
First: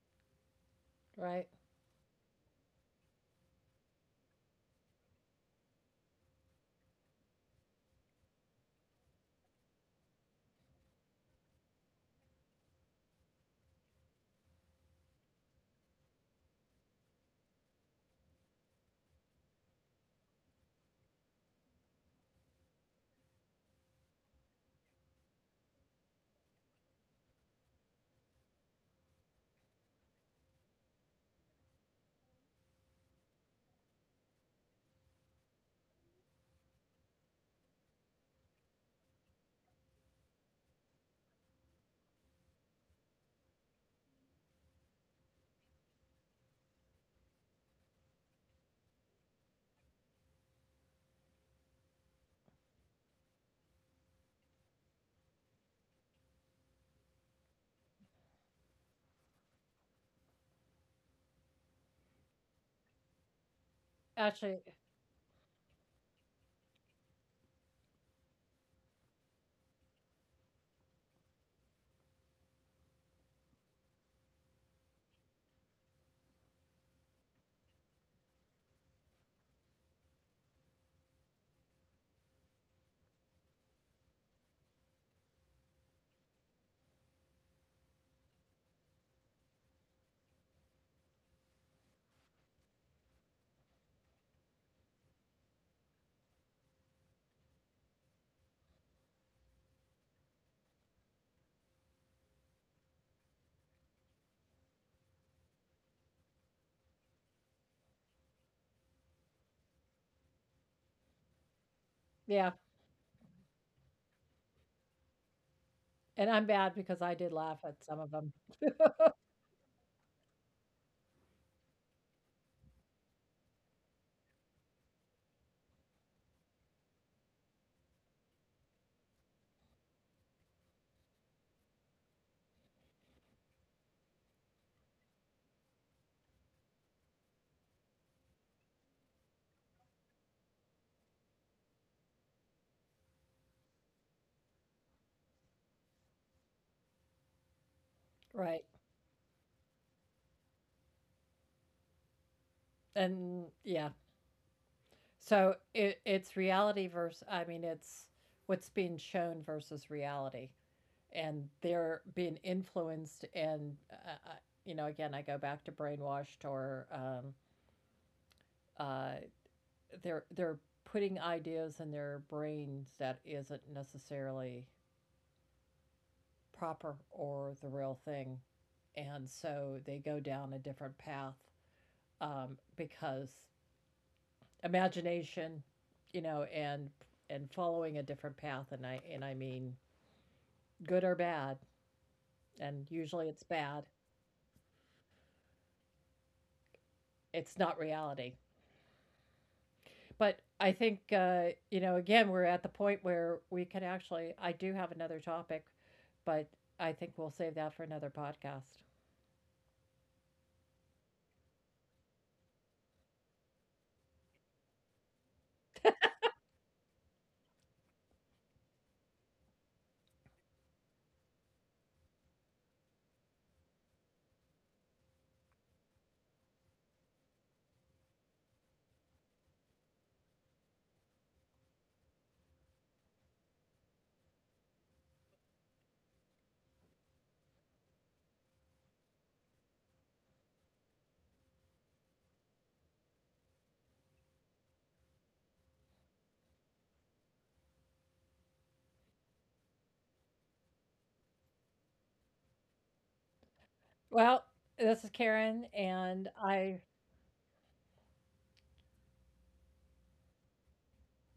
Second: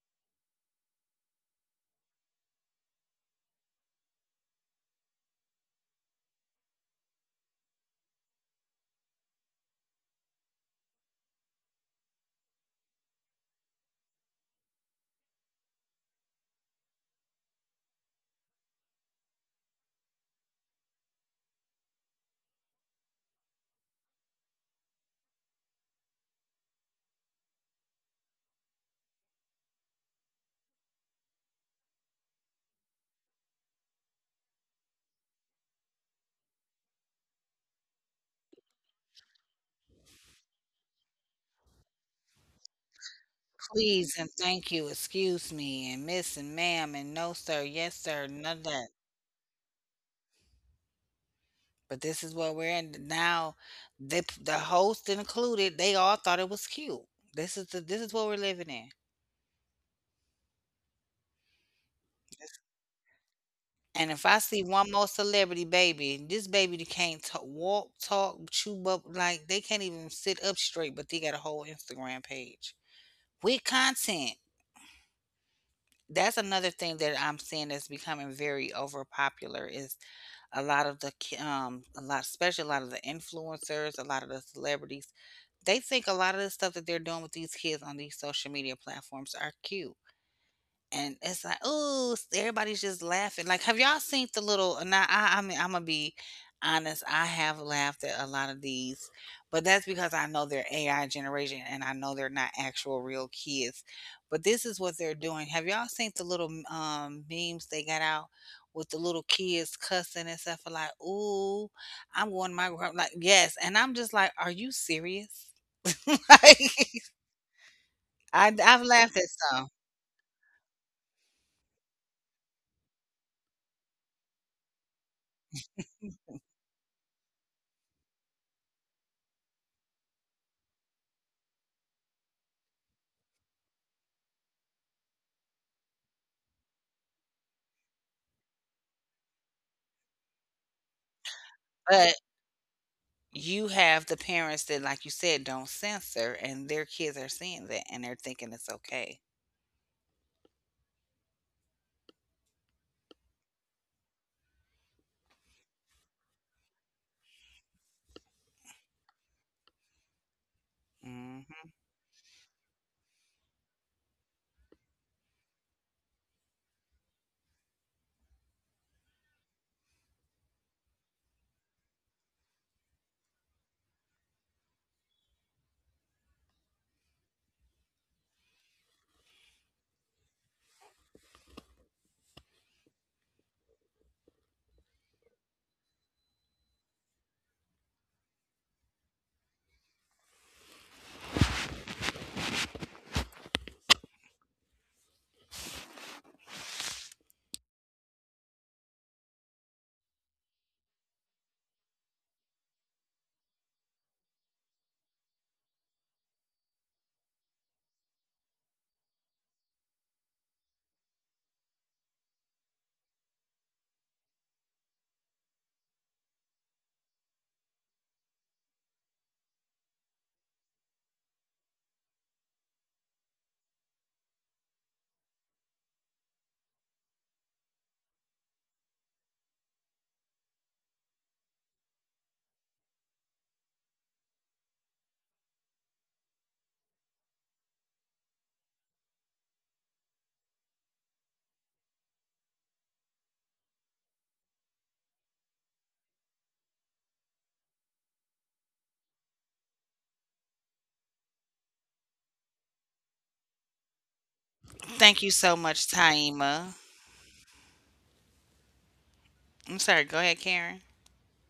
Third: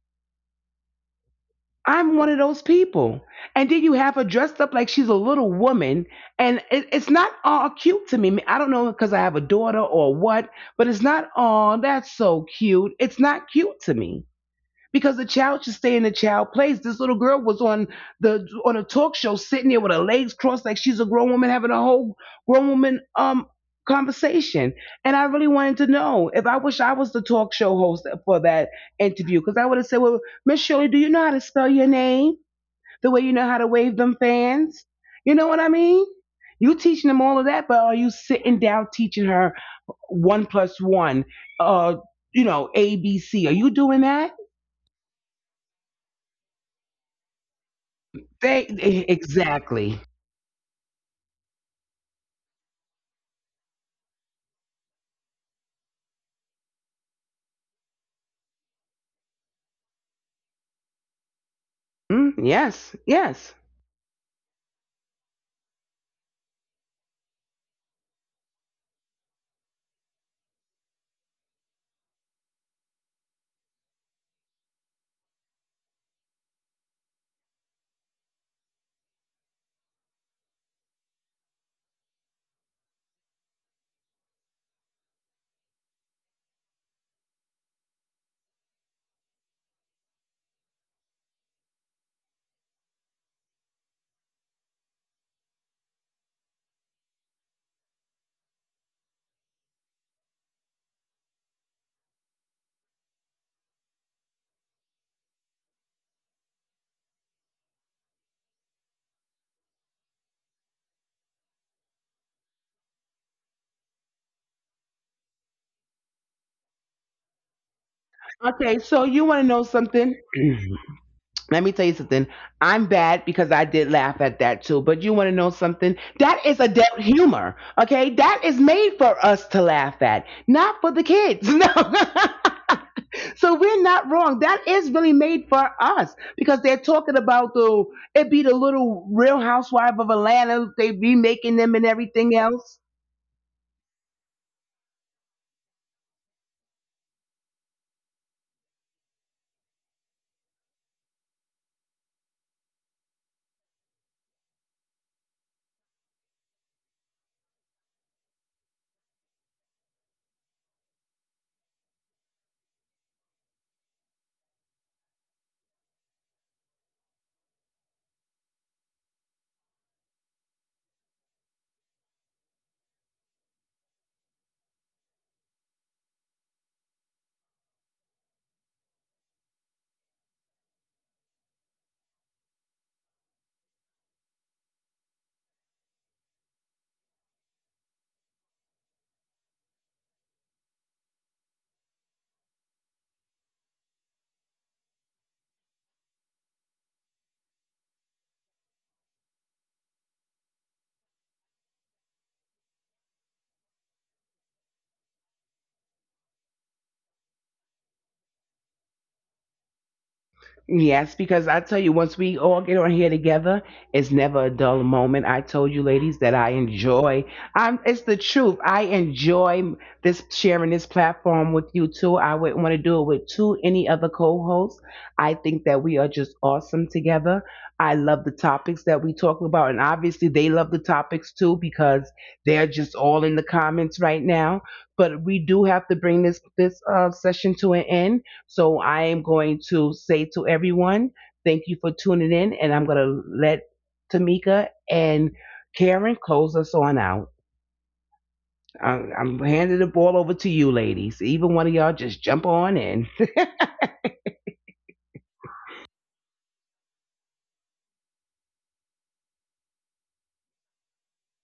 B: right.
A: I'm one of those people. And then you have her dressed up like she's a little woman, and it's not all cute to me. I don't know because I have a daughter or what, but it's not all that's so cute. It's not cute to me because the child should stay in the child place. This little girl was on the on a talk show sitting there with her legs crossed like she's a grown woman having a whole grown woman conversation. And I really wanted to know if I wish I was the talk show host for that interview because I would have said, "Well, Miss Shirley, do you know how to spell your name the way you know how to wave them fans? You know what I mean?" You teaching them all of that, but are you sitting down teaching her one plus one, uh, you know, A, B, C? Are you doing
C: please and
A: that?
C: thank you. Excuse me, and miss and ma'am, and no, sir, yes, sir, none of that.
A: Exactly.
C: But this is what we're in now. They, the host included, they all thought it was cute. This is the this is what we're living in.
A: Mm, yes, yes.
C: And if I
B: Actually,
C: see one more celebrity baby, this baby that can't talk, walk, talk, chew up, like they can't even sit up straight, but they got a whole Instagram page with content. That's another thing that I'm seeing that's becoming very overpopular. Is a lot of the a lot, especially a lot of the influencers, a lot of the celebrities, they think a lot of the stuff that they're doing with these kids on these social media platforms are cute. And it's like, oh, everybody's just laughing. Like, have y'all seen the little now, I mean, Imma be honest, I have laughed at a lot of these, but that's because I know they're AI generation and I know they're not actual real kids. But this is what they're doing. Have y'all seen the little, m memes they got out with the little kids cussing and stuff like,
B: yeah.
C: "Ooh, I'm going to my gr" like, yes, and I'm just like, "Are you
B: And I'm bad
C: serious?"
B: because I did laugh at some of
C: Like,
B: them.
A: Okay, so you want to know
C: I
A: something?
C: I've laughed at some.
A: Let me tell you something. I'm bad because I did laugh at that too. But you want to know something? That is adult humor. Okay, that is made for us to laugh at, not for the kids. No. So we're not wrong. That is really made for us because they're talking about the, it be the little Real Housewife of Atlanta. They be making them and
C: But
A: everything else.
C: you have the parents that, like you said, don't censor, and their kids are seeing that, and they're thinking
B: Right.
C: it's okay.
B: And yeah, so it it's reality versus, I mean, it's what's being shown versus reality, and
C: Mhm.
B: they're being influenced, and you know, again I go back to brainwashed, or uh, they're putting ideas in their brains that isn't necessarily proper or the real thing, and so they go down a different path, because imagination, you know, and following a different path, and I mean good or bad, and usually it's bad. It's not reality. But I think, you know, again, we're at the point where we can actually, I do have another topic, but I think we'll save that for another podcast.
A: Yes, because I tell you, once we all get on here together, it's never a dull moment. I told you, ladies, that I enjoy. It's the truth. I enjoy this sharing this platform with you too. I wouldn't want to do it with two any other co-hosts. I think that we are just awesome together. I love the topics that we talk about, and obviously they love the topics too because they're just all in the comments right now. But we do have to bring this session to an end. So I am going to say to everyone, thank you for tuning in, and I'm going to let Tamika and Karen close us on out. I'm handing the ball over to you, ladies. Even one of y'all just jump on in.
B: Well, this
C: Thank
B: is
C: you so
B: Karen
C: much,
B: and
C: Taima.
B: I.
C: I'm sorry. Go ahead, Karen.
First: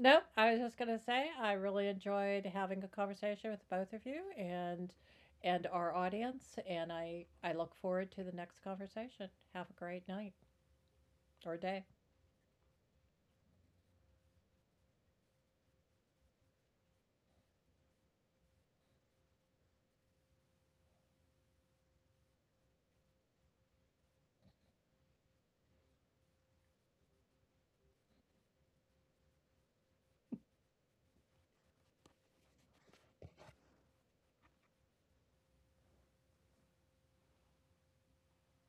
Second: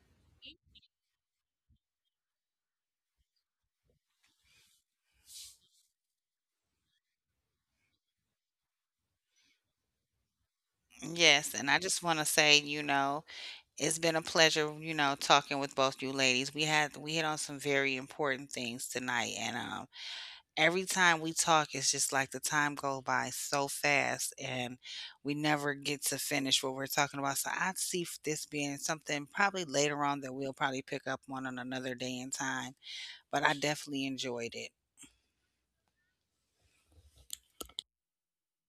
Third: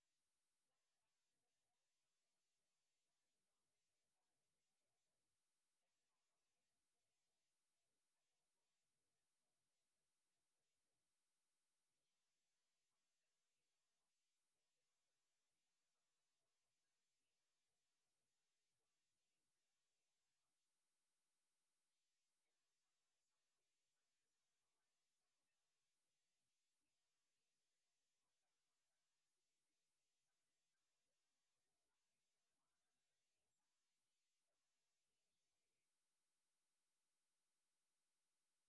B: No, I was just gonna say I really enjoyed having a conversation with both of you and our audience, and I look forward to the next conversation. Have a great night
C: Yes,
B: or
C: and I
B: day.
C: just want to say, you know, it's been a pleasure, you know, talking with both you ladies. We had we hit on some very important things tonight, and every time we talk, it's just like the time go by so fast, and we never get to finish what we're talking about. So I see f- this being something probably later on that we'll probably pick up on another day and time. But I definitely enjoyed it.